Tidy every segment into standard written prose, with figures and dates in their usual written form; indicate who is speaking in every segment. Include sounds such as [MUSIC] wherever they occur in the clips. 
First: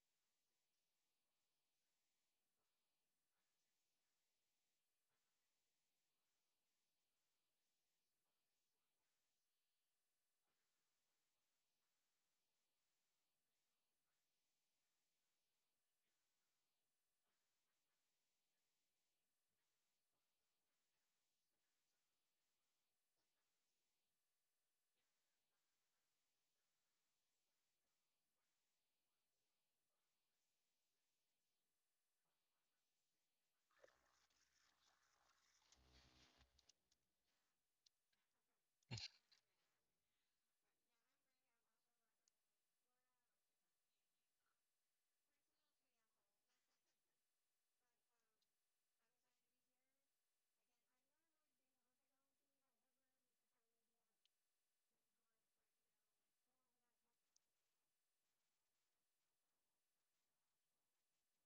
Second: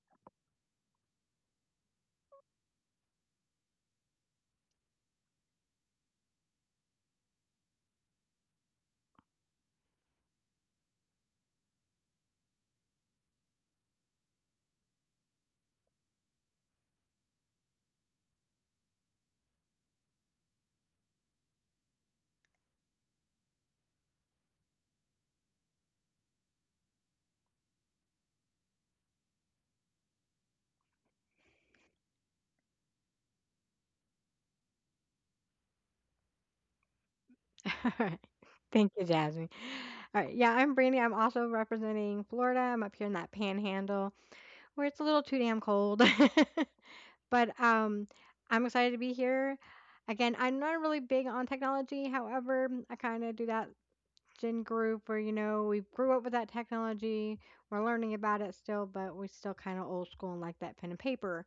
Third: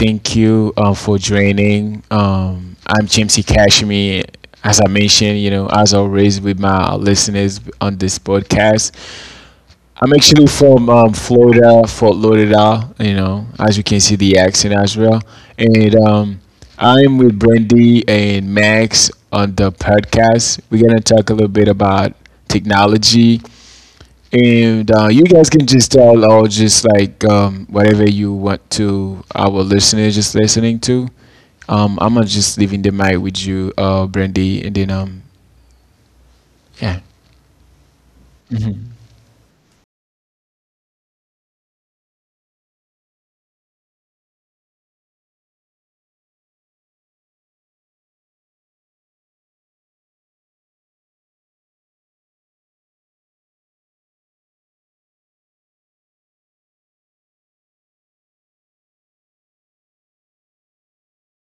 Speaker 1: Thank you for joining. I'm Jamesy Cashmere. As I mentioned, you know, as always with my listeners on this podcast, I'm actually from Florida, Fort Lauderdale. You know, as you can see the accent as well, and I'm with Brandy and Max on the podcast. We're gonna talk a little bit about technology and you guys can just tell all, just like whatever you want to our listeners just listening to. I'm gonna just leaving the mic with you, Brandy, and then yeah.
Speaker 2: [LAUGHS] Alright. Thank
Speaker 1: Mhm.
Speaker 2: you, Jasmine. All right. Yeah, I'm Brandy. I'm also representing Florida. I'm up here in that panhandle where it's a little too damn cold. [LAUGHS] but I'm excited to be here. Again, I'm not really big on technology. However, I kind of do that gen group where, you know, we grew up with that technology. We're learning about it still, but we still kind of old school and like that pen and paper.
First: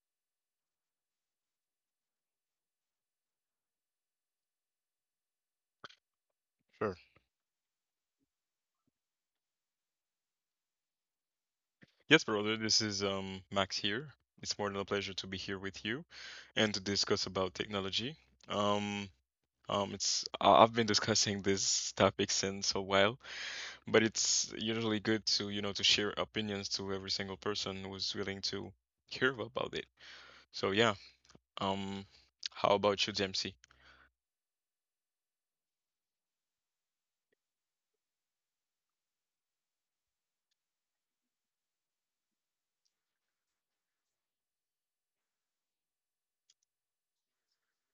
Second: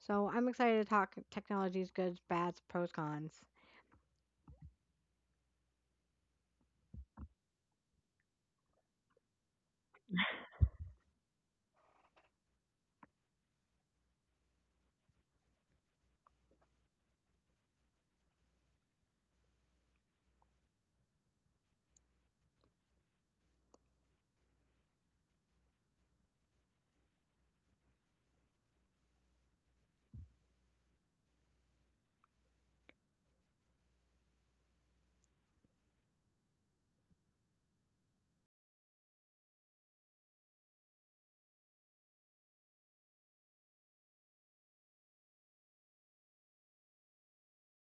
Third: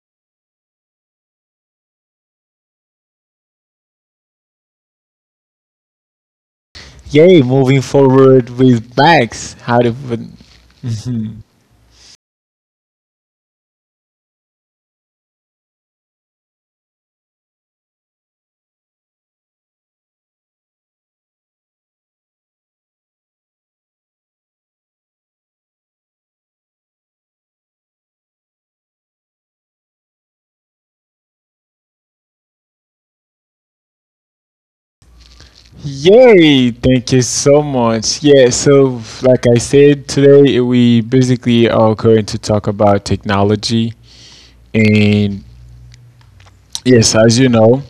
Speaker 2: So I'm excited to talk technology's goods, bads, pros, cons.
Speaker 3: Sure.
Speaker 1: Yay, moving forward with Max. How to put.
Speaker 3: Yes, brother, this is Max here. It's more than a pleasure to be here with you and to discuss about technology. Um, I've been discussing this topic since a while, but it's usually good to, you know, to share opinions to every single person who's willing to hear about it. So yeah, um, how about you, Dempsey?
Speaker 1: Yay! Thank you so much. Yeah, so like I said today, we basically are going to talk about technology. And yes, as you know,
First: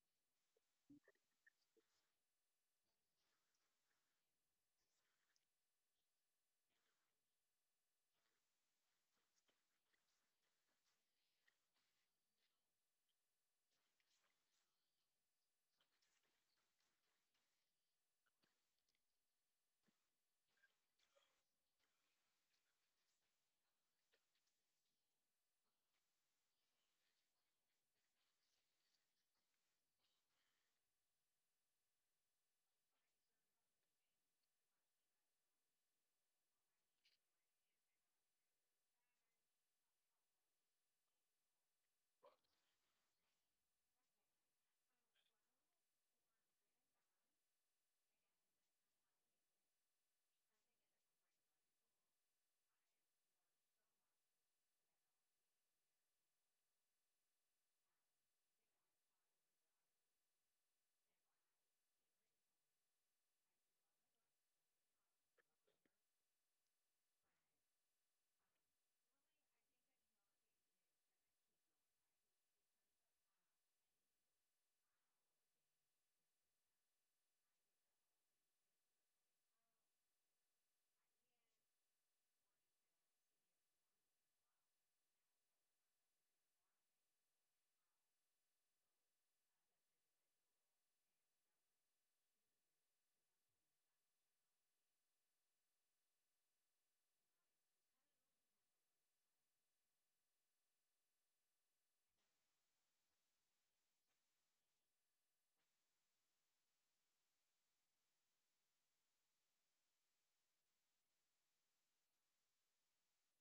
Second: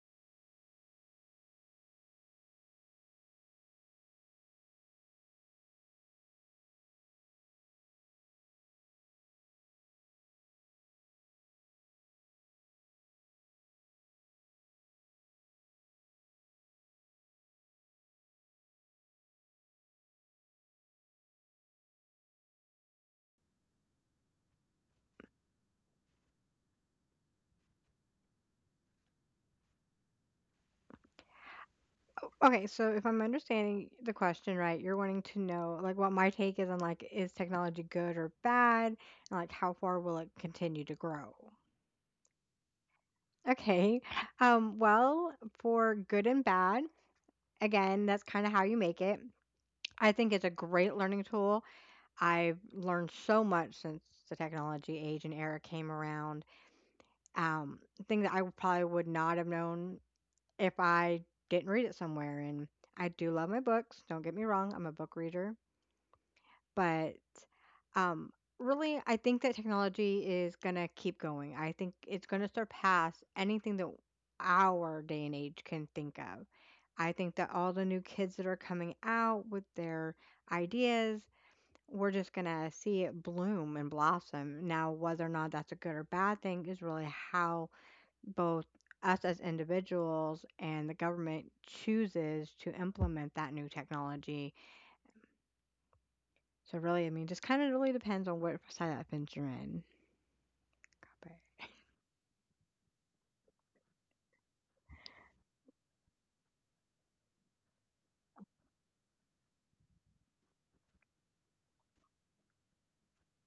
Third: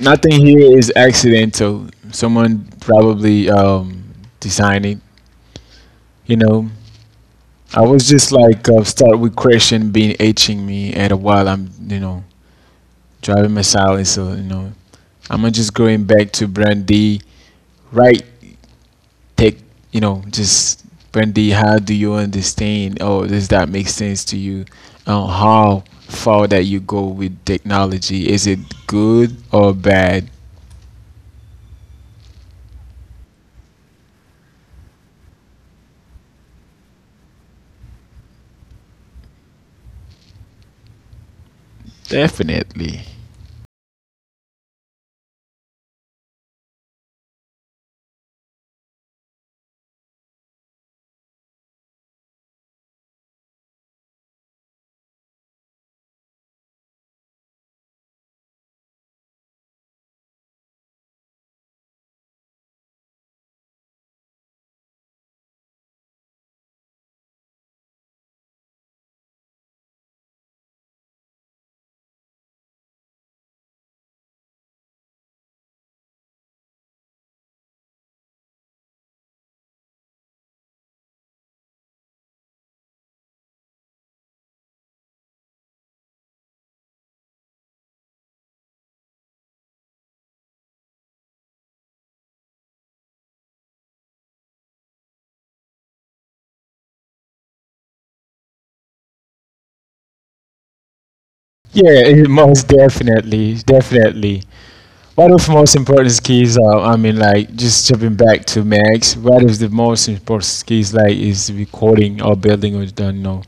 Speaker 1: nothing here is accidental. Someone probably designed it. You know, I was just like start with Christian being itching me at a while I'm you know driving my silence. So you know, I'm gonna just going back to Brandy. Right, take you know just Brandy. How do you understand? Oh, does that make sense to you? How far that you go with technology? Is it good or bad?
Speaker 2: Okay, so if I'm understanding the question right, you're wanting to know like what my take is on like is technology good or bad, and like how far will it continue to grow?
Speaker 1: Definitely.
Speaker 2: Okay. Um, well, for good and bad, again, that's kind of how you make it. I think it's a great learning tool. I've learned so much since the technology age and era came around. Um, thing that I probably would not have known if I didn't read it somewhere. And I do love my books. Don't get me wrong, I'm a book reader. But, um, really, I think that technology is gonna keep going. I think it's gonna surpass anything that our day and age can think of. I think that all the new kids that are coming out with their ideas, we're just gonna see it bloom and blossom. Now, whether or not that's a good or bad thing is really how both us as individuals and the government chooses to implement that new technology. So really, I mean, just kinda really depends on what side of that fence you're in, but
Speaker 1: Yeah, it- most definitely, definitely. What of most important skills? I mean, like just jumping back to Max. What is the most important skills? Like is recording or building or don't know.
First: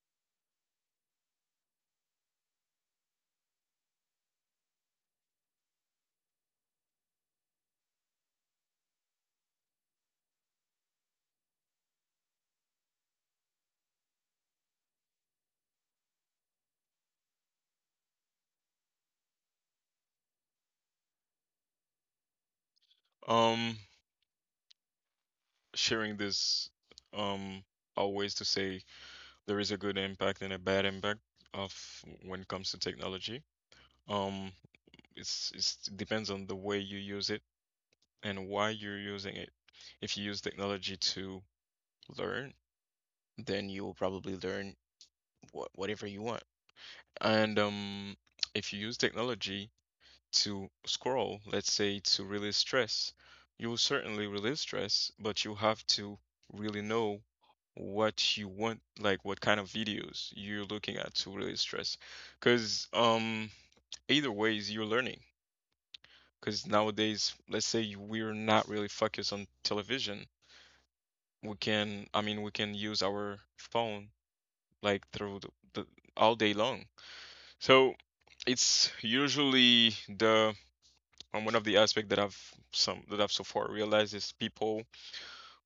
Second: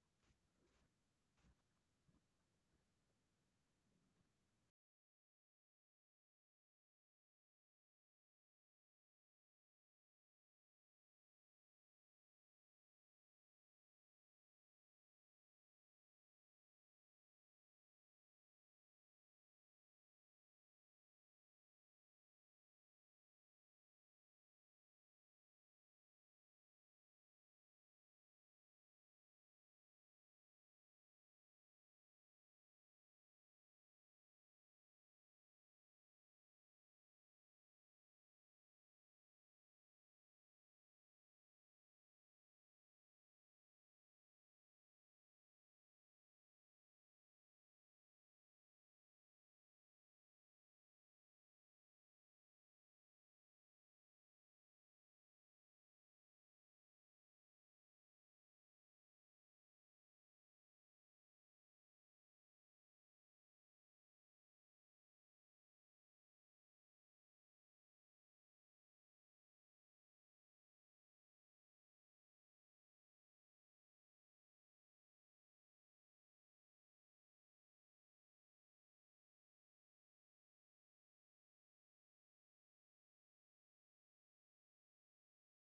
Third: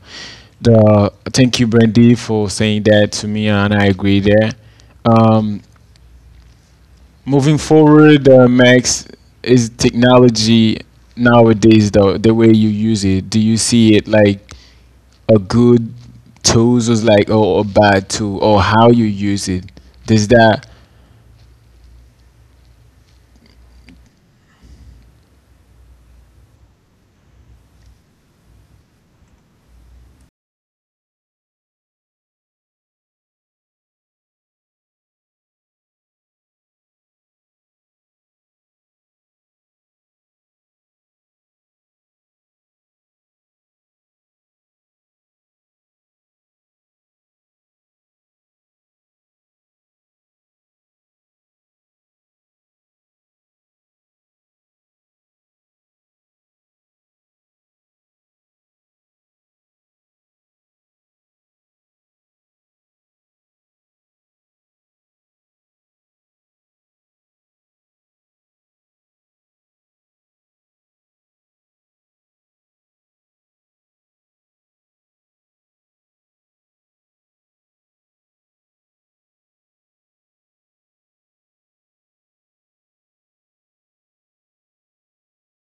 Speaker 1: The thank you, Brandy, for saying that to me, and I agree there. Um, Moving forward, Max is technology nowadays. Though the way you use it, do you see it like? A good tools was like or a bad tool or how you use it. Does that?
Speaker 3: Um, Sharing this, um, always to say there is a good impact and a bad impact of when it comes to technology. Um, it depends on the way you use it and why you're using it. If you use technology to learn, then you will probably learn whatever you want. And if you use technology to scroll, let's say to release stress, you will certainly release stress, but you have to really know what you want, like what kind of videos you're looking at to release stress. Because either ways, you're learning. Because nowadays, let's say we're not really focused on television. We can, I mean, we can use our phone like through the all day long. So it's usually the one of the aspects that I've some that I've so far realized is people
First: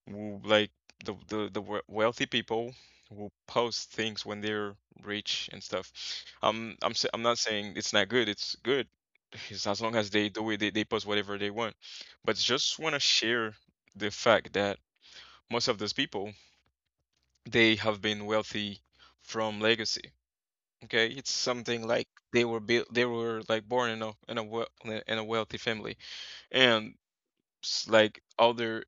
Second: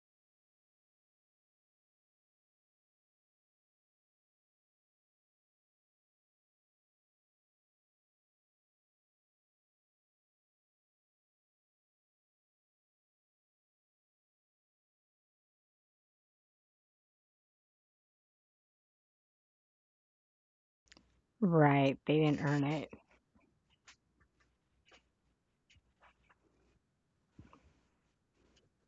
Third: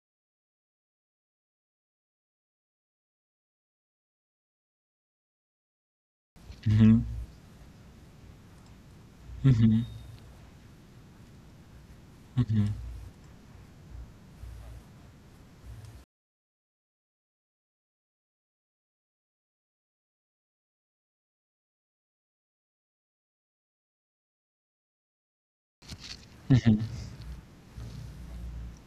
Speaker 3: who like the wealthy people who post things when they're rich and stuff.
Speaker 1: Hmm.
Speaker 3: I'm not saying it's not good. It's good. [LAUGHS] It's
Speaker 1: Hmm.
Speaker 3: as long as they do it, they post whatever they want. But
Speaker 1: Hmm.
Speaker 3: just want to share the fact that most of those people, they have been wealthy from legacy. Okay, it's something
Speaker 2: right,
Speaker 3: like
Speaker 2: they didn't earn it.
Speaker 3: they were like born in in a wealthy family,
Speaker 1: Hmm.
Speaker 3: and s- like other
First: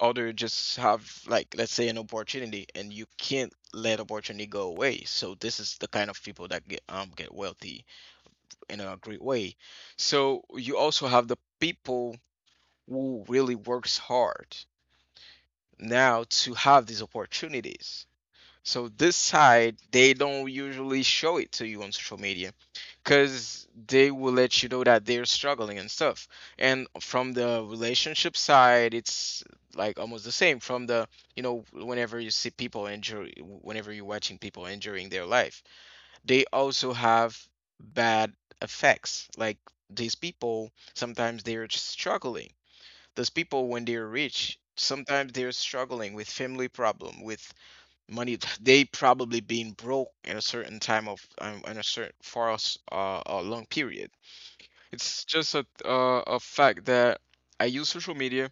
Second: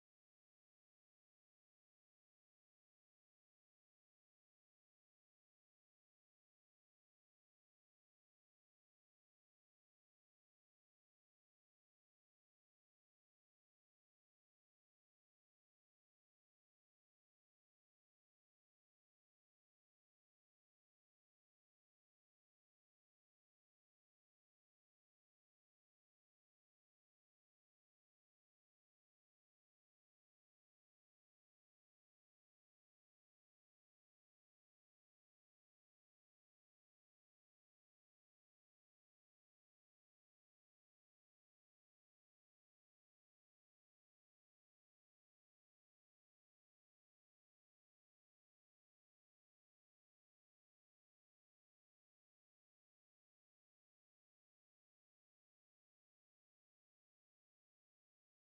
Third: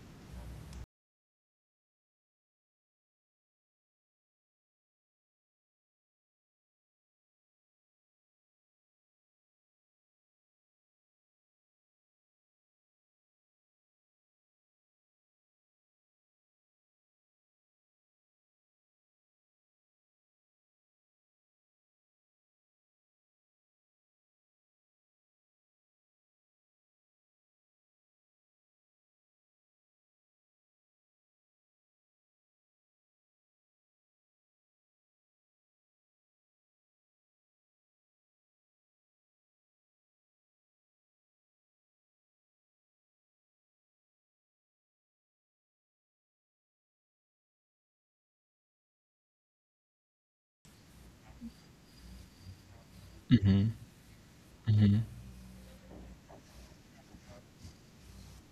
Speaker 3: other just have, like, let's say, an opportunity and you can't let opportunity go away, so this is the kind of people that get wealthy in a great way. So you also have the people who really works hard now to have these opportunities. So this side, they don't usually show it to you on social media, because they will let you know that they're struggling and stuff. And from the relationship side, it's like almost the same. From the, you know, whenever you see people injure, whenever you're watching people injuring their life, they also have bad effects. Like these people, sometimes they're struggling. Those people, when they're rich, sometimes they're struggling with family problem, with money. They probably been broke at a certain time of in a certain, for us, a long period. It's just a fact that I use social media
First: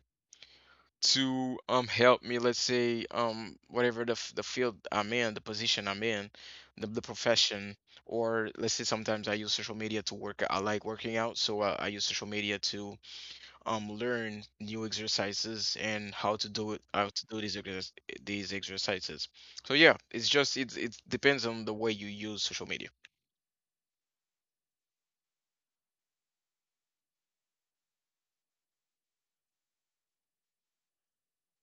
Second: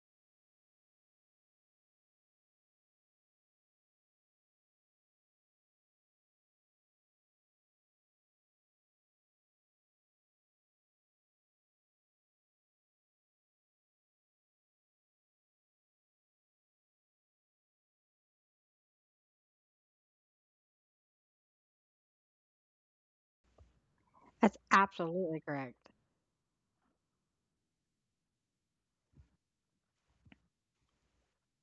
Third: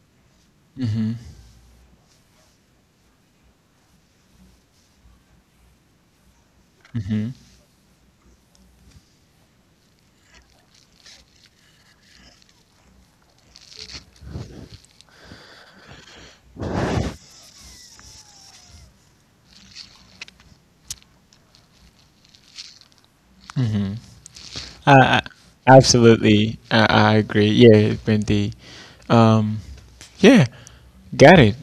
Speaker 3: to help me, let's say, whatever the field I'm in, the position I'm in, the profession, or let's say sometimes I use social media to work. I like working out, so I use social media to learn new exercises and how to do it, how to do these exercises. So yeah, it's just, it's it depends on the way you use social media.
Speaker 2: That's
Speaker 1: I
Speaker 2: absolutely correct.
Speaker 1: absolutely I agree. Yeah, Bendy. Um, yeah, got it.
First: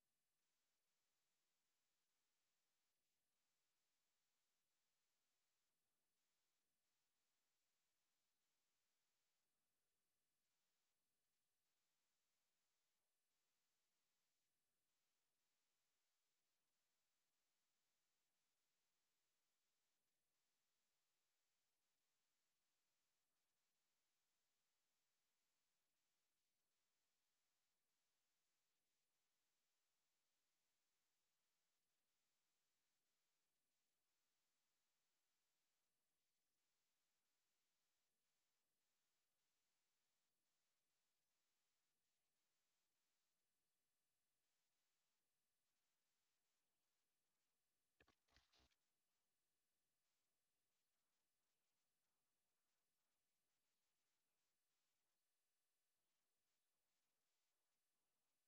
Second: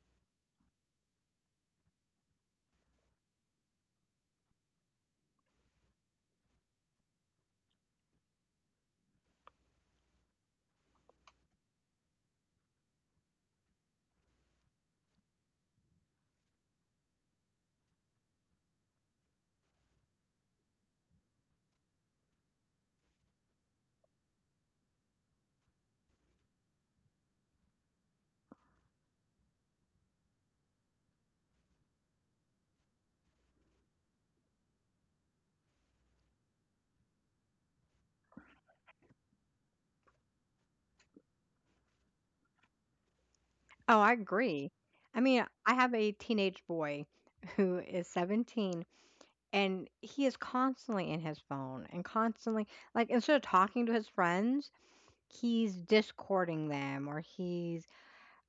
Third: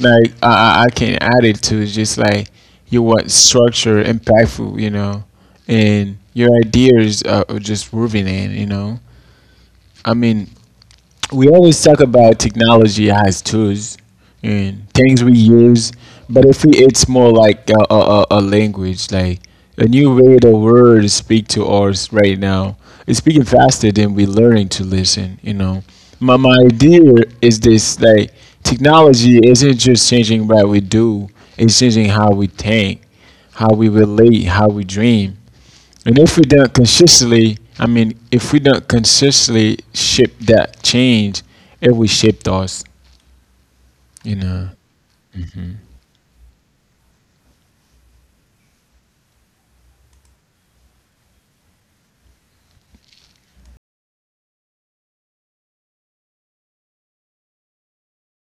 Speaker 1: Like I can add it to just like you want structure, impactful, you know, and your ideas are just moving in, you know. I mean, we always talk about technology as tools and things we use, but if we, it's more like a language, like a new way the world speak to us right now. It's speaking faster than we learning to listen. You know, my idea is this: like technology isn't just changing what we do; it's changing how we think, how we relate, how we dream. And if we don't consistently, I mean, if we don't consistently ship that change, it will shape us,
Speaker 2: Oh, I
Speaker 1: you know.
Speaker 2: agree. I mean, I have a teenage boy who is 17, and he is constantly in his phone and constantly like, instead of talking to his friends, he's Discording them or he's,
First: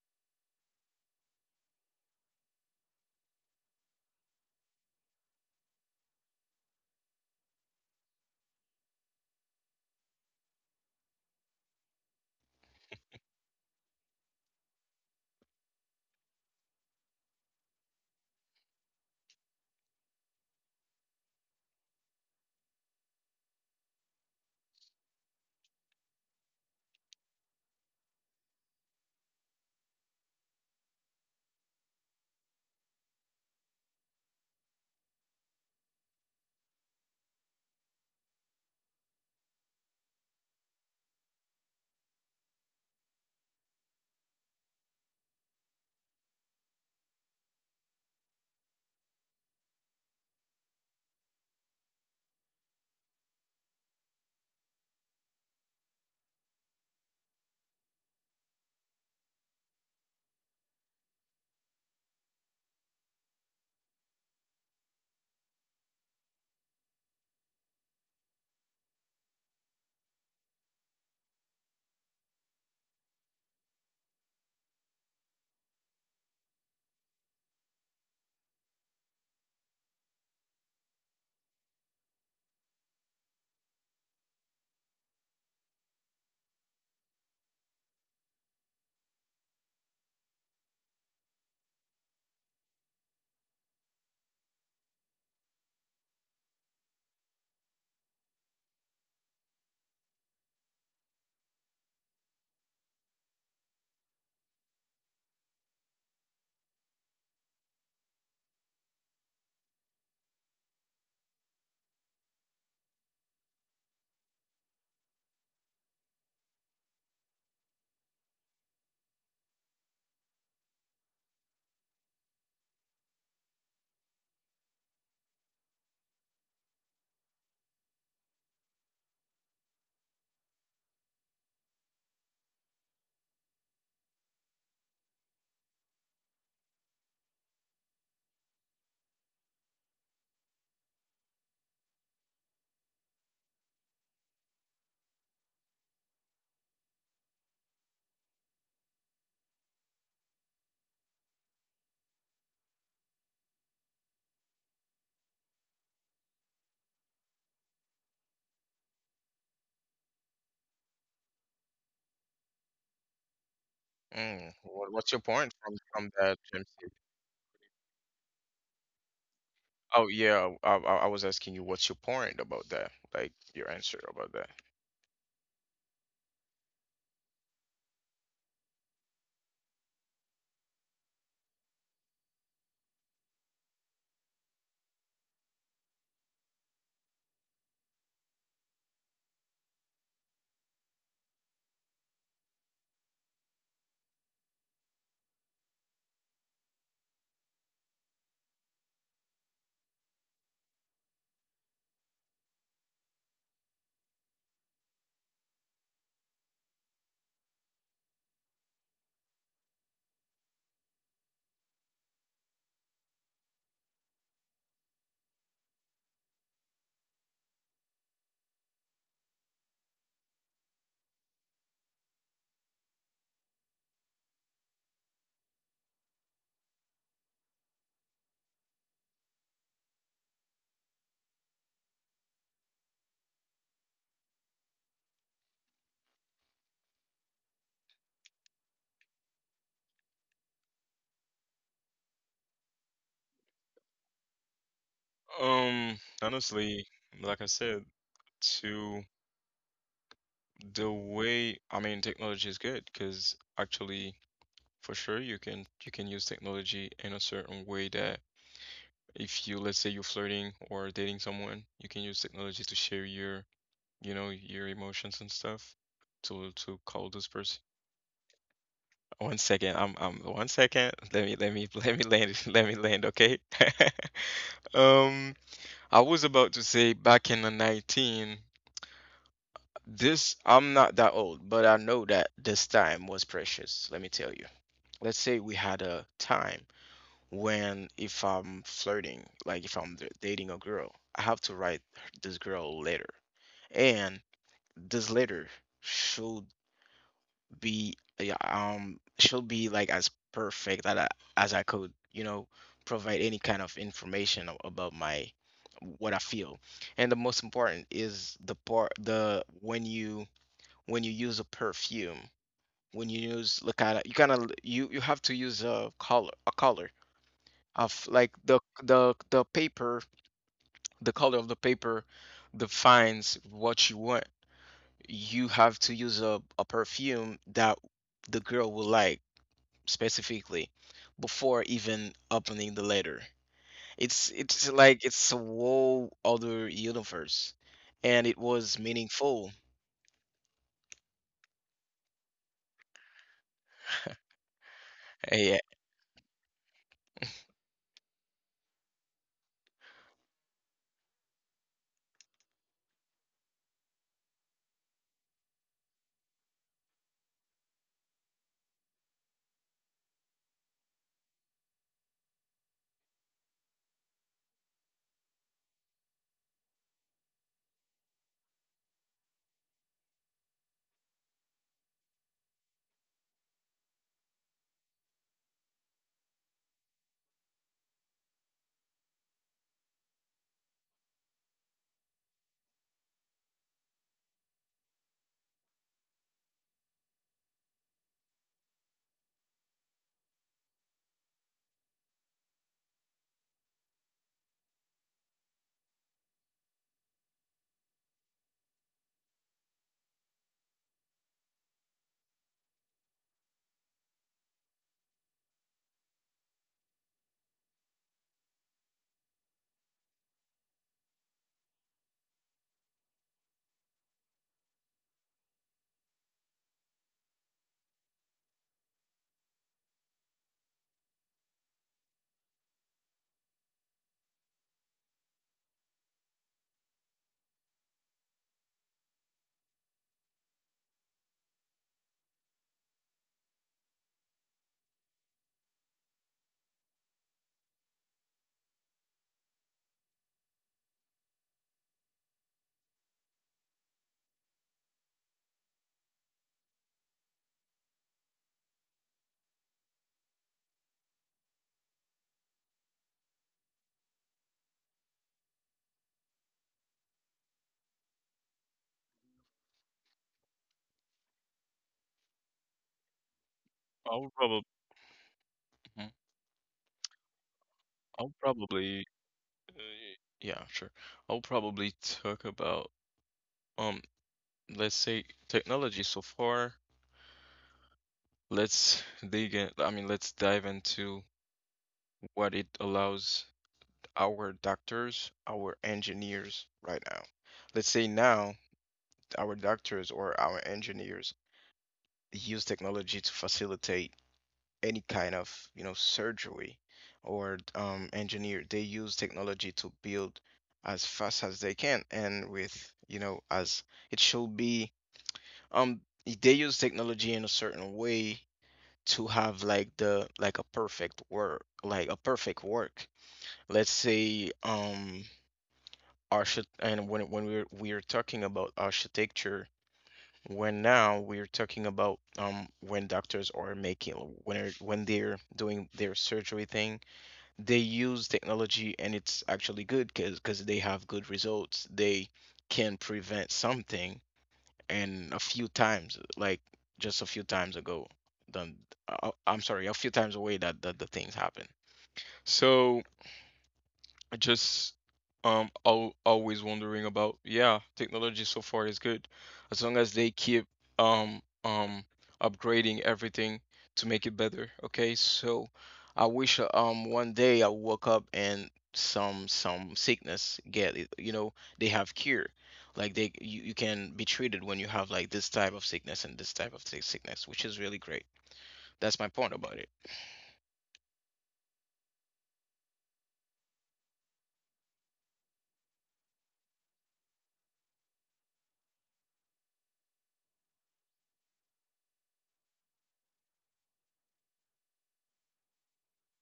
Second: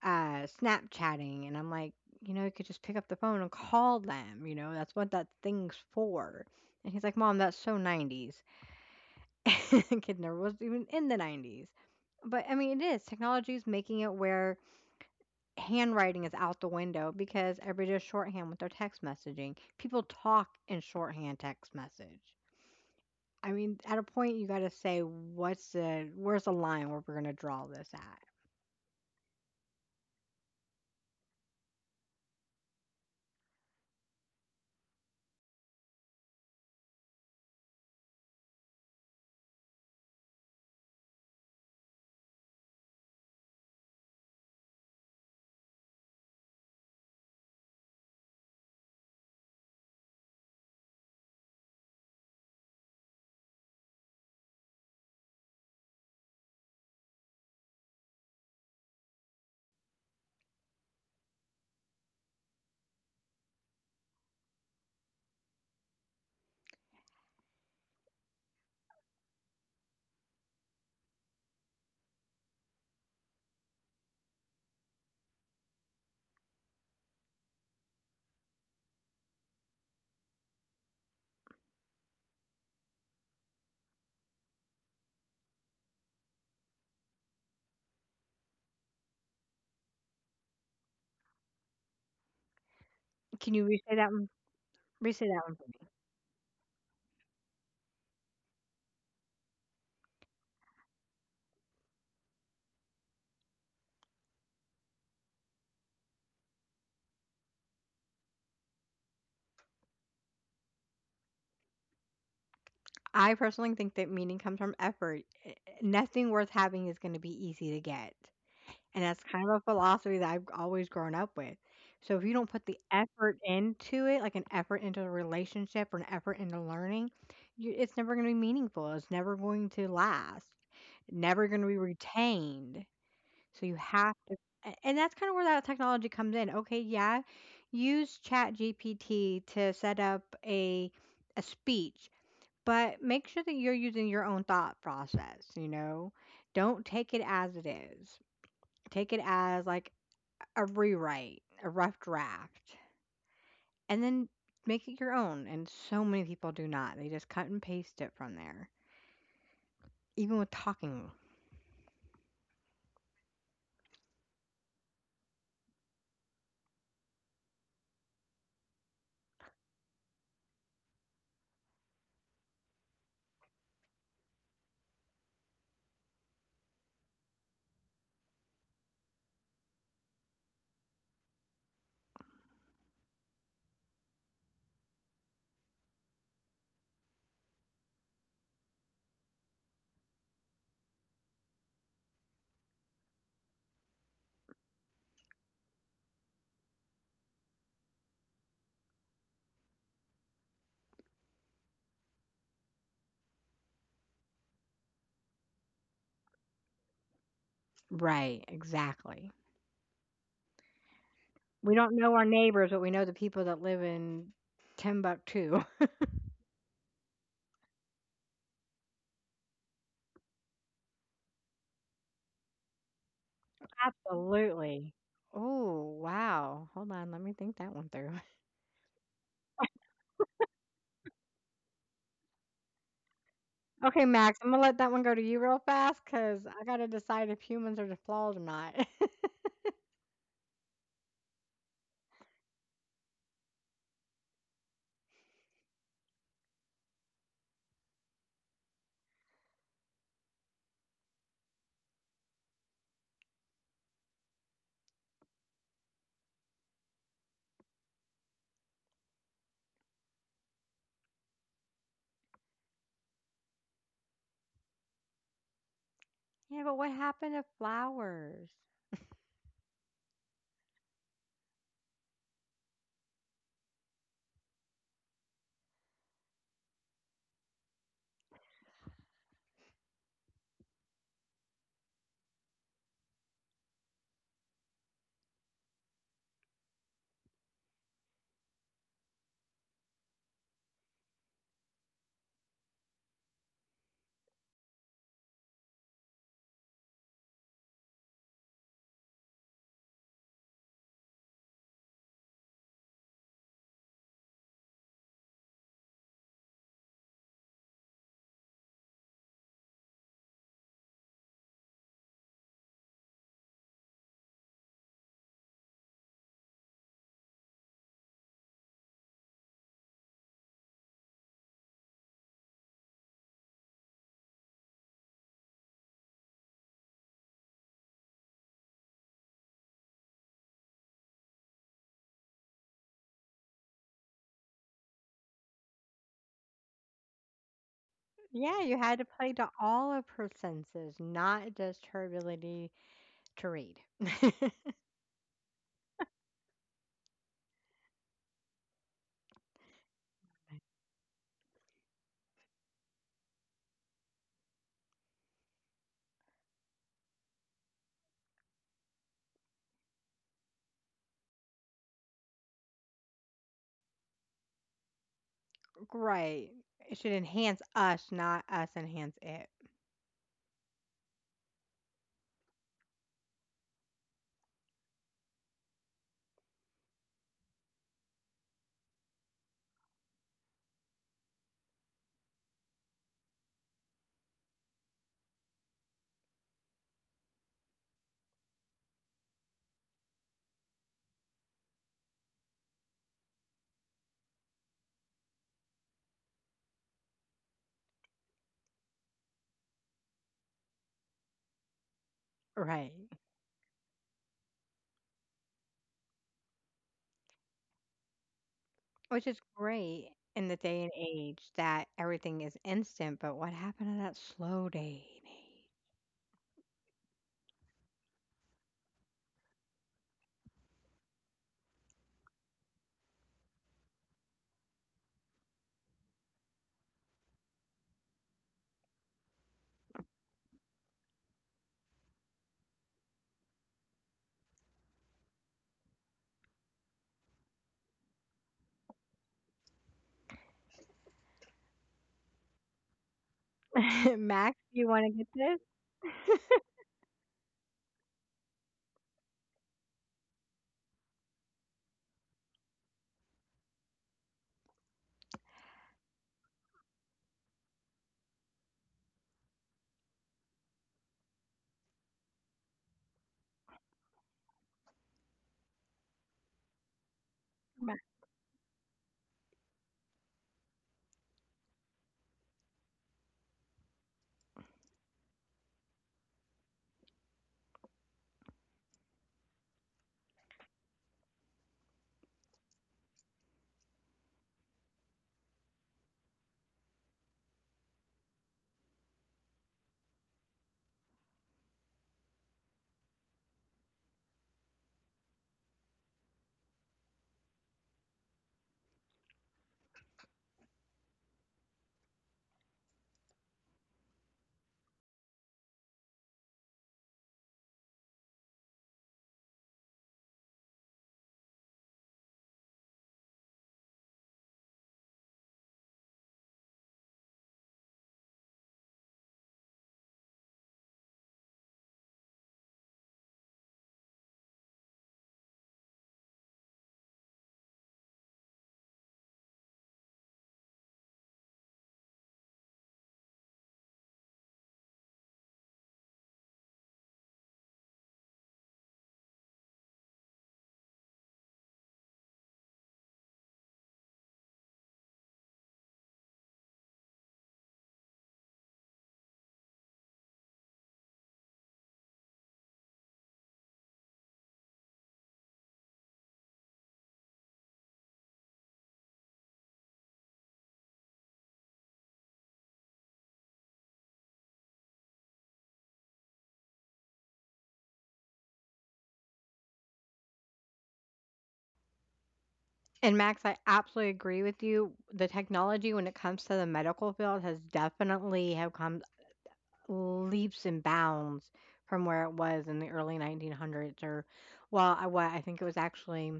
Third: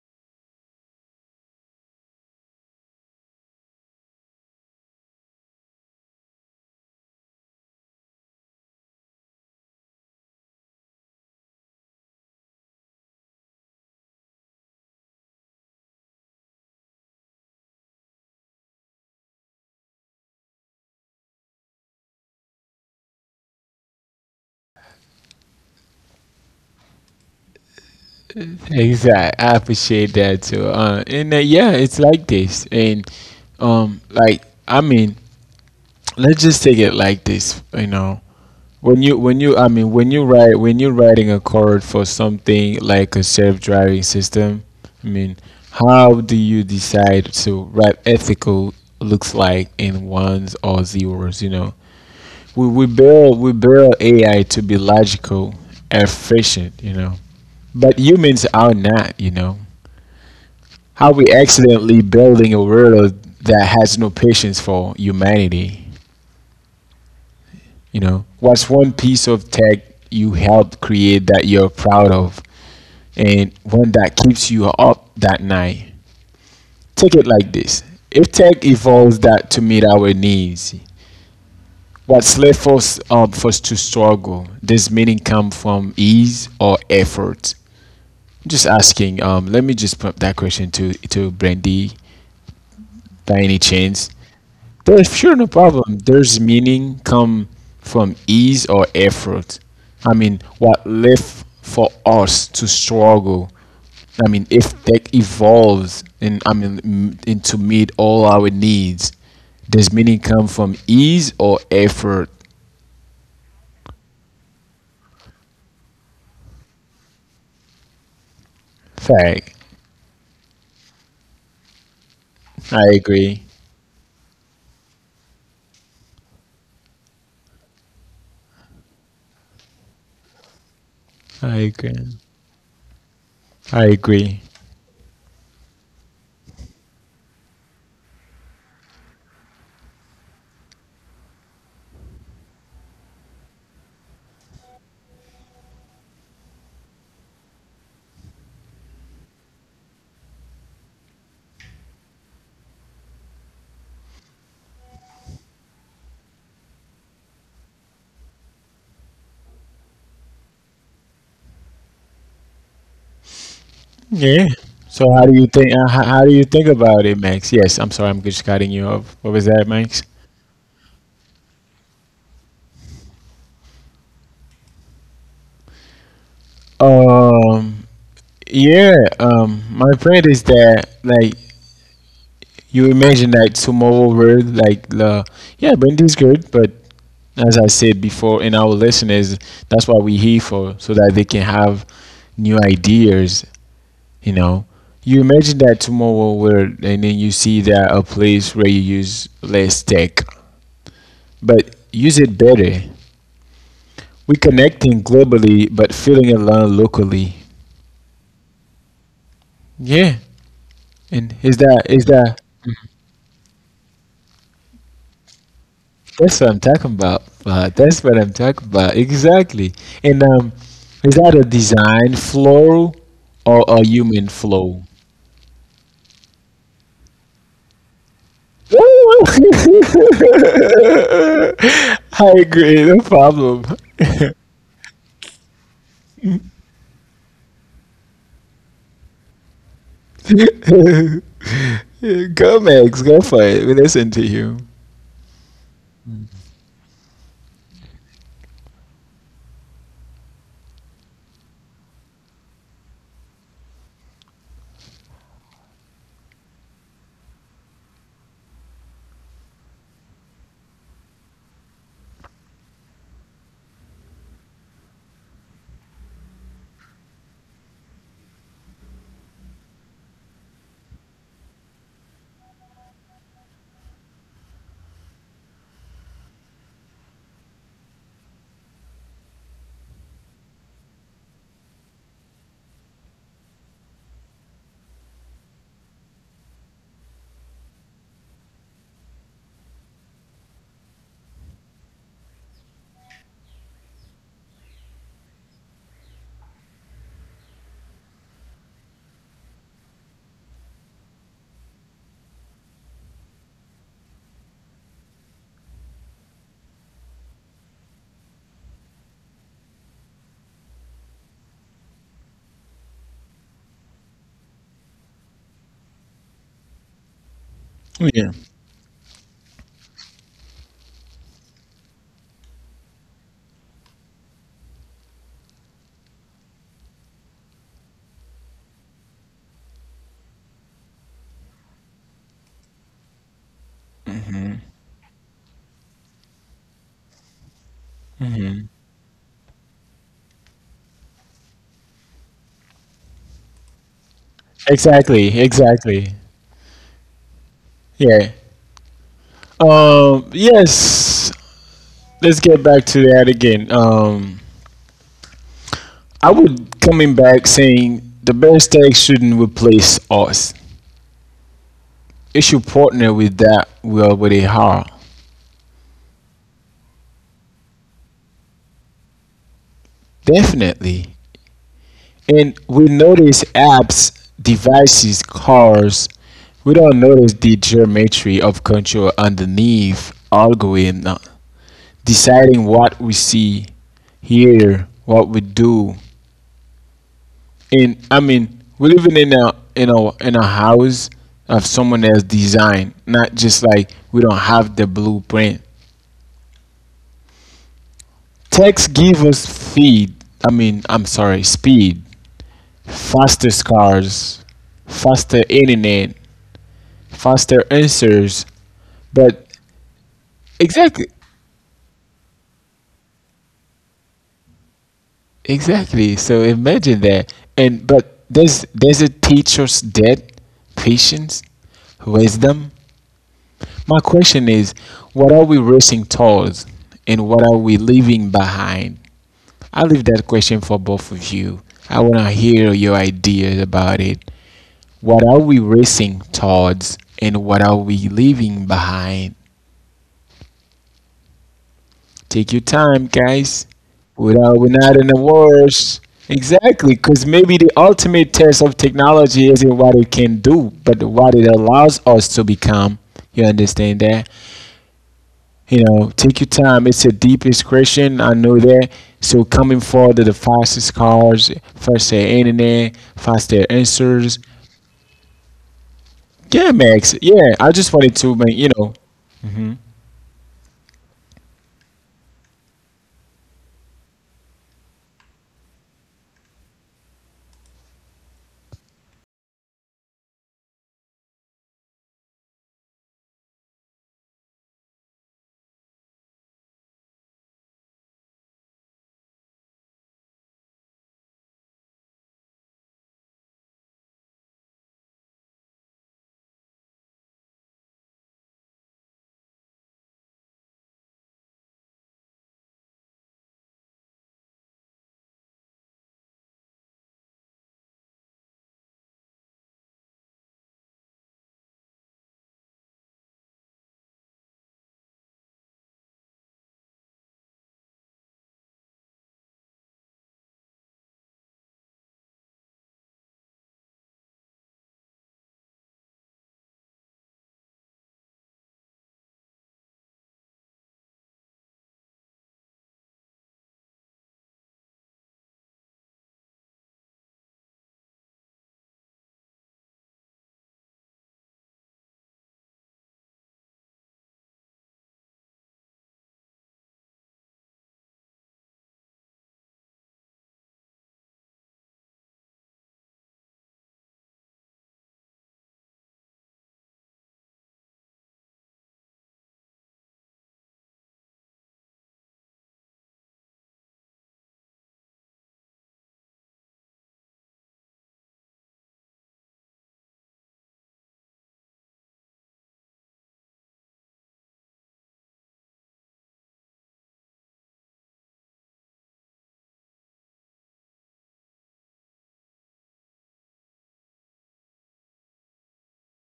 Speaker 2: uh, Snapchatting, and I'm like, "You know, you could just pick up the phone and call them, you know, that's what that thing's for." And he's like, "Mom, that's so 90's." [LAUGHS] Kidner was even in the 90's. But I mean, it is. Technology is making it where handwriting is out the window because everybody does shorthand with their text messaging. People talk in shorthand text message. I mean, at a point, you got to say, where's the line where we're going to draw this at?
Speaker 1: Exactly. I appreciate that too. And yeah, it's like this. And like, I mean, let's just take it like this, you know, when you I mean when you write when you're writing a code for something like a self-driving system, I mean how do you decide to write ethical looks like in ones or zeros, you know. We build we build ai to be logical efficient, you know, but humans are not, you know. How we accidentally building a world that has no patience for humanity. You know, what's one piece of tech you helped create that you're proud of and one that keeps you up that night? Take it like this. If tech evolves that to meet our needs, what's left us up for us to struggle? Does meaning come from ease or effort? I'm just asking. Let me just put that question to Brandy by
Speaker 2: Can
Speaker 1: any
Speaker 2: you re say that
Speaker 1: chance.
Speaker 2: one? Re
Speaker 1: There's [LAUGHS]
Speaker 2: say
Speaker 1: sure
Speaker 2: that
Speaker 1: no
Speaker 2: one for me.
Speaker 1: problem. There's meaning come from ease or effort. I mean, what left for us to struggle. I mean, if tech evolves and I mean and to meet all our needs, does meaning come from ease or effort?
Speaker 2: I personally think that meaning comes from effort. Nothing worth having is going to be easy to get. And that's kind of
Speaker 1: Fact.
Speaker 2: a philosophy that I've always grown up with. So if you don't put the
Speaker 1: I
Speaker 2: effort
Speaker 1: agree.
Speaker 2: into it, like an effort into a relationship or an effort into learning, it's never going to be meaningful. It's never going to last. Never
Speaker 1: I
Speaker 2: going to be
Speaker 1: agree.
Speaker 2: retained. So you
Speaker 1: I
Speaker 2: have to,
Speaker 1: agree.
Speaker 2: and that's kind of where that technology comes in. Okay, yeah, use ChatGPT to set up a speech, but make sure that you're using your own thought process. You know, don't take it as it is. Take it as like a rewrite, a rough draft, and then make it your own, and so many people do not. They just cut and paste it from there, even with talking.
Speaker 1: Yeah. So
Speaker 3: What's
Speaker 1: how
Speaker 3: your
Speaker 1: do you
Speaker 3: point
Speaker 1: think?
Speaker 3: from
Speaker 1: How do you
Speaker 3: that,
Speaker 1: think
Speaker 3: James?
Speaker 1: about it, Max? Yes. I'm sorry. I'm just cutting you off. What was that, Max?
Speaker 3: Oh yeah, I was asking you what's your point about that, like your answer about that.
Speaker 1: Um. Yeah, my point is that like you imagine that tomorrow world like the, yeah, Brandy's good, but as I said before, in our listeners, that's what we're here for, so that they can have new ideas. You know, you imagine that tomorrow world, and then you see that a place where you use less tech, but use it better. We connecting globally, but feeling alone locally.
Speaker 2: Right, exactly.
Speaker 1: Yeah, and is
Speaker 2: We
Speaker 1: that
Speaker 2: don't
Speaker 1: is
Speaker 2: know our
Speaker 1: that
Speaker 2: neighbors, but we know the people that live in Timbuktu.
Speaker 1: that's what I'm talking about. That's what I'm talking about. Exactly. And is that a design flow or
Speaker 2: [LAUGHS]
Speaker 1: a human flow?
Speaker 2: Absolutely. Oh, wow. Hold on, let me think that one through. [LAUGHS]
Speaker 1: [LAUGHS] I agree. No problem.
Speaker 2: Okay, Max, I'm gonna let that one go to you real fast because I gotta decide if humans are the flaws or not. [LAUGHS]
Speaker 1: [LAUGHS] Go, Max. Go for it. We listen to you.
Speaker 3: Honestly, like I said, to the way I mean, technology is good because actually, for sure, you can use technology in a certain way that if you let's say you're flirting or dating someone, you can use technology to share your, you know, your emotions and stuff
Speaker 2: Yeah, but
Speaker 3: to
Speaker 2: what
Speaker 3: call
Speaker 2: happened
Speaker 3: this
Speaker 2: to
Speaker 3: person.
Speaker 2: flowers?
Speaker 3: One second. I'm One second. Let me [LAUGHS] let me land [LAUGHS] let me land, okay? [LAUGHS] Um, I was about to say back in the 19, this, I'm not that old, but I know that this time was precious, let me tell you. Let's say we had a time when, if I'm flirting, like if I'm dating a girl, I have to write this girl letter, and this letter should be, yeah, should be like as perfect that as I could, you know, provide any kind of information about my what I feel. And the most important is the part, the when you use a perfume, when you use, look at you kind of, you have to use a color of,
Speaker 1: Yeah.
Speaker 3: like, the paper, the color of the paper defines what you want. You have to use a perfume that the girl will like specifically, before even opening the letter. It's like, it's a whole other universe, and it
Speaker 2: Yeah, you
Speaker 3: was
Speaker 2: had to play to
Speaker 3: meaningful.
Speaker 2: all of her senses, not just her ability to read. [LAUGHS]
Speaker 1: Exactly.
Speaker 3: Yeah.
Speaker 1: Exactly. Yeah. Yes. Let's get back to that again. I would coming back saying the best tech shouldn't replace us. It should partner with that we already have.
Speaker 2: Right. It should enhance us, not us enhance it.
Speaker 1: Definitely. And we notice apps, devices, cars. We don't notice the geometry of control underneath algorithm, deciding what we see, hear, what we do, in I mean, we're living in a house of someone else's design, not just like we don't have the blueprint. Text give us feed. I mean, I'm sorry, speed,
Speaker 2: Right.
Speaker 1: faster cars, faster internet, faster answers.
Speaker 2: Which is
Speaker 1: But
Speaker 2: great in the day and
Speaker 1: exactly,
Speaker 2: age that everything is instant, but what happened to that slow day
Speaker 1: exactly. So imagine that. And but does it teach us that patience, wisdom. My question is, what are we racing towards and what are we leaving behind? I leave that question for both of you. I want to hear your ideas about it. What are we racing towards and what are we leaving behind? Take your time, guys.
Speaker 2: and age? [LAUGHS]
Speaker 1: We're
Speaker 2: Max,
Speaker 1: not, we're
Speaker 2: you
Speaker 1: not
Speaker 2: want
Speaker 1: in
Speaker 2: to
Speaker 1: a
Speaker 2: get this?
Speaker 1: rush. Exactly, because maybe the ultimate test of technology isn't what it can do, but what it allows us to become. You understand that? You know, take your time. It's a deep inscription. I know that. So coming forward to the fastest cars, faster internet, faster
Speaker 3: I'll
Speaker 1: answers.
Speaker 3: probably
Speaker 1: Yeah, Max. Yeah, I
Speaker 2: Ma-
Speaker 1: just wanted
Speaker 3: I'll
Speaker 1: to make you know.
Speaker 3: probably uh,
Speaker 1: Hmm.
Speaker 3: yeah, sure. I'll probably talk about um let's say technology so far. Let's dig in. I mean, let's dive into what it allows our doctors, our engineers right now. Let's say now our doctors or our engineers use technology to facilitate any kind of, you know, surgery or engineer. They use technology to build as fast as they can and with, you know, as it should be. Um, they use technology in a certain way to have like the, like a perfect work, let's say, archi- and when we're talking about architecture, when now we're talking about, when doctors are making, when they're doing their surgery thing, they use technology and it's actually good, because they have good results. They can prevent something. And a few times, like just a few times ago, then, I'm sorry, a few times away that that the things happen. So just, al always wondering about, yeah, technology so far is good as long as they keep um um upgrading everything to make it better. Okay, so I wish, one day I woke up and some sickness, get it, you know, they have cure, like you can be treated when you have like this type of sickness and this type of sickness, which is really great. That's my point about it.
Speaker 2: And Max, I absolutely agree with you. The technology when it comes to the medical field has definitely have come leaps and bounds from where it was in the early 1900s, or well, I, what I think it was actually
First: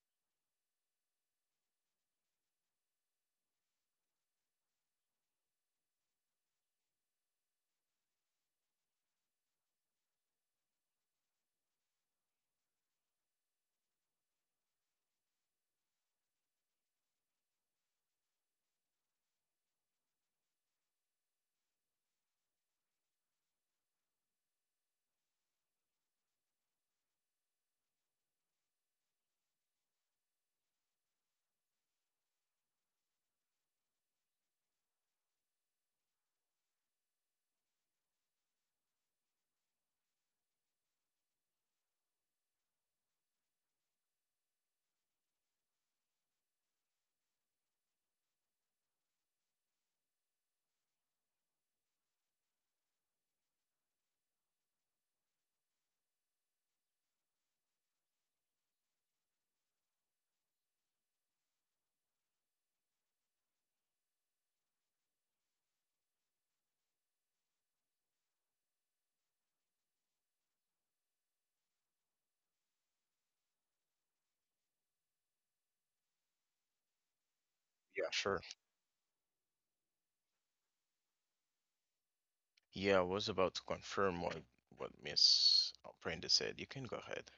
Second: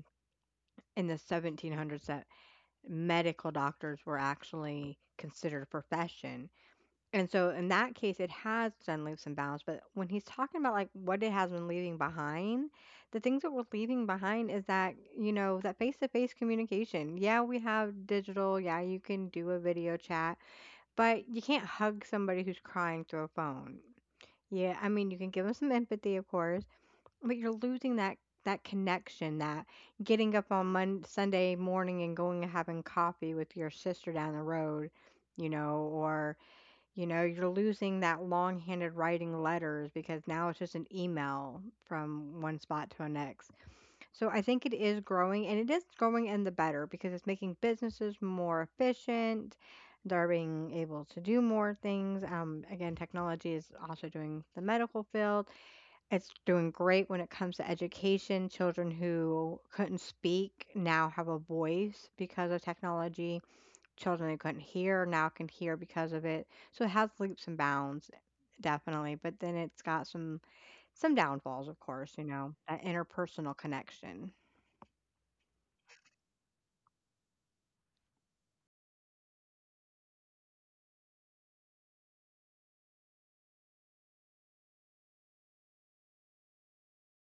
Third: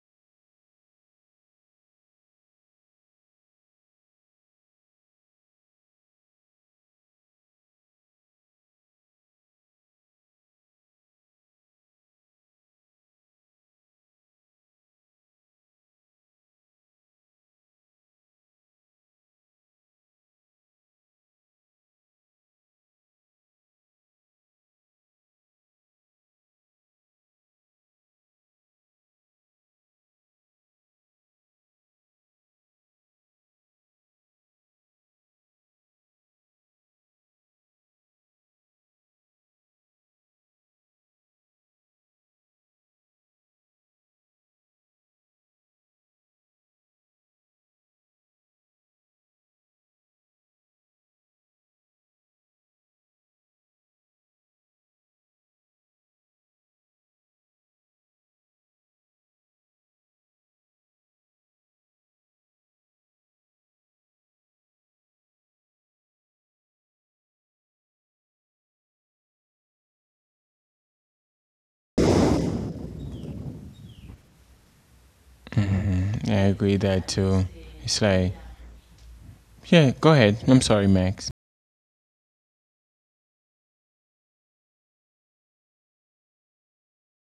Speaker 2: in the 1700s that medical doctors were actually considered a profession, and so in that case it has done leaps and bounds. But when he's talking about like what it has been leaving behind, the things that we're leaving behind is that, you know, that face-to-face communication. Yeah, we have digital, yeah, you can do a video chat, but you can't hug somebody who's crying through a phone. Yeah, I mean, you can give them some empathy, of course, but you're losing that, that connection, that getting up on Mon Sunday morning and going and having coffee with your sister down the road, you know, or you know, you're losing that long-handed writing letters because now it's just an email from one spot to the next. So I think it is growing, and it is growing in the better because it's making businesses more efficient. They're being able to do more things. Again, technology is also doing the medical field. It's doing great when it comes to education. Children who couldn't speak now have a voice because of technology. Children who couldn't hear now can hear because of it. So it has leaps and bounds, definitely. But then it's got some downfalls, of course, you know, that interpersonal connection.
Speaker 1: Hmm. I agree that too. It's
Speaker 3: Yeah,
Speaker 1: like,
Speaker 3: sure.
Speaker 1: yeah. Go ahead. I'm sorry, Max.
Speaker 3: Yeah, I was about to confirm what Miss Brenda said. You can go ahead.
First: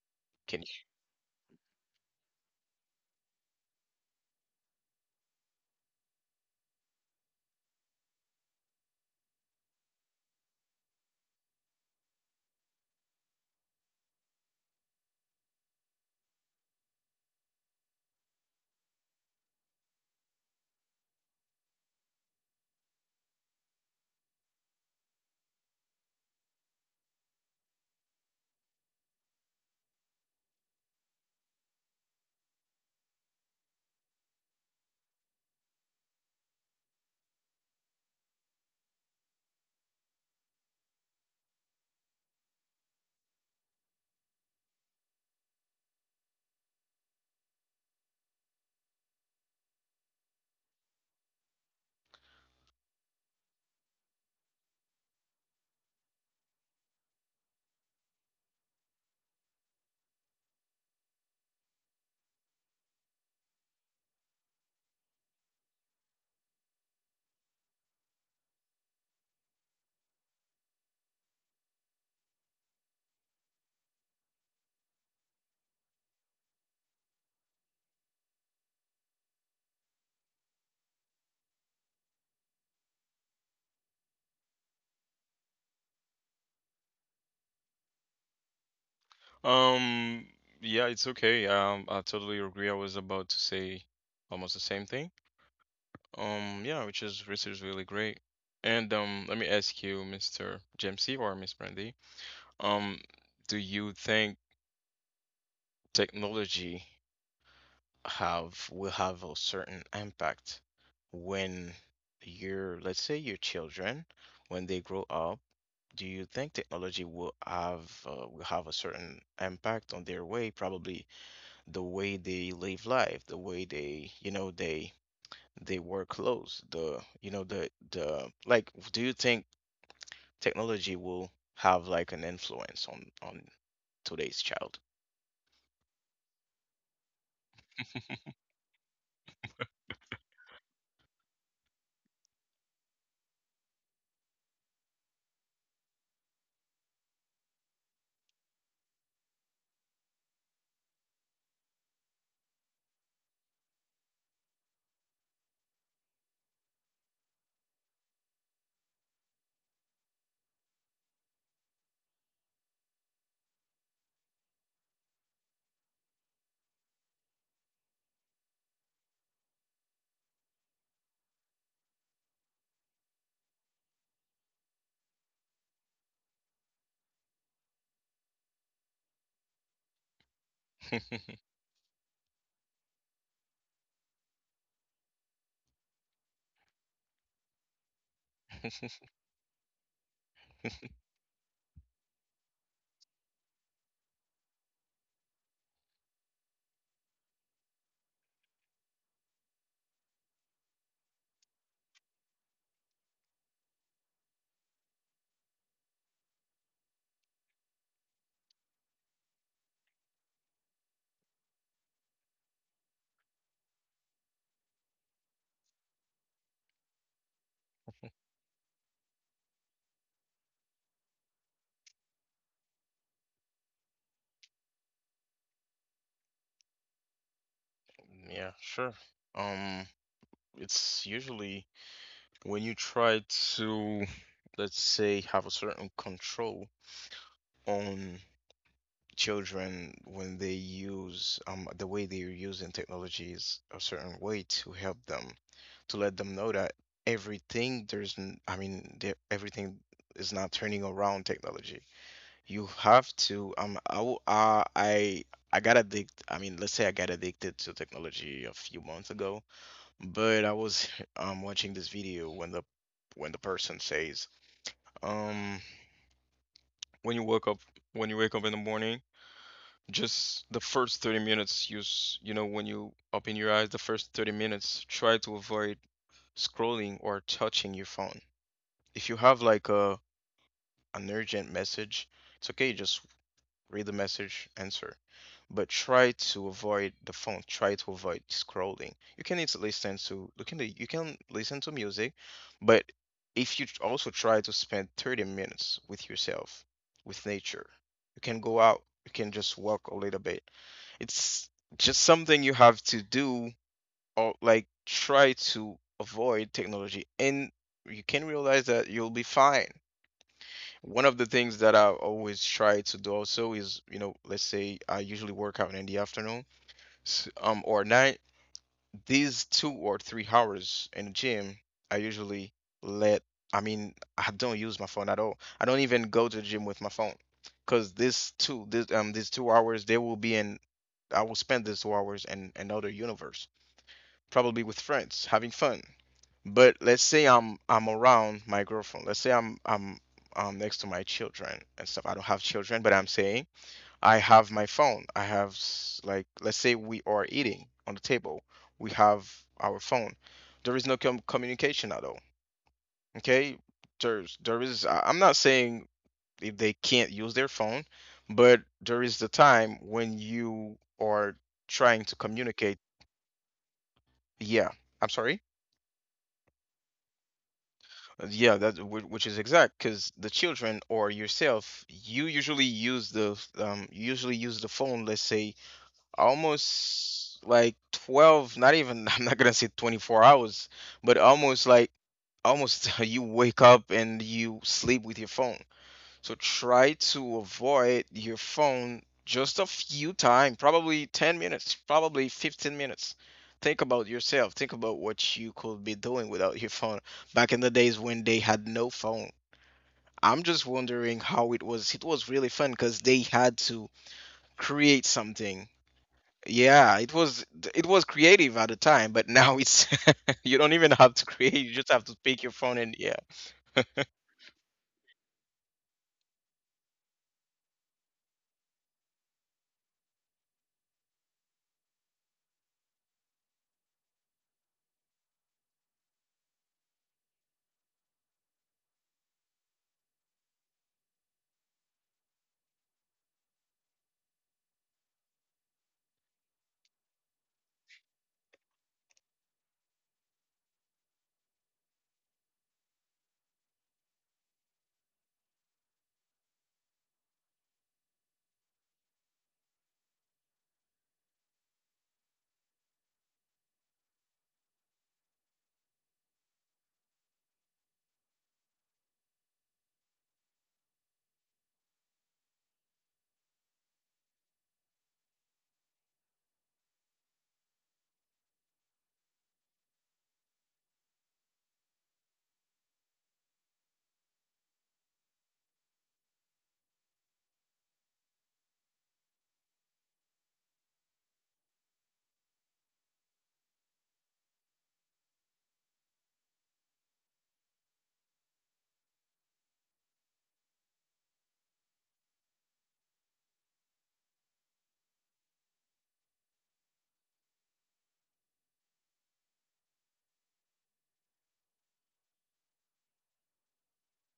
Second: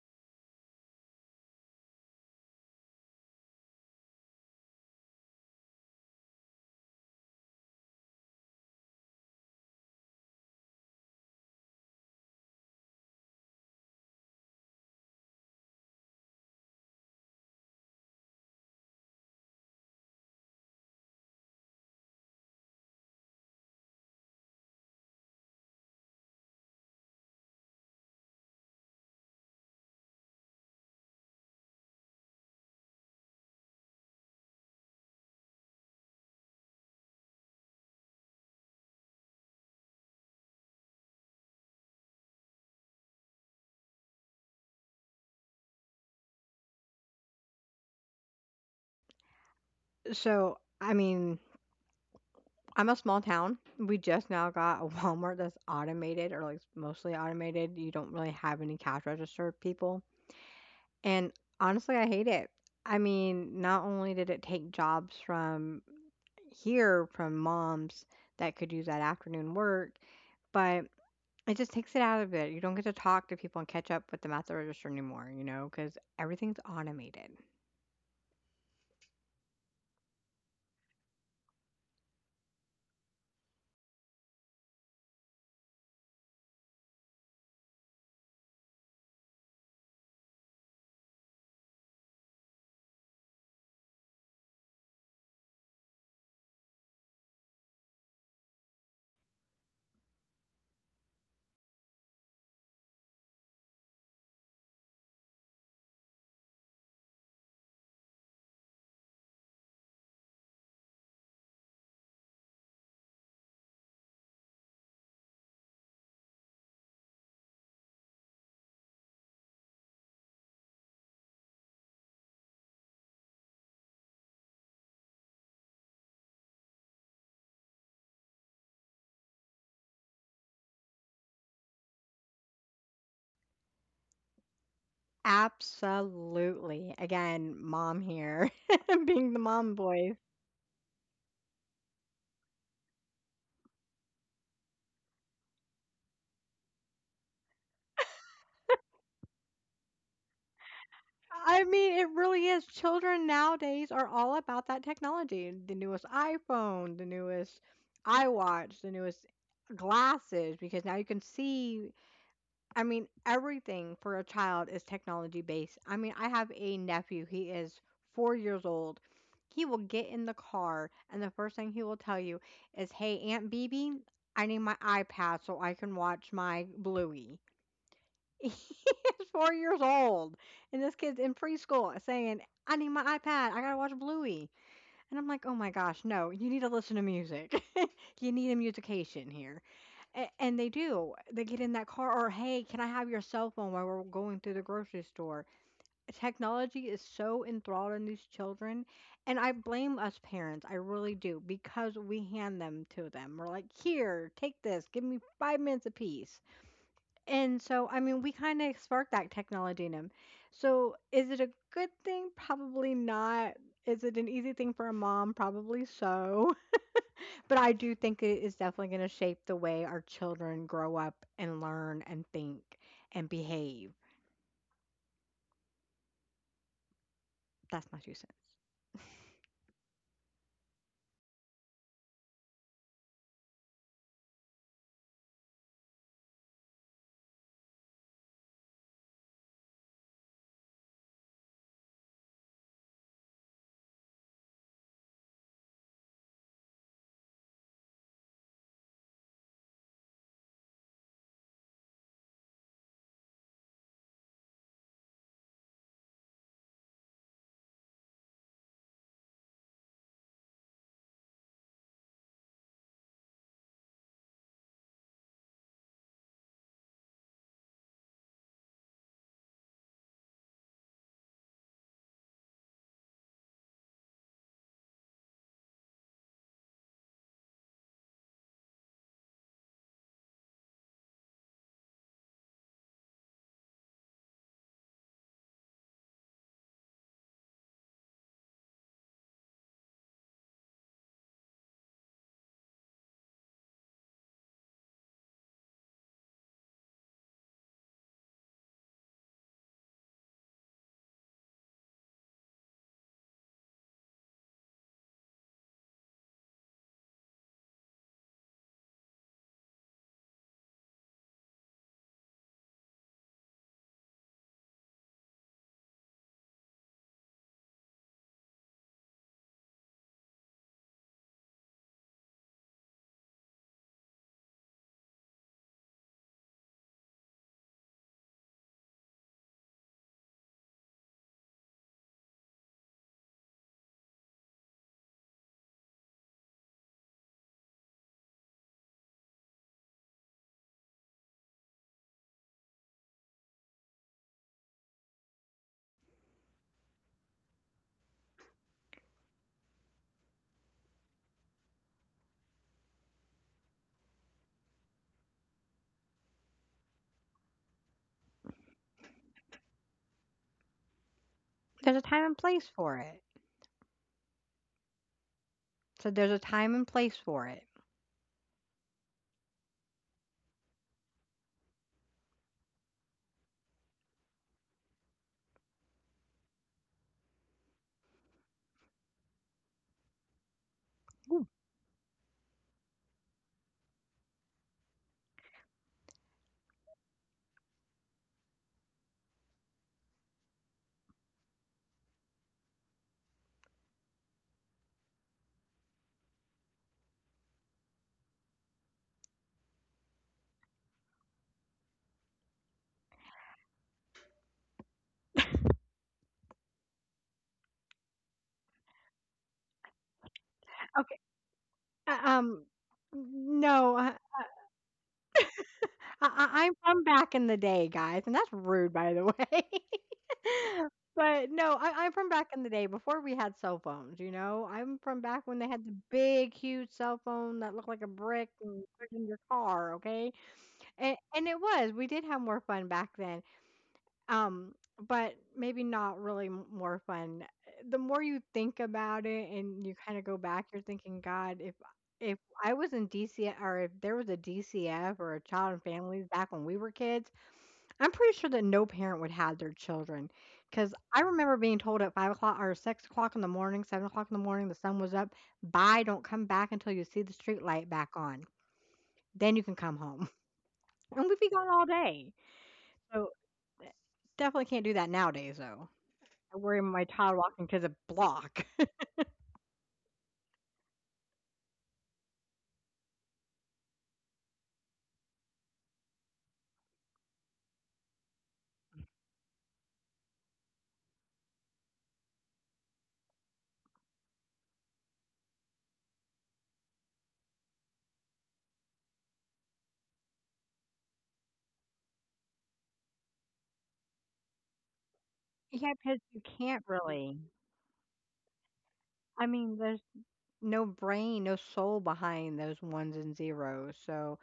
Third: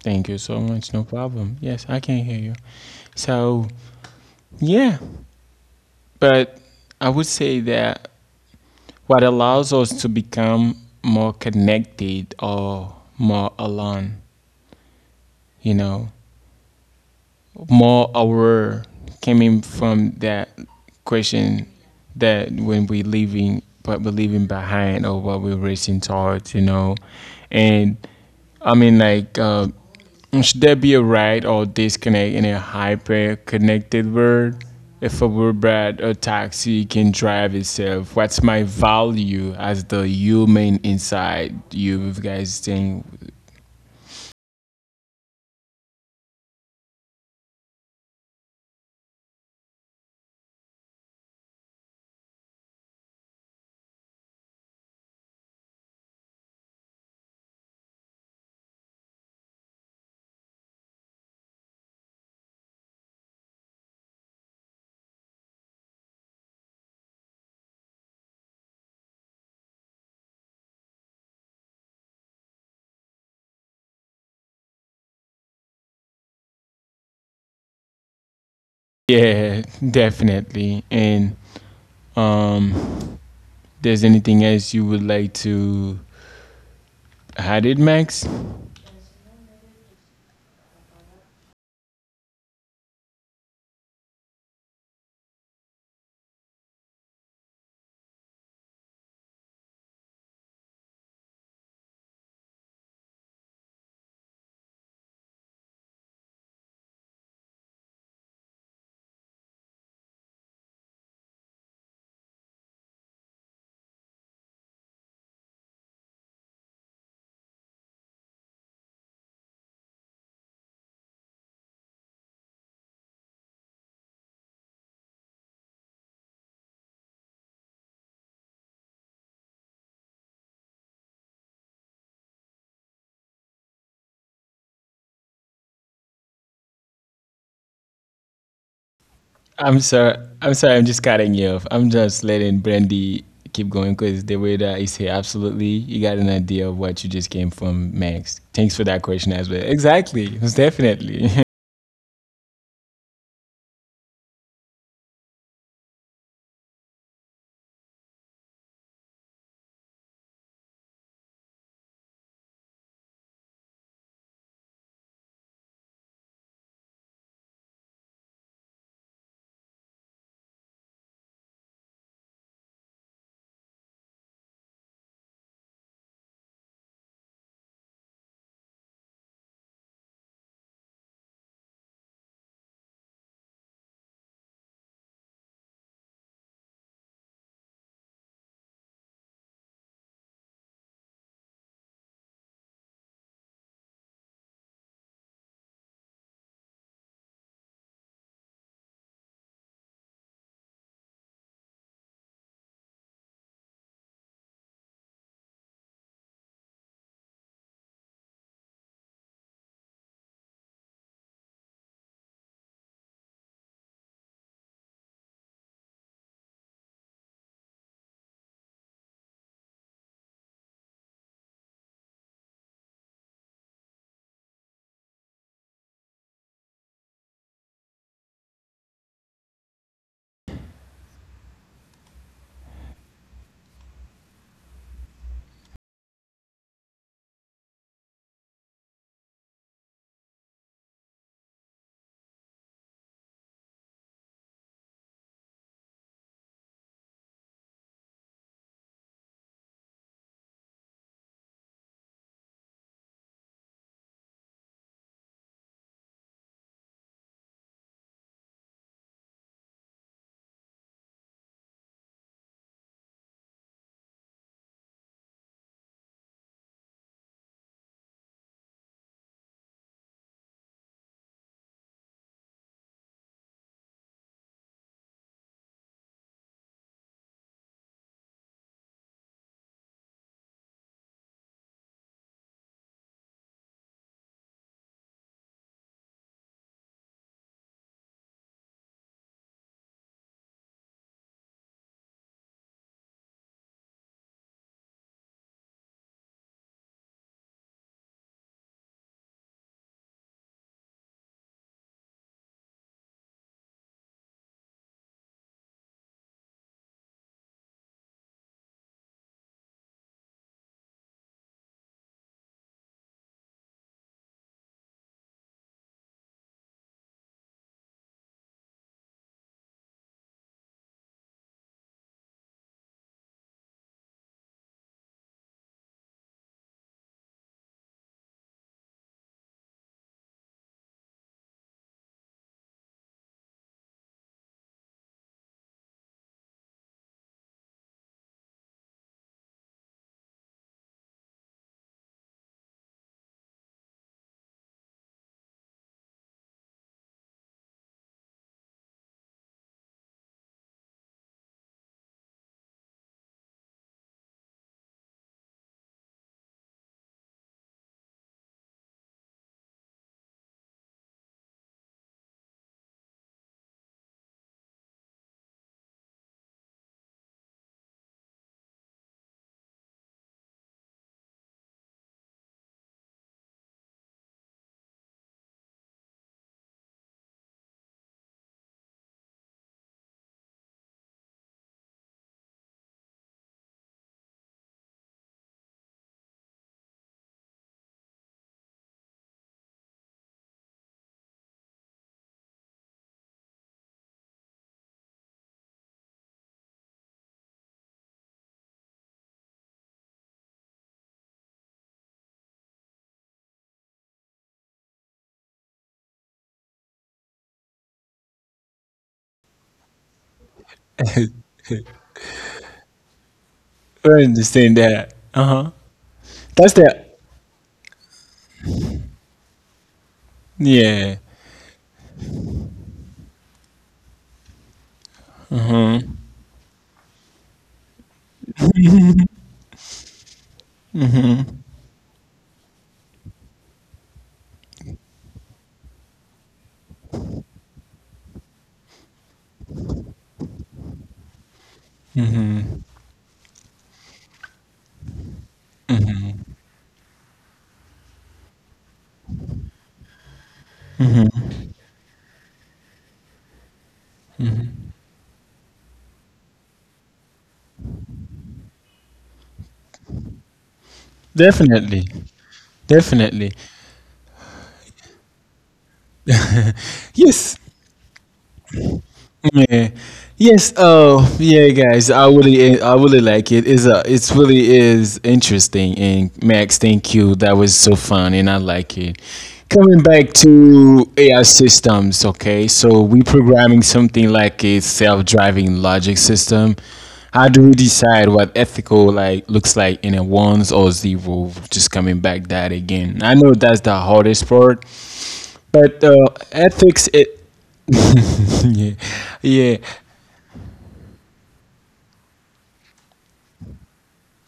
Speaker 1: Thank you so
Speaker 3: Can
Speaker 1: much. No problem. Yes, I can hear you. So yeah, but I would say that what allows us to become more connected or more alone, you know, more aware coming from that question that when we leaving what we're leaving behind or what we're racing towards, you know. And I mean like should there be a right or disconnect in a hyper connected world? If a Uber or taxi can drive itself, what's my value as the human inside you? If you guys think,
Speaker 2: So, I mean, I'm a small town. We just now got a [LAUGHS] Walmart that's automated or like mostly automated. You don't really have any cash register people. And honestly, I hate it. I mean, not only did it take jobs from here from moms that could use that afternoon work, but it just takes it out of it. You don't get to talk to people and catch up with them at the register anymore, you know, because everything's automated.
Speaker 1: [LAUGHS] yeah, definitely. And um, there's anything else you would like to add it, Max?
Speaker 3: you? Yeah, it's okay. I totally agree. I was about to say almost the same thing. Yeah, which is research is really great. And let me ask you, Mr. Jamesy or Miss Brandy, um, do you think technology have, will have a certain impact when your, let's say your children, when they grow up, do you think technology will have, will have a certain impact on their way, probably the way they live life, the way they, you know, they wear clothes, the, you know, the like, do you think technology will have like an influence on today's child?
Speaker 2: Absolutely. Again, mom here,
Speaker 3: [LAUGHS]
Speaker 2: [LAUGHS] being the mom
Speaker 1: I'm sorry.
Speaker 2: voice.
Speaker 1: I'm sorry. I'm just cutting you off. I'm just letting Brandy keep going because the way that is here, absolutely, you got an idea of what you just came from, Max. Thanks for that question as well. Exactly. Most definitely.
Speaker 2: I mean, it really is. Children nowadays are all about that technology. The newest iPhone, the newest iWatch, the newest glasses, because now you can see. I mean, everything for a child is technology based. I mean, I have a nephew, he is 4 years old. He will get in the car, and the first thing he will tell you is, "Hey, Aunt Bibi, I need my iPad so I can watch my Bluey." [LAUGHS] He is 4 years old, and this kid's in
Speaker 3: [LAUGHS]
Speaker 2: preschool saying, "I need my iPad, I gotta watch Bluey." And I'm like, "Oh my gosh, no, you need to listen to music." [LAUGHS] You need a musication. And they do. They get in that car, or hey, can I have your cell phone while we're going through the grocery store? Technology is so enthralled in these children, and I blame us parents. I really do because we hand them to them. We're like, here, take this. Give me 5 minutes apiece. And so, I mean, we kind of spark that technology in them. So, is it a good thing? Probably not. Is it an easy thing for a mom? Probably so. But I do think it is definitely going to shape the way our children grow up and learn and think and behave. That's my two cents.
Speaker 3: Yeah, sure. Um, it's usually when you try to, let's say, have a certain control on children when they use, the way they're using technology is a certain way to help them, to let them know that I mean, everything is not turning around technology. You have to, I got addicted. I mean, let's say I got addicted to technology a few months ago, but I was [LAUGHS] watching this video when the person says, um, when you wake up, when you wake up in the morning, just the first 30 minutes, you, you know, when you open your eyes, the first 30 minutes, try to avoid scrolling or touching your phone. If you have like a, an urgent message, it's okay, just read the message, answer. But try to avoid the phone. Try to avoid scrolling. You can easily listen to, you can listen to music, but if you also try to spend 30 minutes with yourself, with nature, you can go out. You can just walk a little bit. It's just something you have to do, or like try to avoid technology and you can realize that you'll be fine. One of the things that I always try to do also is, you know, let's say I usually work out in the afternoon, or night. These two or three hours in the gym, I usually let, I mean, I don't use my phone at all. I don't even go to the gym with my phone, because this two, this these two hours, they will be in. I will spend these two hours in another universe, probably with friends, having fun. But let's say I'm, around my girlfriend. Let's say I'm next to my children and stuff. I don't have children, but I'm saying I have my phone. I have, like let's say we are eating on the table. We have our phone. There is no communication at all. Okay? There's there is I- I'm not saying if they can't use their phone, but there is the time when you are
Speaker 2: There's a
Speaker 3: trying
Speaker 2: time
Speaker 3: to
Speaker 2: and place
Speaker 3: communicate.
Speaker 2: for it.
Speaker 3: Yeah. I'm sorry.
Speaker 2: So there's a time and place for it.
Speaker 3: Yeah, which is exact because the children or yourself, you usually use the you usually use the phone, let's say almost like 12, not even [LAUGHS] I'm not gonna say 24 hours, but
Speaker 2: Ooh,
Speaker 3: almost like almost [LAUGHS] you wake up and you sleep with your phone. So try to avoid your phone just a few time, probably 10 minutes, probably 15 minutes. Think about yourself. Think about what you could be doing without your phone back in the days when they had no phone. I'm just wondering how it was. It was really fun because they had to create something. Yeah, it was creative at the time, but now it's [LAUGHS] you don't even
Speaker 2: okay.
Speaker 3: have to create. You just have
Speaker 2: Uh,
Speaker 3: to pick your
Speaker 2: Um,
Speaker 3: phone and yeah.
Speaker 2: no,
Speaker 1: [LAUGHS] I
Speaker 3: [LAUGHS]
Speaker 2: uh,
Speaker 1: understand that. Uh huh. That's
Speaker 2: I'm
Speaker 1: the
Speaker 2: from back in the day, guys, and that's rude, by the [LAUGHS] way. [LAUGHS]
Speaker 1: yeah.
Speaker 2: But no, I'm from back in the day before we had cell phones, you know? I'm from back when they had the big, huge cell phone that looked like a brick and put it in your car, okay? And it was, we did have more fun back then. Um, but maybe not really more fun. The more you think about it and you kind of go back, you're thinking, God, if I was in DC, or if there was a DCF or a Child and Families back when we were kids, I'm pretty sure that no parent would have their children because I remember being told at 5 o'clock or 6 o'clock in the morning, 7 o'clock in the morning, the sun was up. Bye, don't come back until you see the street light back on. Then you can come home. [LAUGHS] And we'd be gone all
Speaker 1: Definitely.
Speaker 2: day. So
Speaker 1: Definitely.
Speaker 2: definitely can't do that nowadays, though. I worry my child
Speaker 1: Yes.
Speaker 2: walking to the block. [LAUGHS]
Speaker 1: Yeah. Yes. Oh, yeah, guys. I really like it. It's a, it's really is interesting. And Max, thank you. That was so fun, and I like it. Coming back to AI systems. Okay, so we programming something like a self-driving logic system. How do we decide what ethical like looks like in a ones or zero? Just coming back that again. I know that's the hardest part
Speaker 2: Yeah,
Speaker 1: but
Speaker 2: because you can't
Speaker 1: ethics, it.
Speaker 2: really.
Speaker 1: [LAUGHS] yeah,
Speaker 2: I
Speaker 1: yeah,
Speaker 2: mean, there's no brain, no soul behind those ones and zeros. So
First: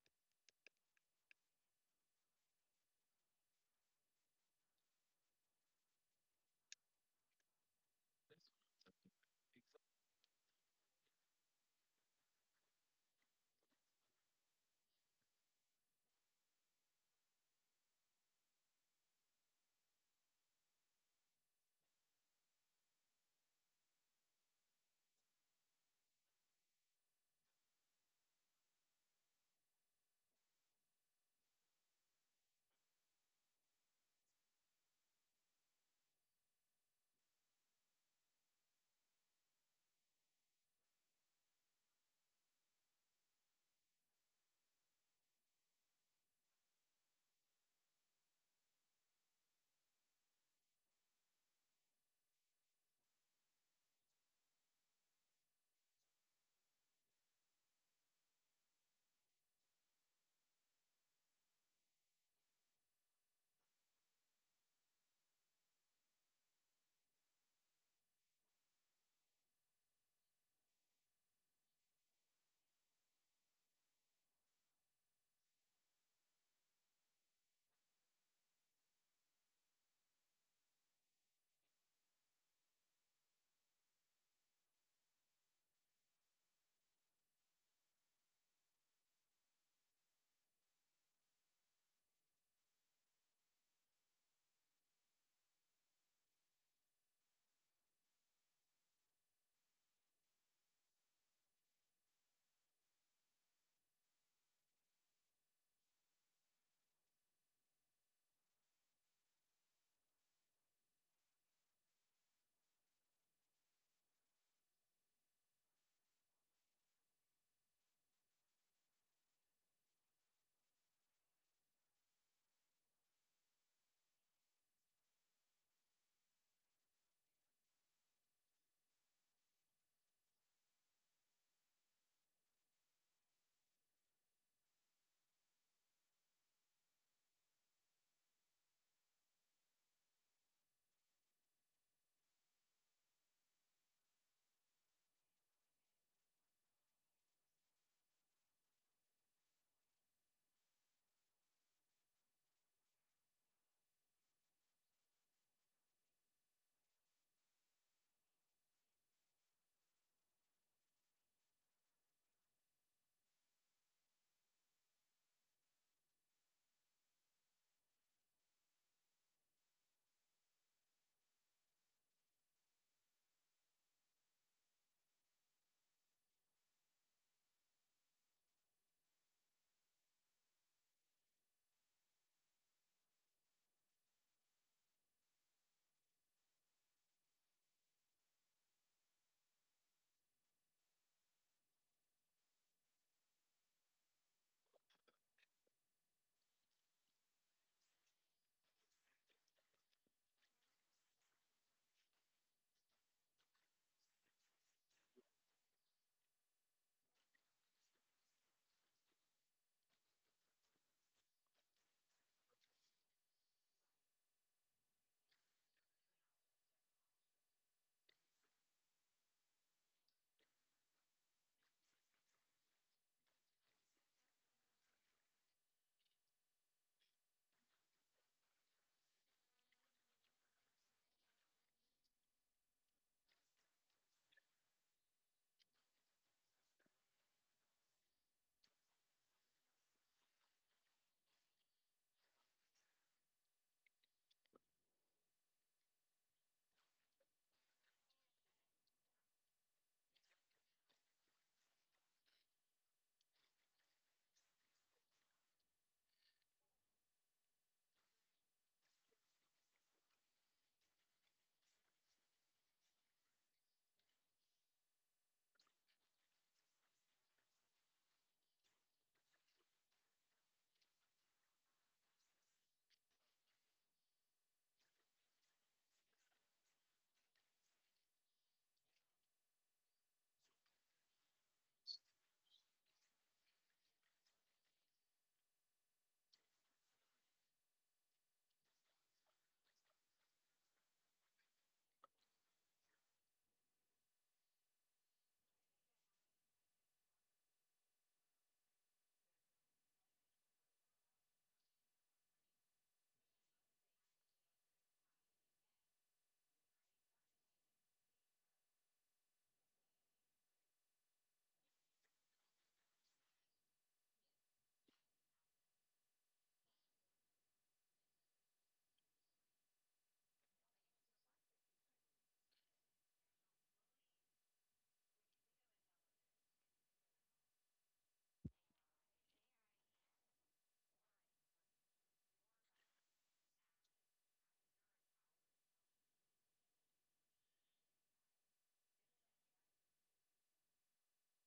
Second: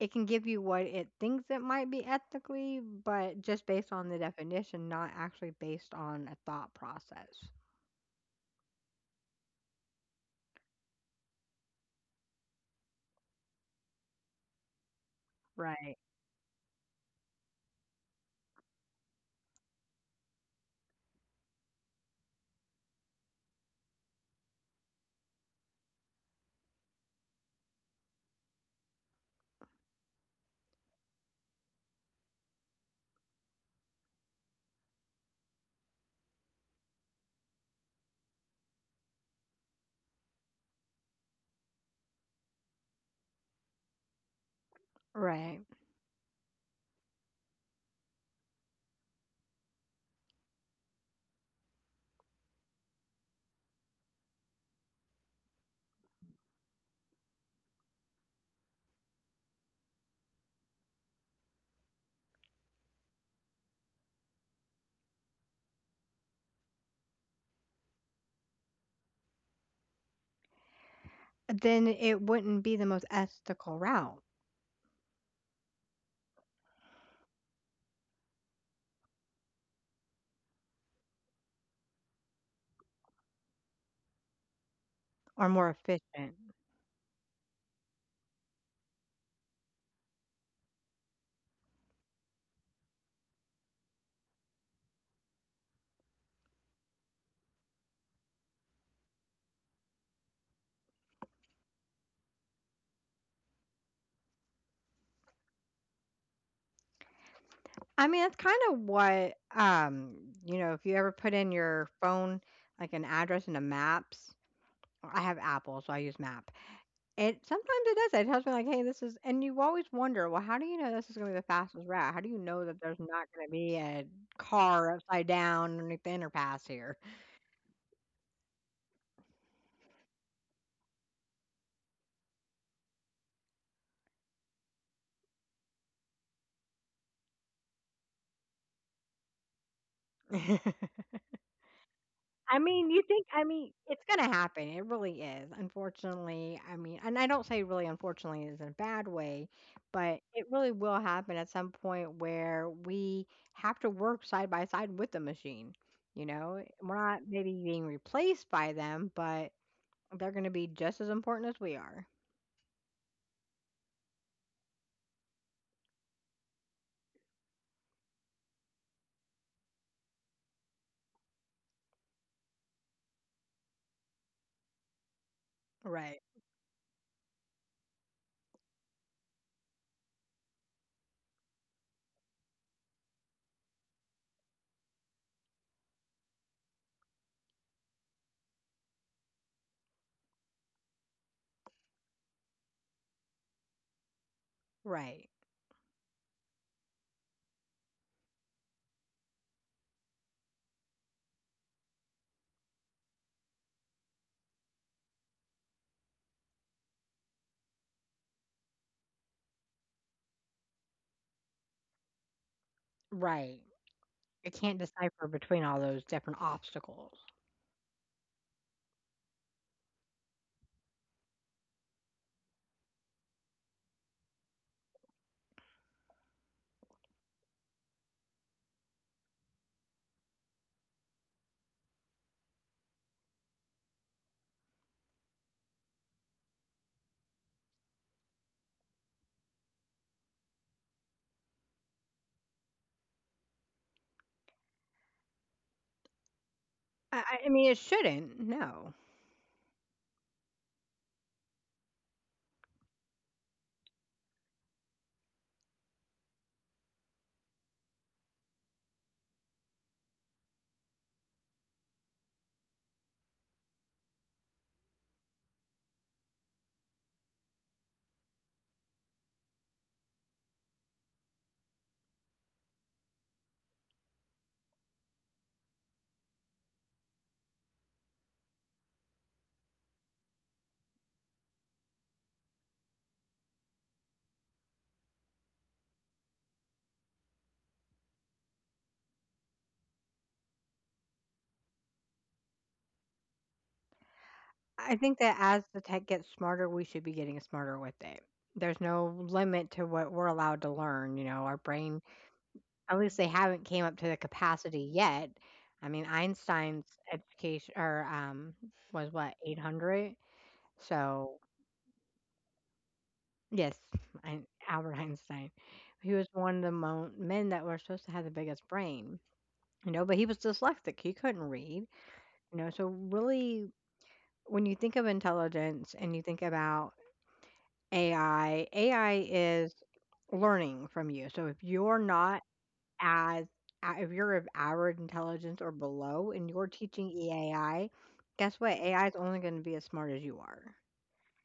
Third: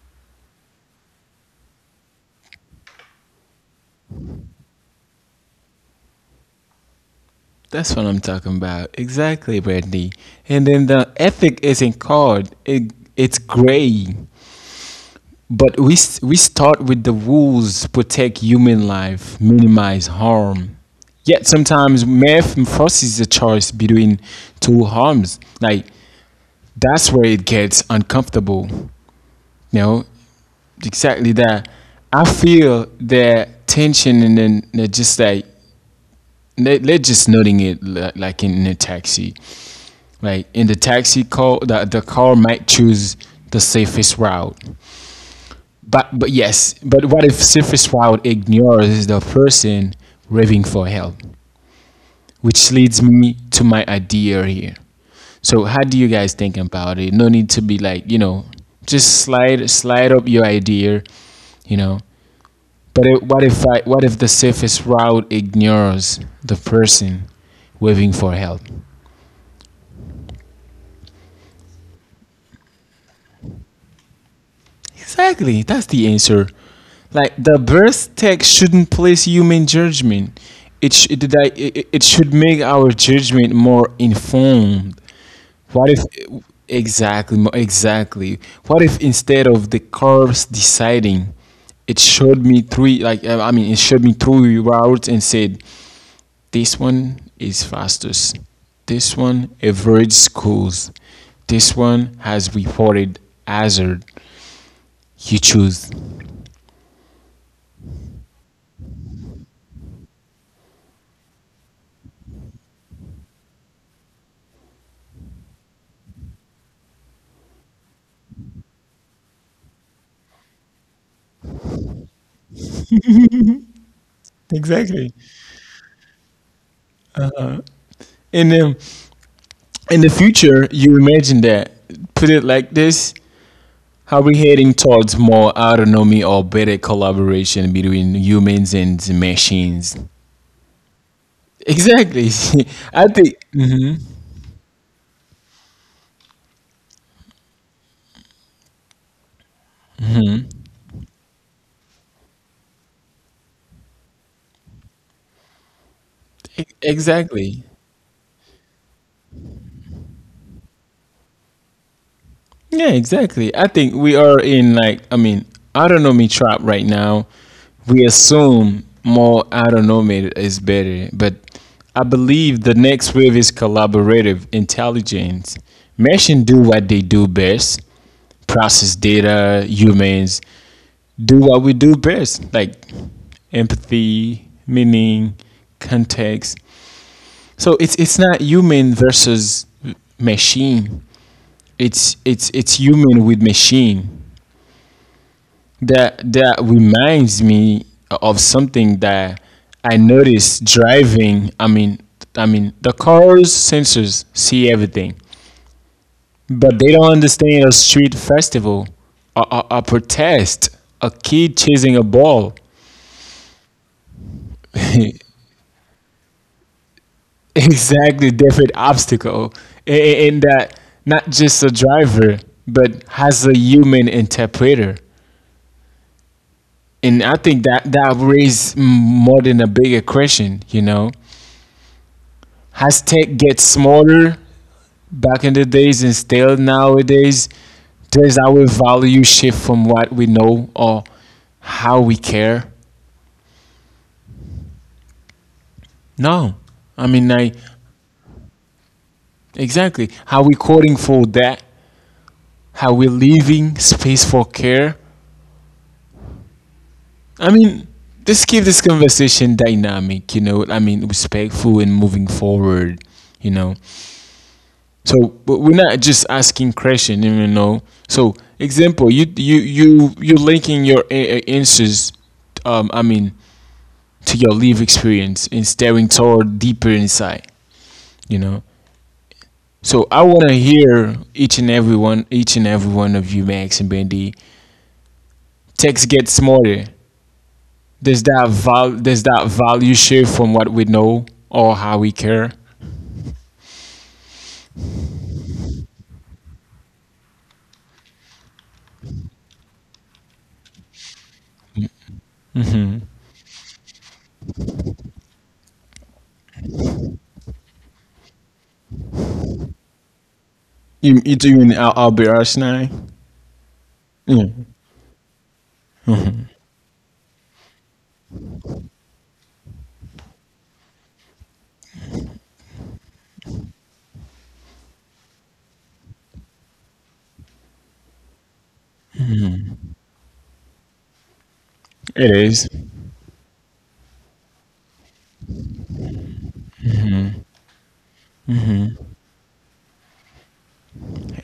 Speaker 2: it can give you what it thinks it might be ethically, but just based on the definition, not actually based on a thought process.
Speaker 1: that's what I'm talking about. Exactly, Brandy. And then the ethic isn't called it. It's gray. But
Speaker 2: Right.
Speaker 1: we start with the rules protect human life, minimize harm. Yet sometimes math forces a choice between two harms. Like that's where it gets uncomfortable. You know, exactly that. I feel the tension and then they're just like let's just noting it like in a taxi like in the taxi call the car might choose the safest route
Speaker 2: Right.
Speaker 1: but yes but what if safest route ignores the person raving for help which leads me to my idea here so how do you guys think about it no need to be like you know just slide slide up your idea, you know, but it, what if the safest route ignores the person waving for help.
Speaker 2: Then it wouldn't be the most ethical route
Speaker 1: Exactly, that's the answer. Like the birth text shouldn't place human judgment. It it should make our judgment more informed.
Speaker 2: or more
Speaker 1: What if
Speaker 2: efficient.
Speaker 1: exactly mo- exactly? What if instead of the curves deciding, it showed me three like I mean it showed me three routes and said this one is fastest, this one average schools, this one has reported hazard. You choose.
Speaker 2: I mean, that's kind of what, if you ever put in your phone like an address in a maps, or I have Apple, so I use Map. It sometimes it does. It tells me like, "Hey, this is," and you always wonder, "Well, how do you know this is gonna be the fastest route? How do you know that there's not gonna be a car
Speaker 1: Exactly.
Speaker 2: upside down underneath the underpass here?"
Speaker 1: And the in the future, you imagine that. Put it like this: how we heading towards more autonomy or better collaboration between humans and machines?
Speaker 2: [LAUGHS]
Speaker 1: Exactly.
Speaker 2: I mean,
Speaker 1: [LAUGHS]
Speaker 2: you
Speaker 1: I
Speaker 2: think
Speaker 1: think
Speaker 2: I mean, it's gonna happen. It really is. Unfortunately, and I don't say really unfortunately is in a bad way, but it really will happen at some point where we have to work side by side with the machine, you know? We're not maybe
Speaker 1: exactly.
Speaker 2: being replaced by them, but they're going to be just as important as we are.
Speaker 1: Yeah, exactly. I think we are in like I mean autonomy trap right now. We assume more autonomy is better, but I believe the next wave is collaborative intelligence.
Speaker 2: Right.
Speaker 1: Machines do what they do best: process data. Humans do what we do best, like empathy, meaning, context. So it's not human versus machine. It's human with machine.
Speaker 2: Right.
Speaker 1: That reminds me of something that I noticed driving. I mean the cars sensors see everything, but they don't understand a street festival, a protest, a kid chasing a ball,
Speaker 2: Right. It can't
Speaker 1: [LAUGHS]
Speaker 2: decipher between all those different obstacles.
Speaker 1: exactly, different obstacle. And that, not just a driver but has a human interpreter. And I think that raised more than a bigger question. Has tech get smaller back in the days and still nowadays? Does our value shift from what we know or how we care? No. I
Speaker 2: I,
Speaker 1: mean,
Speaker 2: I I
Speaker 1: I
Speaker 2: mean, it shouldn't. No.
Speaker 1: exactly how we coding for that, how we leaving space for care. I mean, let's keep this conversation dynamic. I mean, respectful and moving forward, you know. So but we're not just asking question. So example, you're linking your interests, I mean, to your live experience and staring toward deeper inside, you know. So I want to hear each and every one of you, Max and Bendy. Text get smarter. Does that value shift from what we know or how we care?
Speaker 2: I think that as the tech gets smarter, we should be getting smarter with it. There's no limit to what we're allowed to learn. You know, our brain, at least they haven't came up to the capacity yet. I mean, Einstein's education or was what 800.
Speaker 1: You
Speaker 2: So
Speaker 1: you doing Albert Einstein?
Speaker 2: yes,
Speaker 1: Yeah,
Speaker 2: Albert Einstein. He was one of the men that were supposed to have the biggest brain, you know, but he was dyslexic. He couldn't read, you know. So, really, when you think of intelligence and you think about AI, AI is learning from you. So, if you're
Speaker 1: it
Speaker 2: not
Speaker 1: is.
Speaker 2: as, if you're of average intelligence or below and you're teaching AI, guess what? AI is only going to be as smart as you are,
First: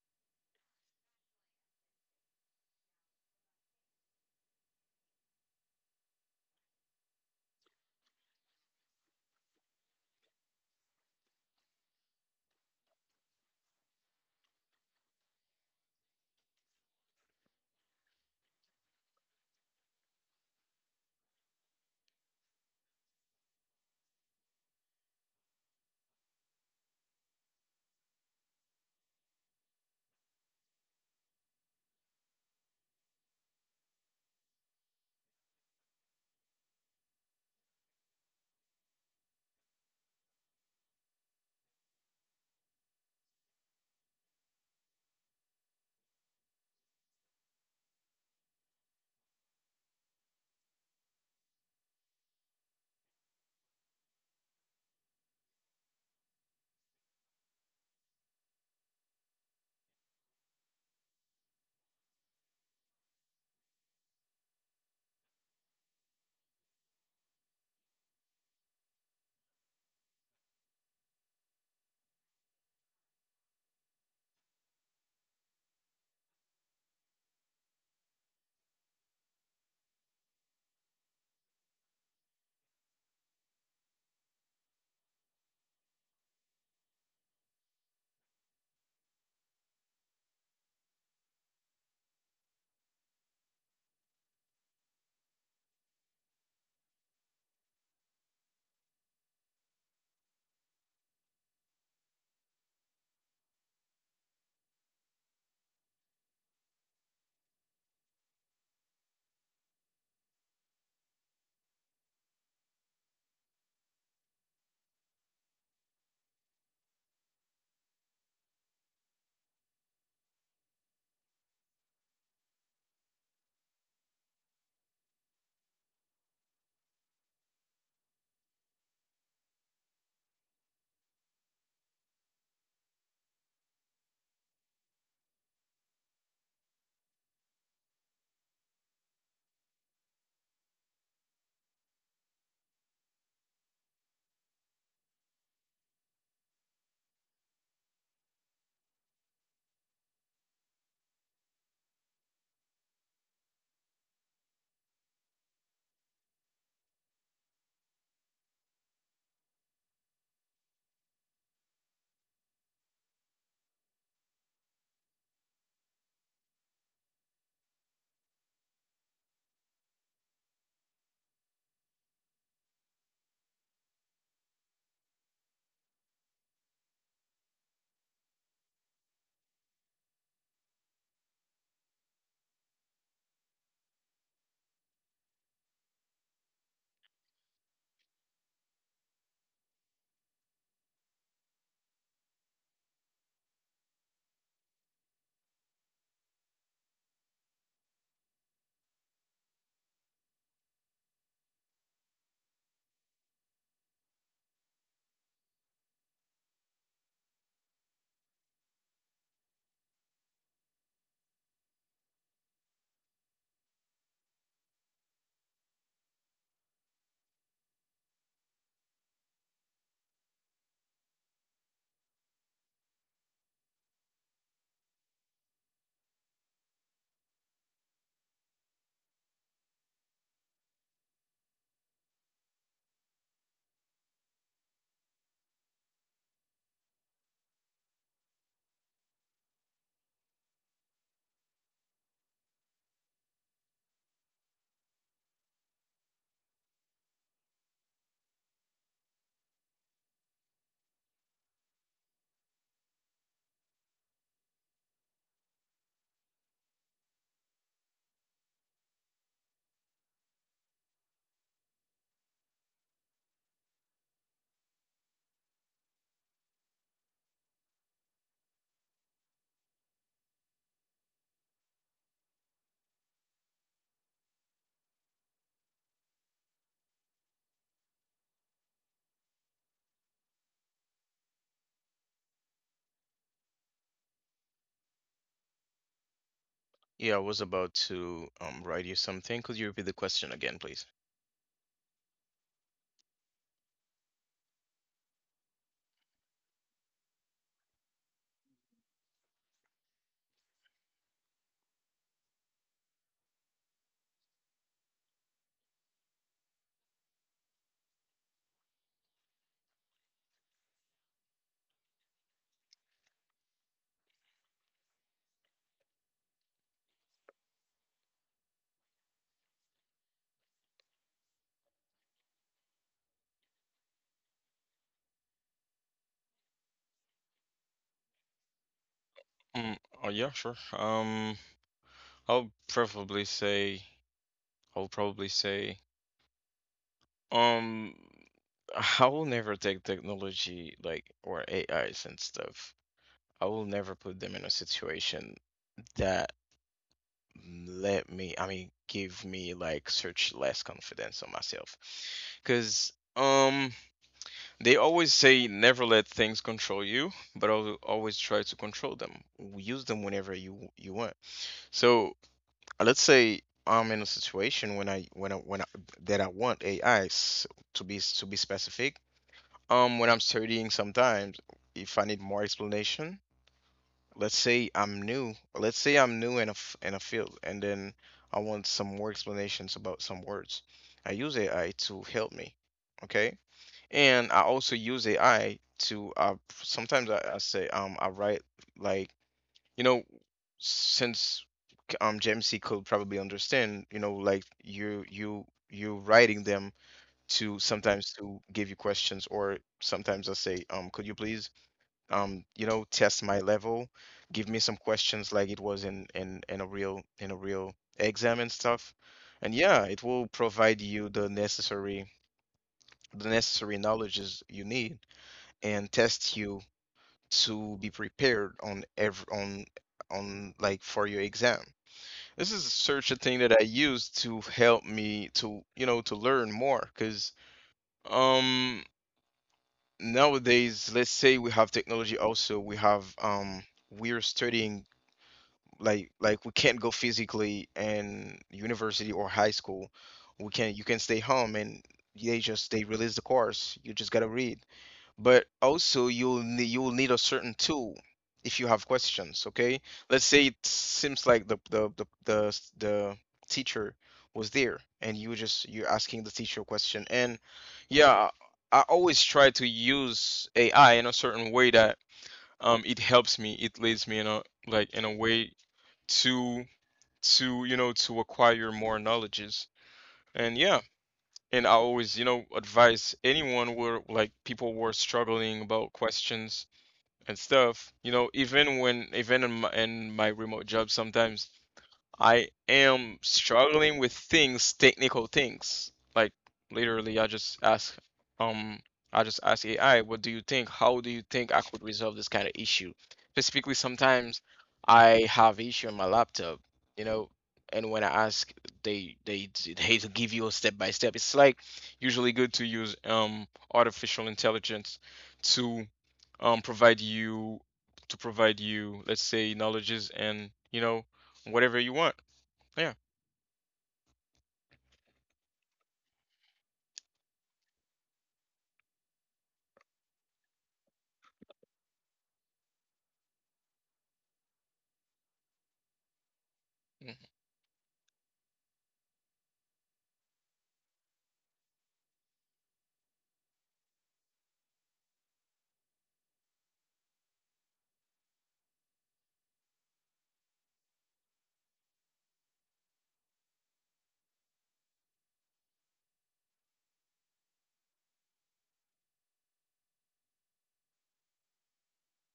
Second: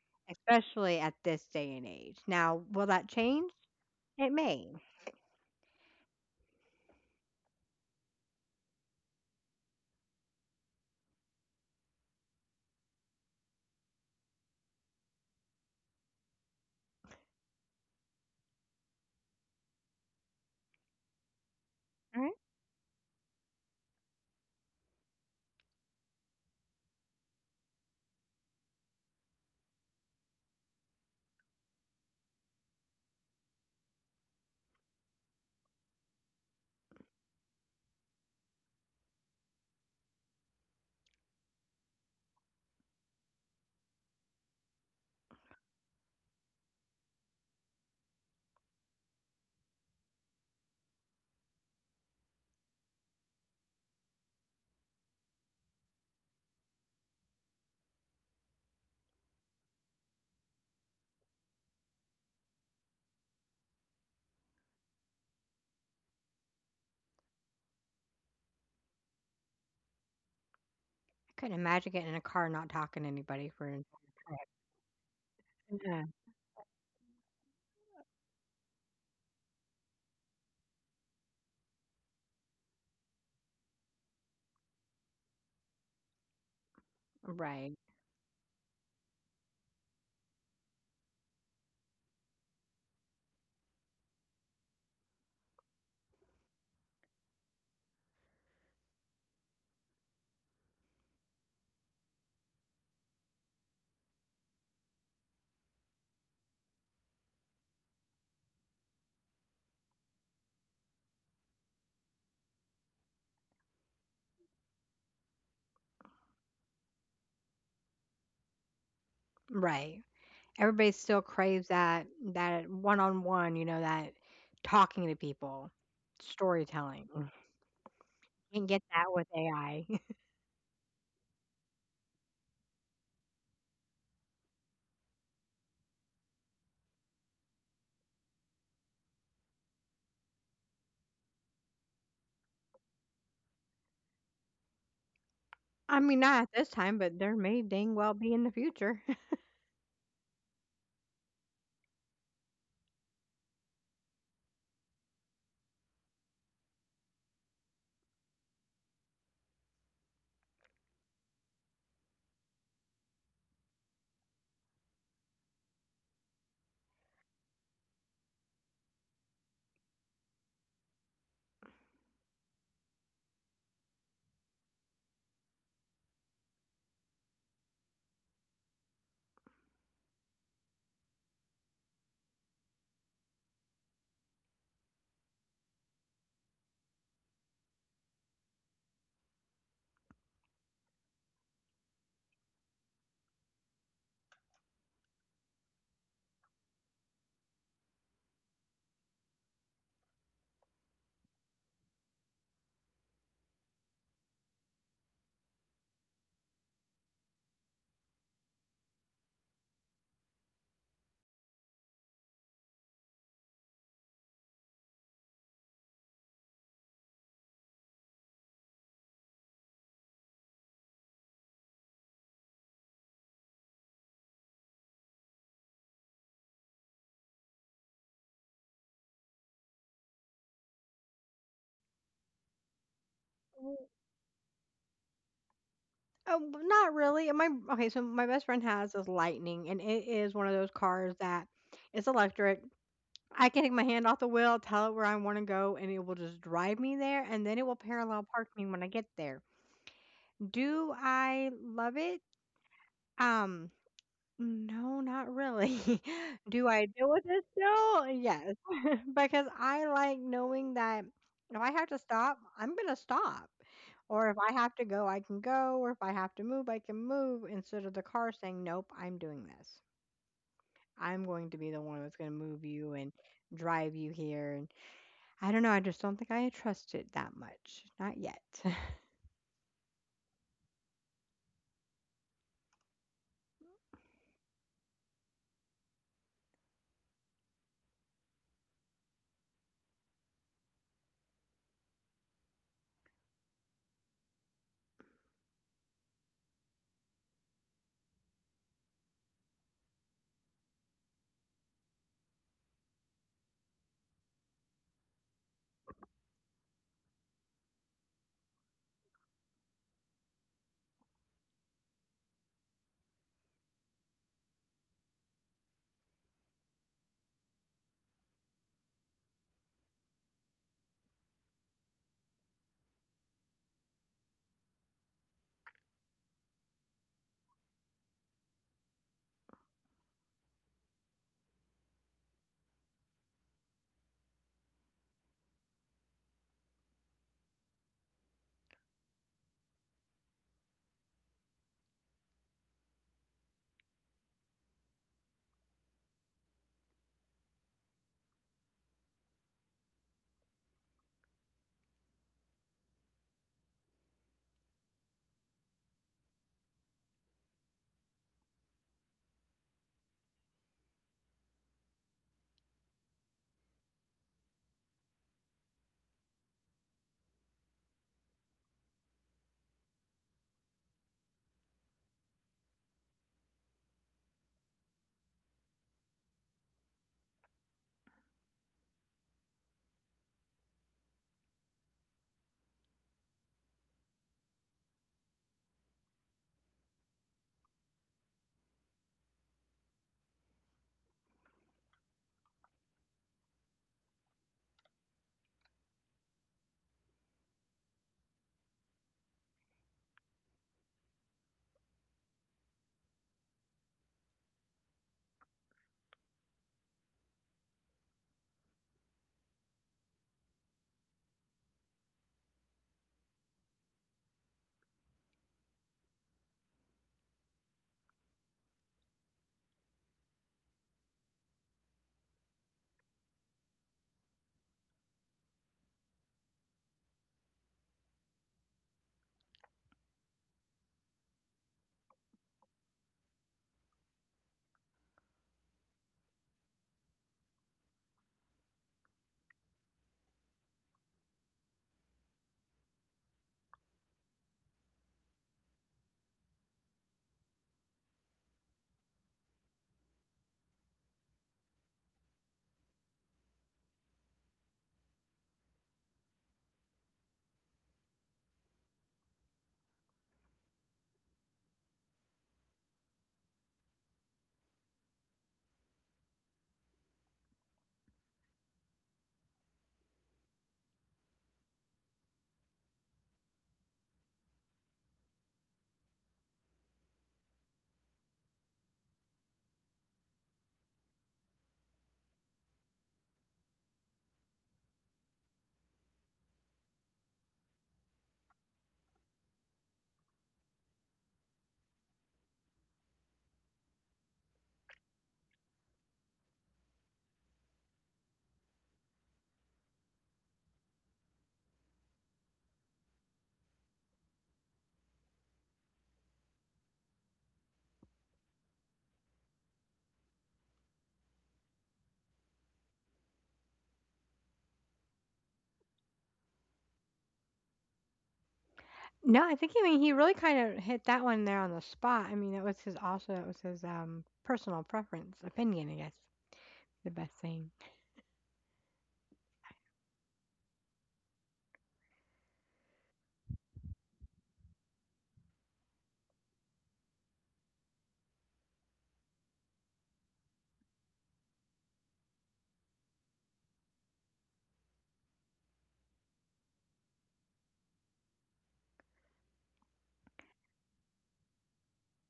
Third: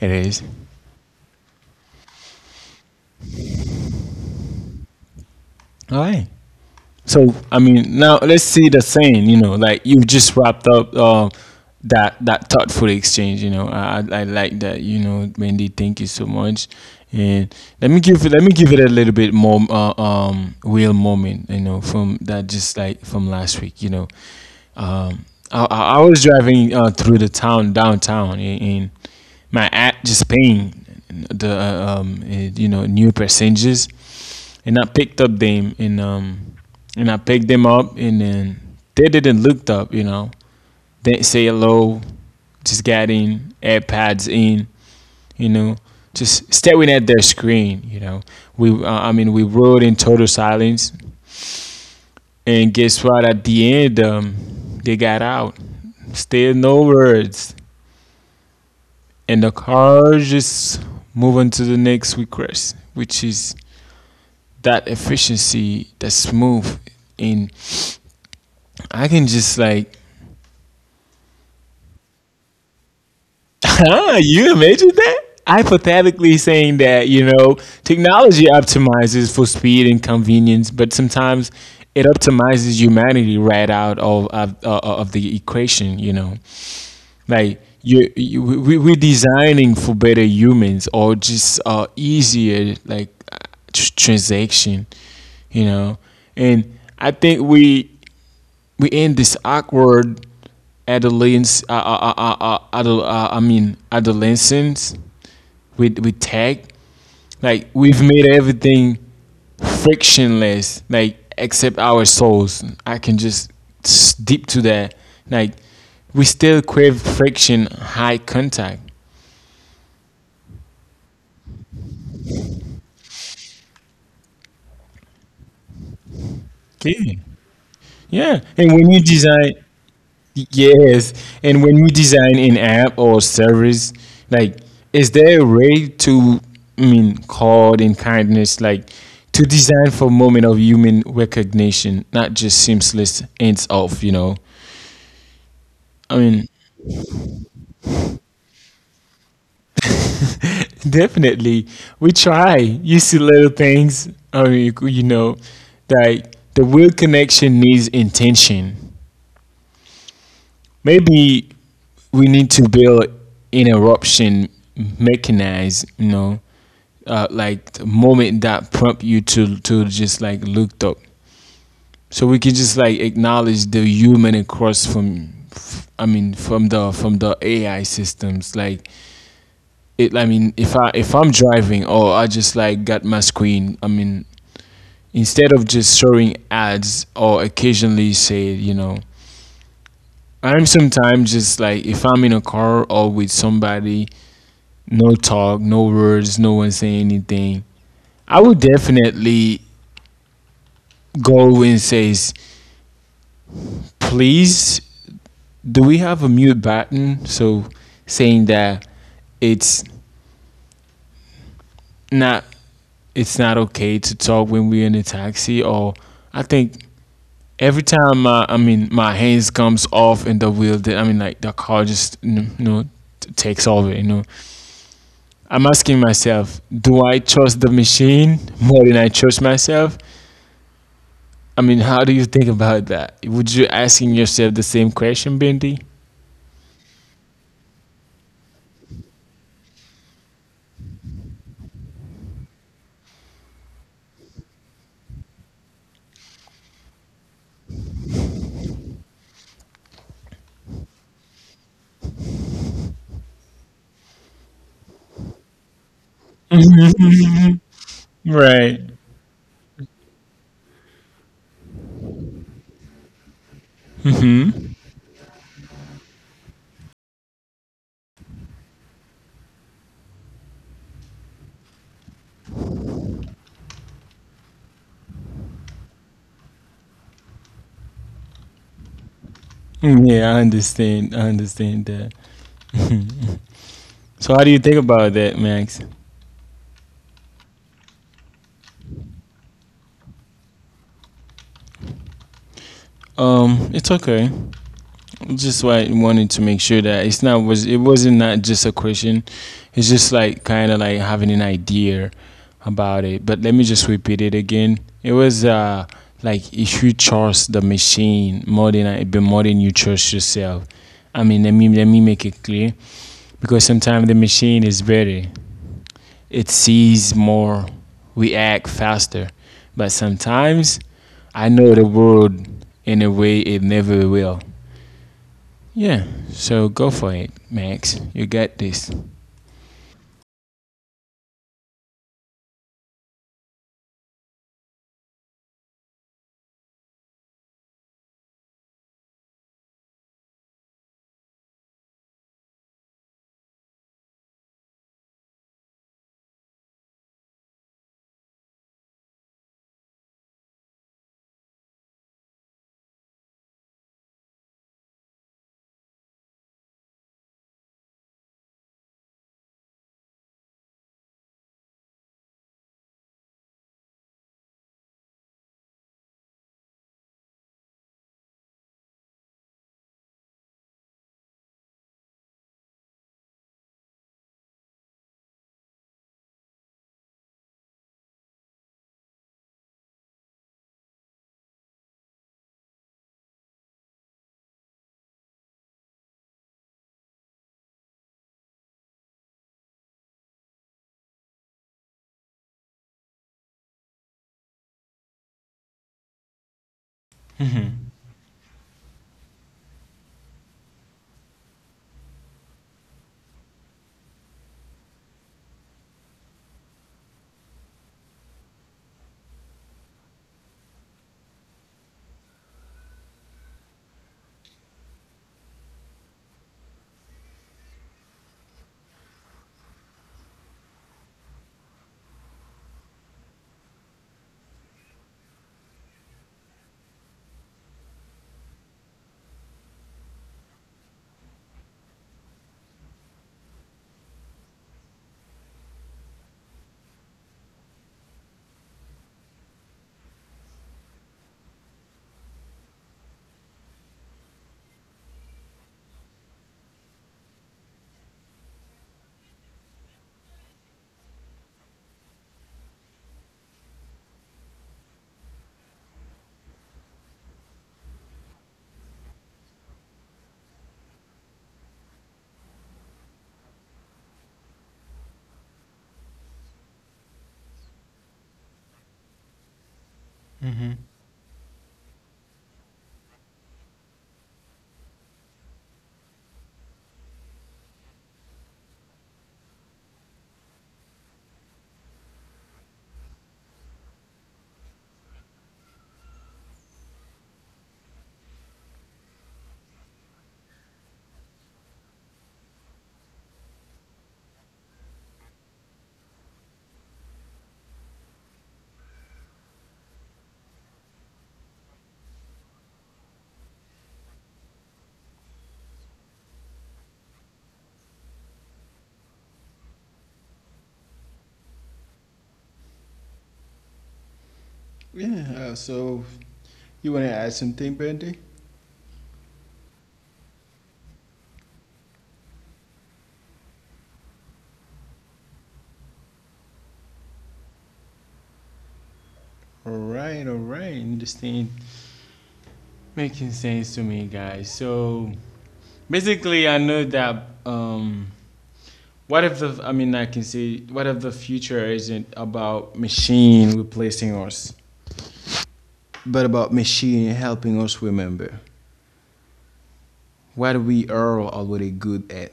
Speaker 1: It is.
Speaker 2: especially at this day and age. Now, will that change? It may.
Speaker 1: All right. So I mean, now let's see the saying. You know, like you've just wrapped up that thoughtful exchange. You know, I like that. You know, Wendy, thank you so much. And let me give it a little bit more real moment. You know, from
Speaker 2: Right?
Speaker 1: that just like from last week. You know, um I was driving through the town downtown and my app just paying the new passengers and I picked up them and um and I picked them up and then they didn't look up. Didn't say hello, just got in, AirPods in, you know, just staring at their screen. We I mean we rode in total silence and guess what at the end they got out. Still no words. And the car just move on to the next request, which is that efficiency, that smooth and I can just like,
Speaker 2: I couldn't imagine getting in a car and not talking to anybody
Speaker 1: [LAUGHS]
Speaker 2: for an...
Speaker 1: huh, you imagine that?
Speaker 2: Yeah.
Speaker 1: Hypothetically saying that, technology optimizes for speed and convenience, but sometimes it optimizes humanity right out of the equation. Like
Speaker 2: Right,
Speaker 1: we're designing for better humans or just easier like transaction, you know. And I think we end this awkward adolescence. I mean adolescence with tech. Like we've made everything frictionless. Like except our souls. I can just deep to that. Like we still crave friction, high contact.
Speaker 2: right. Everybody still craves that that one-on-one, you know, that talking to people, storytelling.
Speaker 1: Okay.
Speaker 2: Mm.
Speaker 1: Yeah,
Speaker 2: Can't
Speaker 1: and
Speaker 2: get
Speaker 1: when you
Speaker 2: that with
Speaker 1: design.
Speaker 2: AI. I... [LAUGHS]
Speaker 1: Yes, and when you design an app or service, like, is there a way to, I mean, called in kindness, like, to design for moment of human recognition, not just seamless ends off, you know?
Speaker 2: I
Speaker 1: I
Speaker 2: mean, not
Speaker 1: mean,
Speaker 2: at this time, but there may dang well be in the future. [LAUGHS]
Speaker 1: [LAUGHS] definitely, we try. You see little things, I mean, like the real connection needs intention. Maybe we need to build an eruption mechanized, like the moment that prompt you to just like looked up, so we can just like acknowledge the human across from, I mean, from the AI systems. Like it, I mean, if I'm driving or I just like got my screen, I mean, instead of just showing ads or occasionally say. And sometimes it's like if I'm in a car or with somebody, no talk, no words, no one saying anything, I would definitely go and say, please, do we have a mute button? So saying that it's not not okay to talk when we're in a taxi or I think every time my I mean my hands comes off in the wheel that I mean like the car just takes over. I'm asking myself, do I trust the machine more than I trust myself? I mean, how do you think about that? Would you asking yourself the same question, Bindi?
Speaker 2: Oh, but not really. My Okay, so my best friend has this Lightning, and it is one of those cars that it's electric. I can take my hand off the wheel, tell it where I wanna go, and it will just drive me there, and then it will parallel park me when I get there. Do I love it? Um, no, not really. [LAUGHS] Do I deal with it still? Yes,
Speaker 1: Right.
Speaker 2: [LAUGHS] because I like knowing that if I have to stop, I'm gonna stop, or if I have to go, I can go, or if I have to move, I can move, instead of the car saying, "Nope, I'm doing this. I'm going to be the one that's gonna move you and drive you here." I don't know, I just don't think I trust it that much. Not yet. [LAUGHS]
Speaker 1: Yeah, I understand. I understand that. So how do you think about that, Max?
Speaker 3: Yeah, I was about to write you something. Could you repeat the question again, please?
Speaker 1: It's okay. Just why I wanted to make sure that it wasn't not just a question. It's just like kind of like having an idea about it. But let me just repeat it again. It was like if you trust the machine more than I, but more than you trust yourself. I mean, let me make it clear because sometimes the machine is better. It sees more, we act faster. But sometimes I know the world in a way it never will. Yeah, so go for it, Max. You got this.
Speaker 3: Mm, oh yeah, sure. I'll preferably say I'll probably say um I will never take technology like or AIs and stuff. I will never put them in a situation that let me give me like such less confidence on myself because they always say never let things control you but always try to control them, use them whenever you want. So let's say I'm in a situation when I when I when I, that I want AI's to be specific when I'm studying sometimes. If I need more explanation, let's say I'm new. Let's say I'm new in a field, and then I want some more explanations about some words. I use AI to help me, okay? And I also use AI to sometimes I say I write, like, you know, since Jamesy could probably understand, you know, like you writing them, to
Speaker 1: Mm-hmm.
Speaker 3: sometimes to give you questions, or sometimes I say, could you please you know, test my level, give me some questions like it was in a real exam and stuff. And yeah, it will provide you the necessary knowledges you need and test you to be prepared on every on, like, for your exam. This is such a thing that I use to help me to, you know, to learn more because um nowadays, let's say, we have technology. Also we have we're studying, like, we can't go physically in university or high school. We can, you can stay home and they just, they release the course, you just gotta read. But also you'll need, you'll need a certain tool if you have questions. Okay, let's say it seems like the teacher was there and you just, you're asking the teacher a question, and yeah. I always try to use AI in a certain way that it helps me, it leads me in a, in a way to to, you know, to acquire more knowledges. And yeah, and I always, you know, advise anyone where, like, people were struggling about questions and stuff, you know. Even when, in my remote job, sometimes I am struggling with things, technical things. Like, literally, um, I just ask AI, what do you think? How do you think I could resolve this kind of issue? Specifically, sometimes I have issue on my laptop, you know, and when I ask, they they they [LAUGHS] give you a step by step. It's like, usually good to use artificial intelligence to um provide you provide you, let's say, knowledges and, you know, whatever you want. Yeah.
Speaker 1: Yeah, so you want to add something, Brandy?
Speaker 2: No, I think, I mean, he really kind of hit that one there on the spot. I mean, that was his, personal preference, opinion, I guess, the
Speaker 3: Mhm.
Speaker 2: best thing.
Speaker 1: Alright, alright. Understand. Making sense to me, guys. So basically, I know that, what if I mean, I can say, what if the future isn't about machine replacing us, but about machine helping us remember what we are already good at?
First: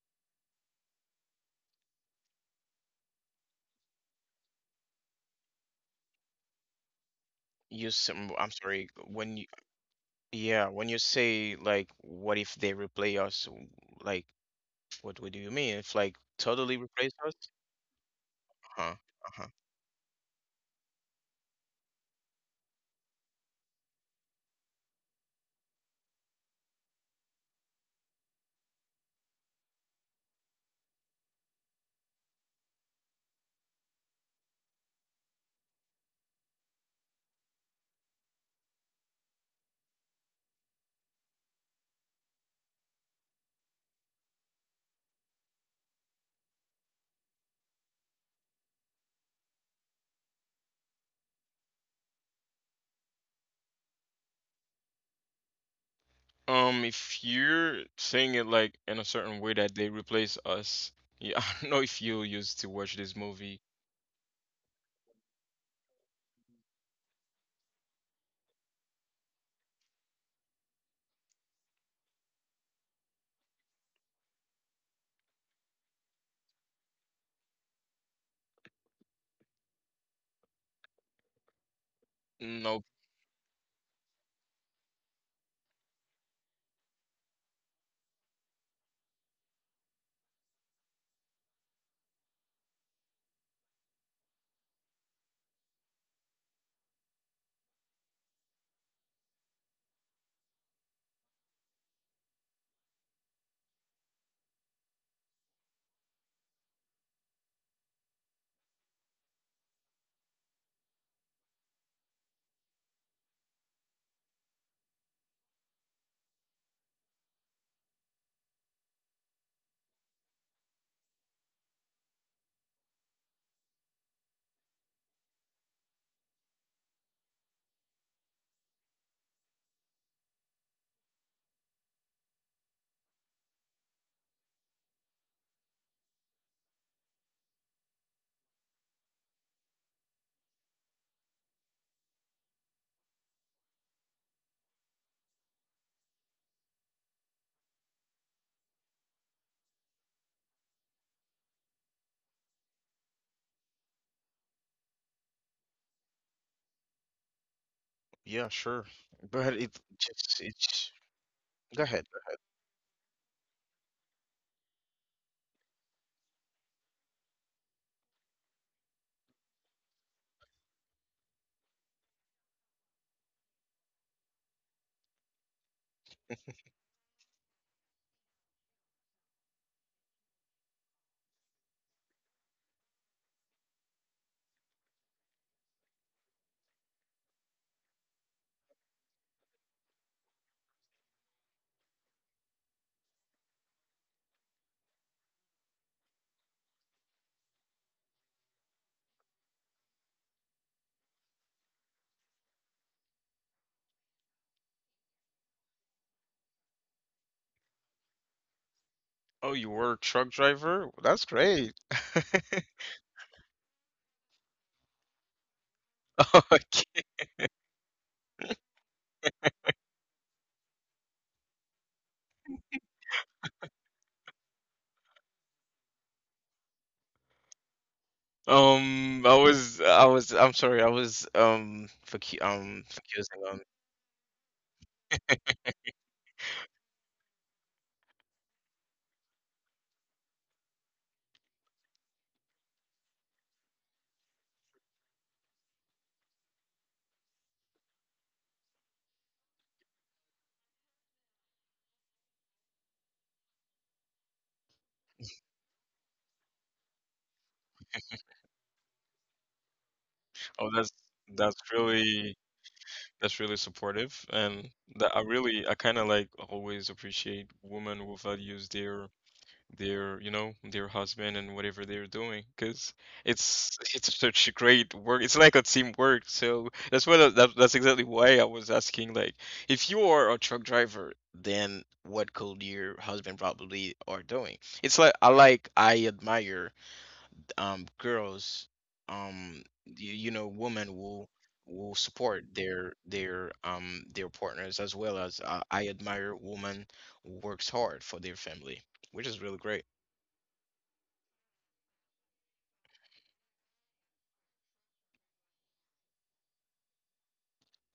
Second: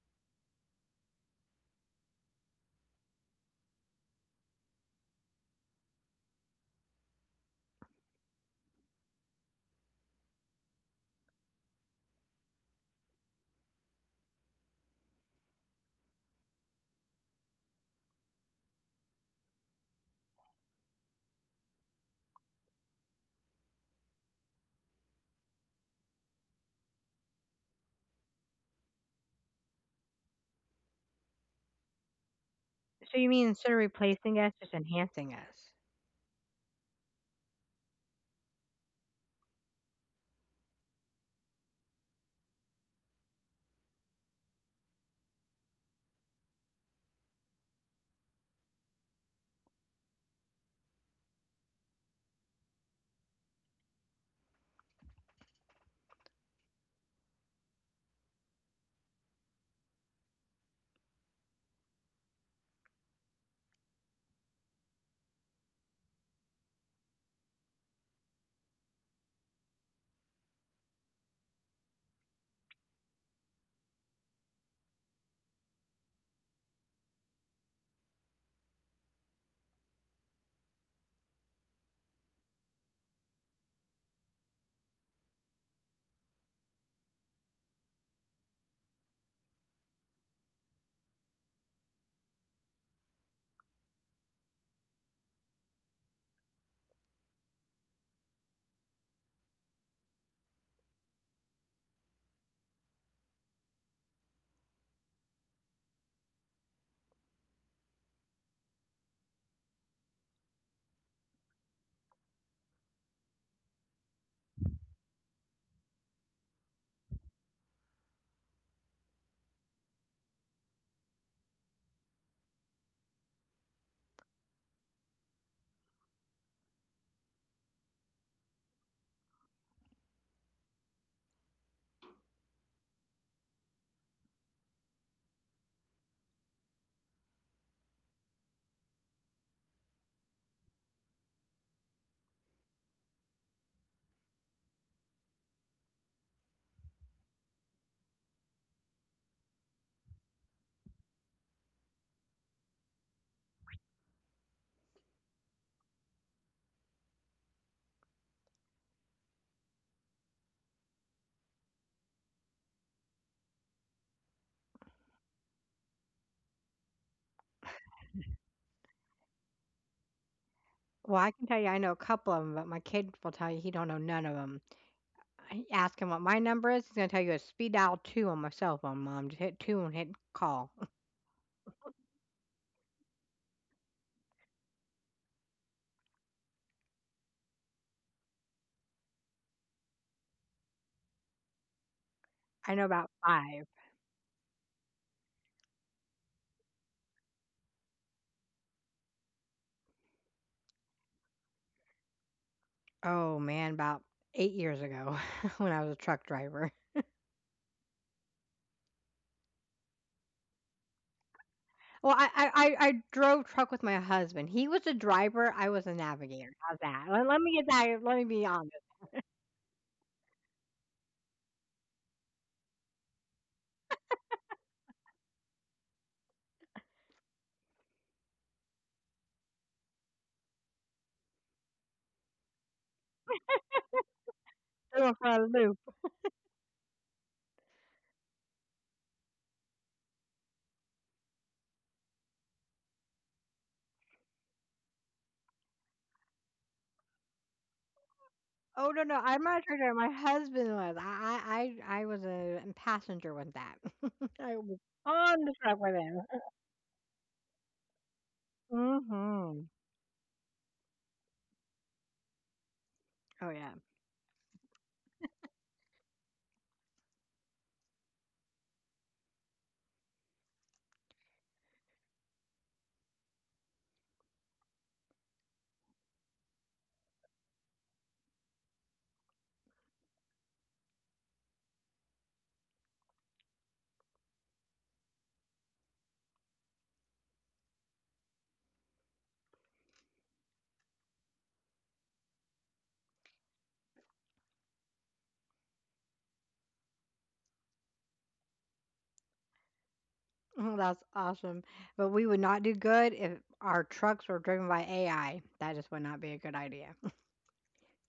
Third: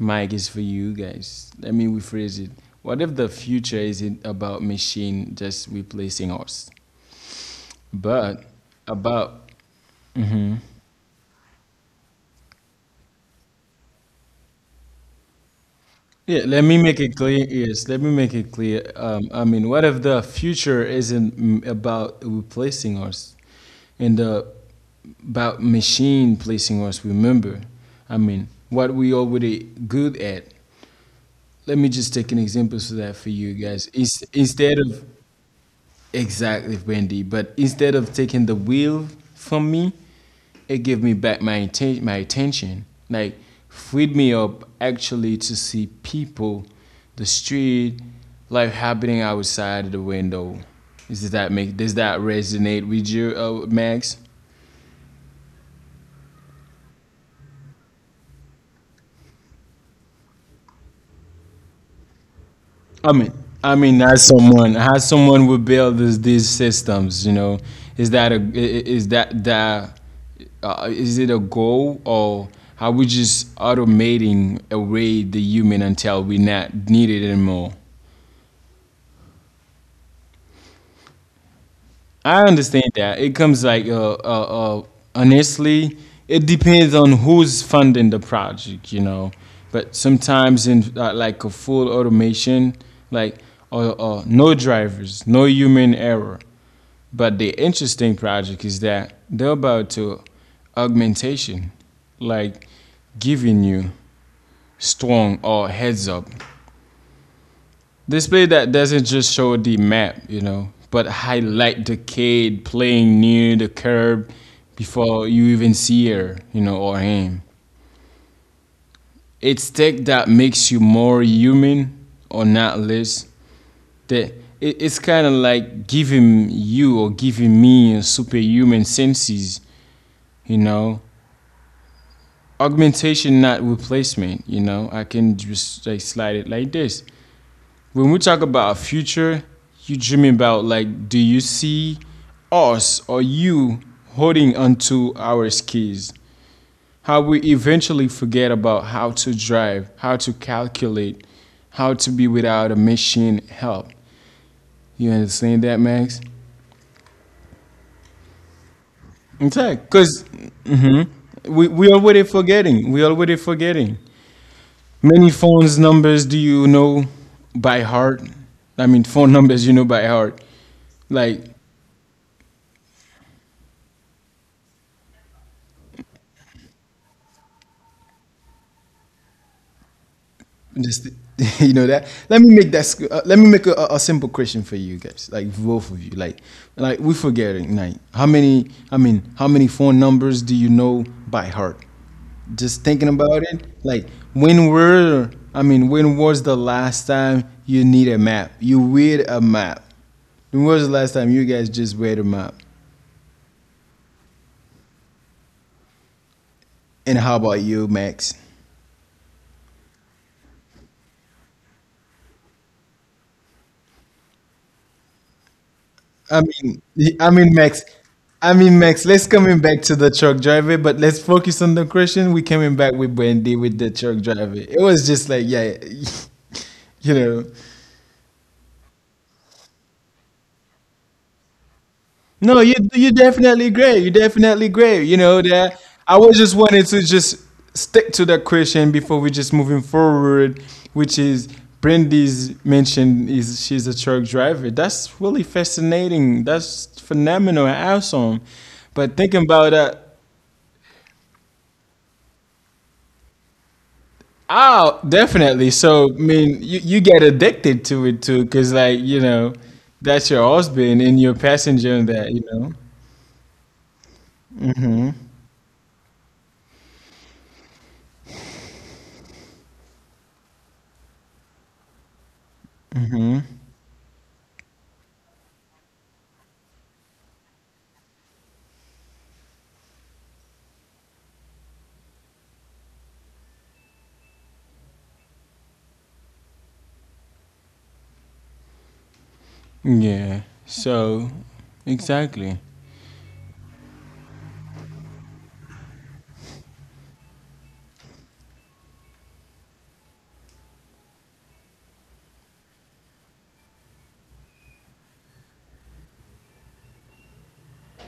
Speaker 1: Mike is for you guys. Let me rephrase it. What if the future isn't about machine just replacing us,
Speaker 3: You s m
Speaker 1: but
Speaker 3: I'm sorry, when you,
Speaker 1: about hmm
Speaker 3: yeah, when you say like, what if they replay us, like what do you mean? If like
Speaker 1: yeah? Let
Speaker 3: totally
Speaker 1: me make
Speaker 3: replace
Speaker 1: it
Speaker 3: us?
Speaker 1: clear. Yes, let me make it clear.
Speaker 3: Uh-huh.
Speaker 1: Um, I
Speaker 3: Uh-huh.
Speaker 1: mean, what if the future isn't about replacing us, and the about machine placing us? Remember, I mean, what we already good at. Let me just take an example for that
Speaker 2: So you
Speaker 1: for
Speaker 2: mean
Speaker 1: you
Speaker 2: instead of
Speaker 1: guys. Is
Speaker 2: replacing us, just
Speaker 1: instead of
Speaker 2: enhancing us?
Speaker 1: exactly, Wendy. But instead of taking the wheel from me, it gave me back my attention. Like freed me up actually to see people, the street, life happening outside of the window. Is that make does that resonate with you, Max?
Speaker 3: If you're saying it like in a certain way that they replace us, yeah, [LAUGHS] I don't know if you used to watch
Speaker 1: I
Speaker 3: this
Speaker 1: mean,
Speaker 3: movie.
Speaker 1: I mean, as someone, how someone would build this, these systems, you know, is that is it a goal or are we just automating away the human until we not need it anymore? I
Speaker 3: Nope.
Speaker 1: understand that it comes like honestly, it depends on who's funding the project. But sometimes in like a full automation, like no drivers, no human error. But the interesting project is that they're about to augmentation, like giving you strong or heads up display that doesn't just show the map, but highlight the kid playing near the curb before you even see her, or him. It's tech that makes you more human or not less. That it's kind of like giving you or giving me a superhuman senses, you know, augmentation, not replacement. You know, I can just like slide it like this. When we talk about a future, you dream about like, do you see us or you holding onto our skis? How we eventually forget about how to drive, how to calculate, how to be without a machine help. You understand that, Max?
Speaker 3: Yeah, sure. But it,
Speaker 1: Exactly. Because
Speaker 3: just it's,
Speaker 1: mm-hmm, we
Speaker 3: go
Speaker 1: we
Speaker 3: ahead.
Speaker 1: already forgetting. We already forgetting. Many phones numbers do you know by heart? I mean, phone numbers you know by heart.
Speaker 2: Well, I
Speaker 1: Like,
Speaker 2: can tell you I know a couple of them, but my kid will tell you he don't know none of 'em. I ask him what my number is, he's gonna tell you it's speed dial 2 on my cell phone, mom. Just hit 2 and hit call. [LAUGHS]
Speaker 1: just [LAUGHS] you know that. Let me make that. Let me make a simple question for you guys. Like both of you. Like we forgetting. Like, how many? I mean, how many phone numbers do you know by heart?
Speaker 2: I
Speaker 1: Just
Speaker 2: know
Speaker 1: thinking
Speaker 2: about
Speaker 1: about it.
Speaker 2: 5.
Speaker 1: Like, when were? I mean, when was the last time you need a map? You read a map. When was the last time you guys just read a map?
Speaker 2: Oh, man, about 8 years ago [LAUGHS] when I was a truck driver.
Speaker 1: And how about you, Max?
Speaker 3: Oh, you were a truck driver? That's great.
Speaker 2: Well, I I
Speaker 3: [LAUGHS]
Speaker 2: I I drove truck with my husband. He was the driver, I was a
Speaker 1: I
Speaker 2: navigator. How's
Speaker 1: mean,
Speaker 3: Okay.
Speaker 2: that? Let
Speaker 1: I
Speaker 2: let
Speaker 1: mean,
Speaker 2: me get
Speaker 1: Max.
Speaker 2: that let me be
Speaker 1: I
Speaker 2: honest.
Speaker 1: mean, Max. Let's coming back to the truck driver, but let's focus on the question. We coming back with Brandy with the truck driver. It was just like, yeah, [LAUGHS] you know.
Speaker 3: I'm sorry, I was
Speaker 1: No, you you
Speaker 3: focusing on.
Speaker 1: definitely great. You definitely great.
Speaker 2: Threw
Speaker 1: You
Speaker 2: him for
Speaker 1: know
Speaker 2: a
Speaker 1: that
Speaker 2: loop.
Speaker 1: I was just wanted to just stick to that question before we just moving forward, which is Brandy's mentioned is she's a truck driver. That's really fascinating. That's phenomenal and awesome.
Speaker 2: Oh, no,
Speaker 1: But
Speaker 2: no, I'm
Speaker 1: thinking
Speaker 2: not a
Speaker 1: about
Speaker 2: truck driver, my
Speaker 1: that,
Speaker 2: husband was. I was a passenger with that. [LAUGHS] I was
Speaker 1: oh,
Speaker 2: on the
Speaker 1: definitely.
Speaker 2: truck with
Speaker 1: So I
Speaker 2: him.
Speaker 1: mean, you get addicted to it too, cause like
Speaker 2: Mhm.
Speaker 1: that's your
Speaker 3: Oh,
Speaker 1: husband and your
Speaker 3: that's
Speaker 1: passenger and that
Speaker 3: really,
Speaker 1: you know.
Speaker 3: that's
Speaker 2: Oh,
Speaker 3: really
Speaker 2: yeah. [LAUGHS]
Speaker 3: supportive. And that, I really, I kind of like always appreciate women who values their, you know, their husband, and whatever they're doing, because it's such a great work, it's like a teamwork. So that's what that, that's exactly why I was asking, like, if you are a truck driver, then what could your husband probably are doing. It's like, I like, I admire girls, you, you
Speaker 1: Yeah.
Speaker 3: know, women
Speaker 1: So,
Speaker 3: who will support
Speaker 1: exactly.
Speaker 3: their, their partners. As well as I admire women who works hard for their family, which is really great.
Speaker 2: That's awesome. But we would not do good if our trucks were driven by AI. That just would not be a good idea. [LAUGHS]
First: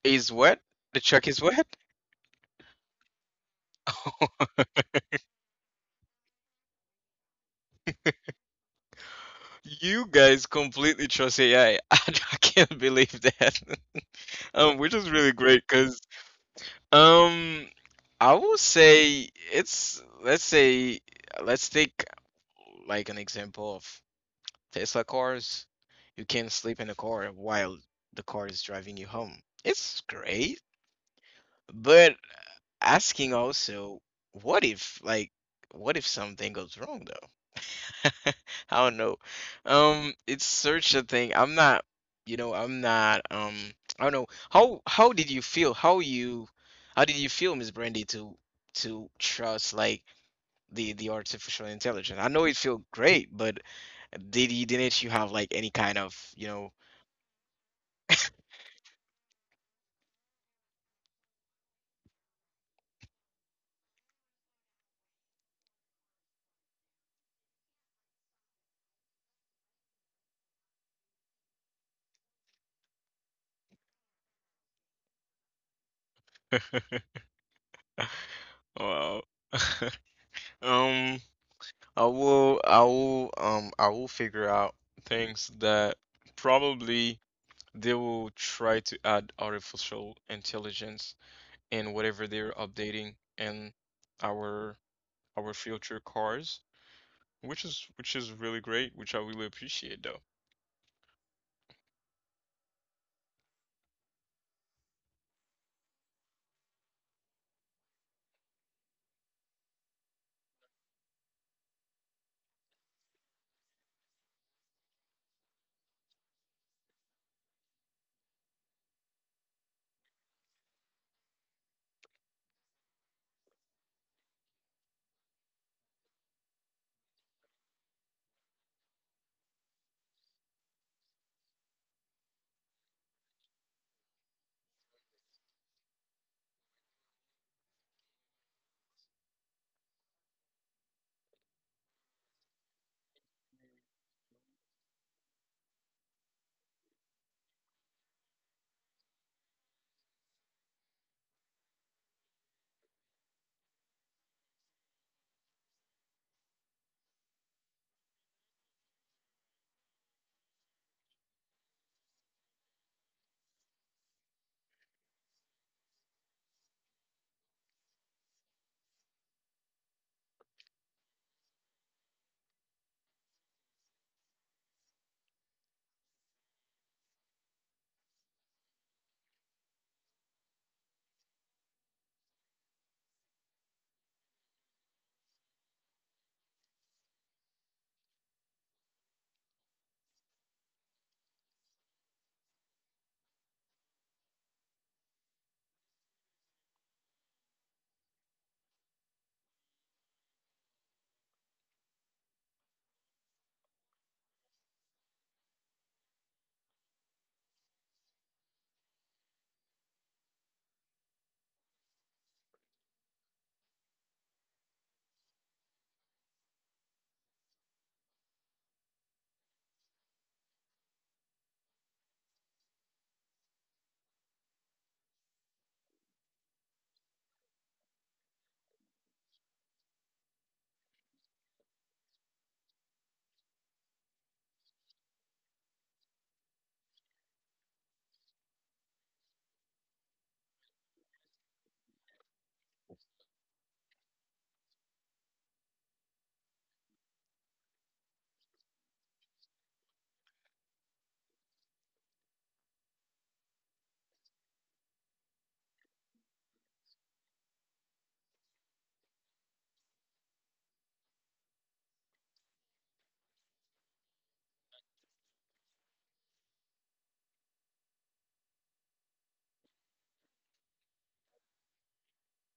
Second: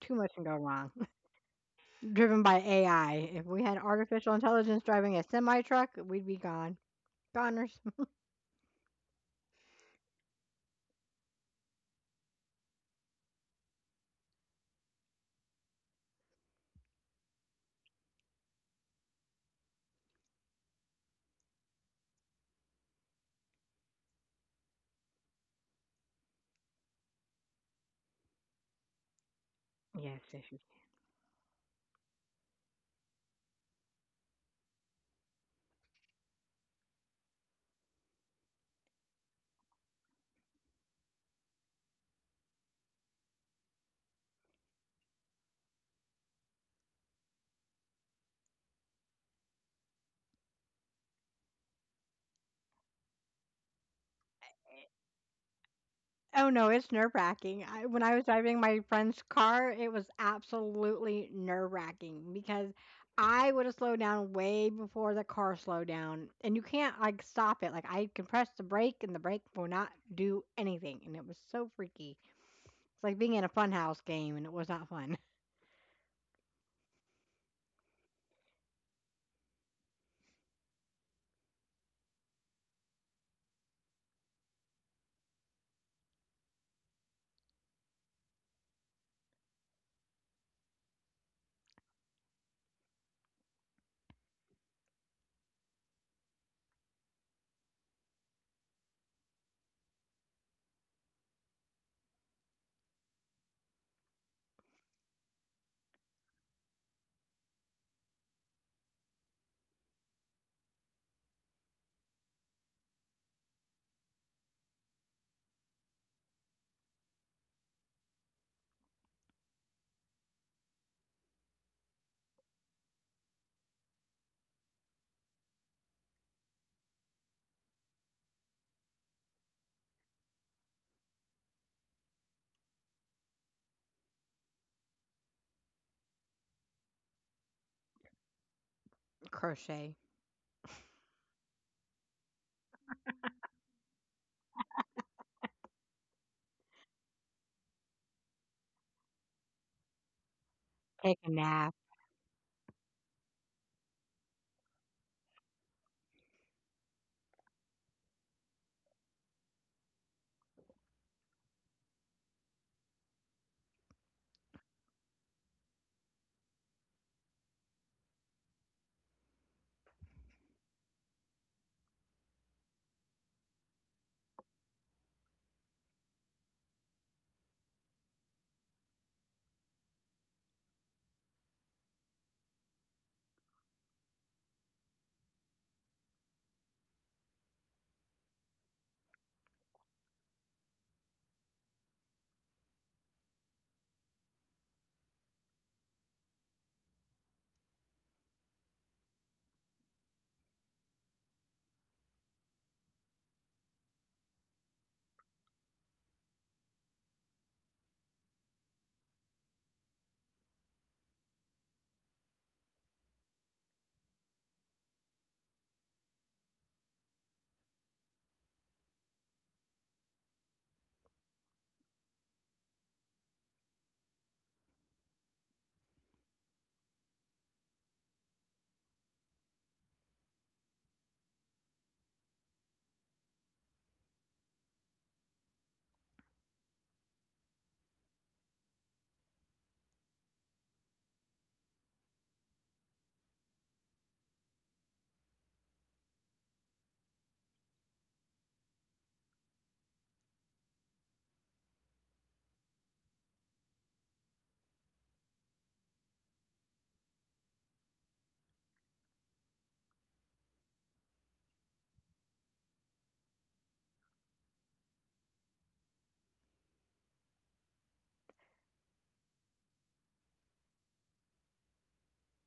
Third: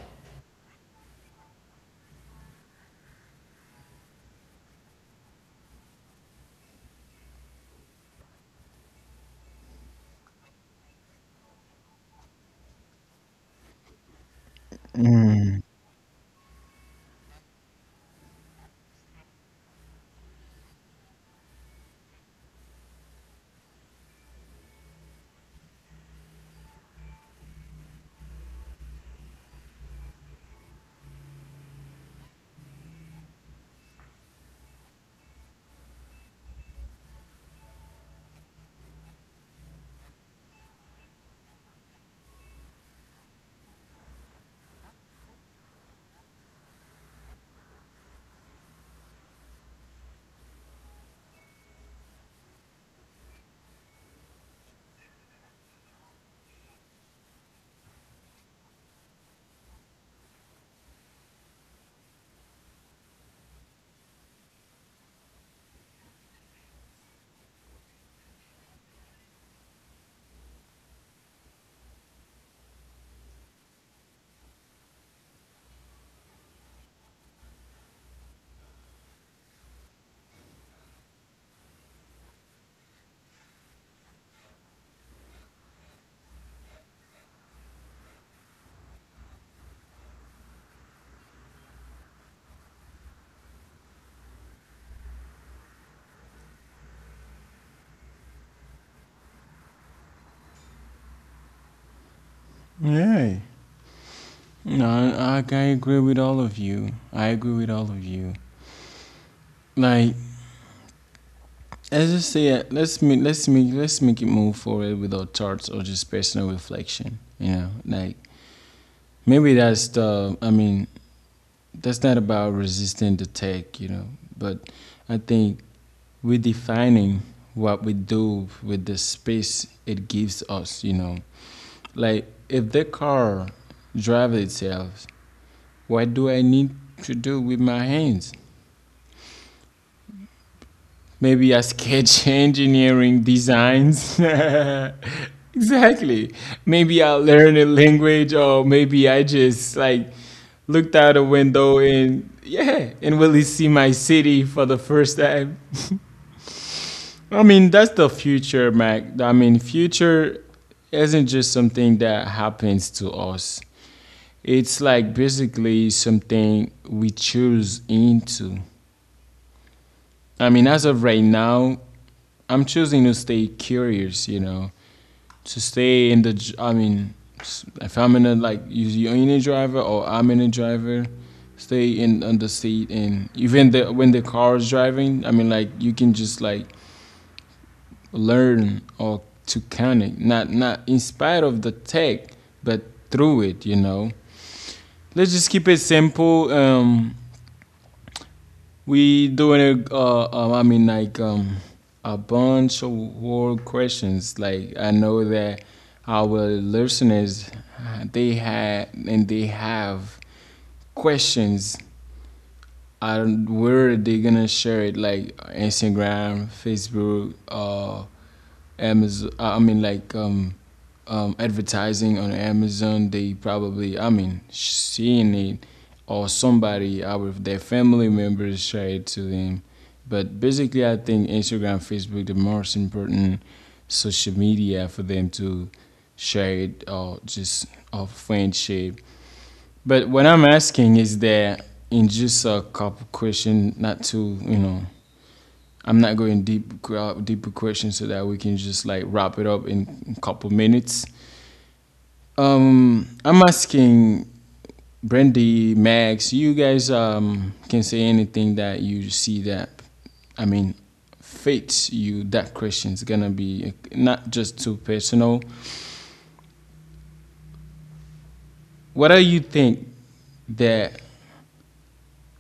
Speaker 2: Too
Speaker 3: Is
Speaker 2: much can go
Speaker 3: what?
Speaker 2: wrong.
Speaker 3: The check is what?
Speaker 2: Driven by AI. If we had artificial
Speaker 3: [LAUGHS]
Speaker 2: intelligence driving a semi truck, we'd be gone. Goners. [LAUGHS]
Speaker 3: You guys completely trust AI. I, [LAUGHS] I can't believe that. [LAUGHS] Which is really great because um, I will say it's, let's say, let's take, like, an example of Tesla cars. You can sleep in the car while the car is driving you home. It's
Speaker 2: Yes, yes, yes.
Speaker 3: great, but asking also, what if like, what if something goes wrong. [LAUGHS] I don't know. It's such a thing. I'm not, you know, I'm not. I don't know. How did you feel? How did you feel, Miss Brandy, to trust like the artificial intelligence? I know it felt great, but did you, didn't you have like any kind of,
Speaker 2: Oh
Speaker 3: you
Speaker 2: no, it's nerve wracking. I, when I was driving my friend's car, it was absolutely nerve wracking because I would have slowed down way before the car slowed down, and you can't like stop it. Like I can press the brake, and the brake will not do anything, and it was so freaky. It's like being in a funhouse game, and it was not fun.
Speaker 3: know, [LAUGHS] wow. [LAUGHS] Um, I will figure out things that probably. They will try to add artificial intelligence in whatever they're updating in our our future cars, which is, which is really great, which I really appreciate though.
Speaker 1: Yeah, no, I agree with all of you. I agree with all of you. Like, let's just say, let's make it move forward without charts or just personal reflection. You know, like maybe that's the. I mean, that's not about resisting the tech. You know, but I think we're defining what we do with the space it gives us. You know, like if the car drives itself, what do I need to do with my hands?
Speaker 2: [LAUGHS] Crochet,
Speaker 1: Maybe a sketch, engineering designs [LAUGHS] exactly. Maybe I learn a language, or maybe I just like looked out
Speaker 2: take
Speaker 1: a
Speaker 2: a nap.
Speaker 1: window and yeah, and really see my city for the first time. I mean, that's the future, Mac. I mean, future isn't just something that happens to us. It's like basically something we choose into. I mean, as of right now, I'm choosing to stay curious, you know, to stay in the. I mean, if I'm in a like use union driver, or I'm in a driver, stay in on the seat and even the when the car is driving. I mean, like you can just like learn or to connect, not in spite of the tech, but through it. You know, let's just keep it simple. We doing it. I mean, like a bunch of world questions. Like I know that our listeners, they had and they have questions. And where are they gonna share it? Like Instagram, Facebook, Amazon. I mean, like advertising on Amazon. They probably, I mean, seeing it or somebody out of their family members share it to them. But basically, I think Instagram, Facebook, the most important social media for them to share it or just of friendship. But what I'm asking is that in just a couple question, not to I'm not going deep deeper questions so that we can just like wrap it up in a couple minutes. I'm asking Brandy, Max, you guys can say anything that you see that I mean fits you. That question is gonna be not just too personal. What do you think that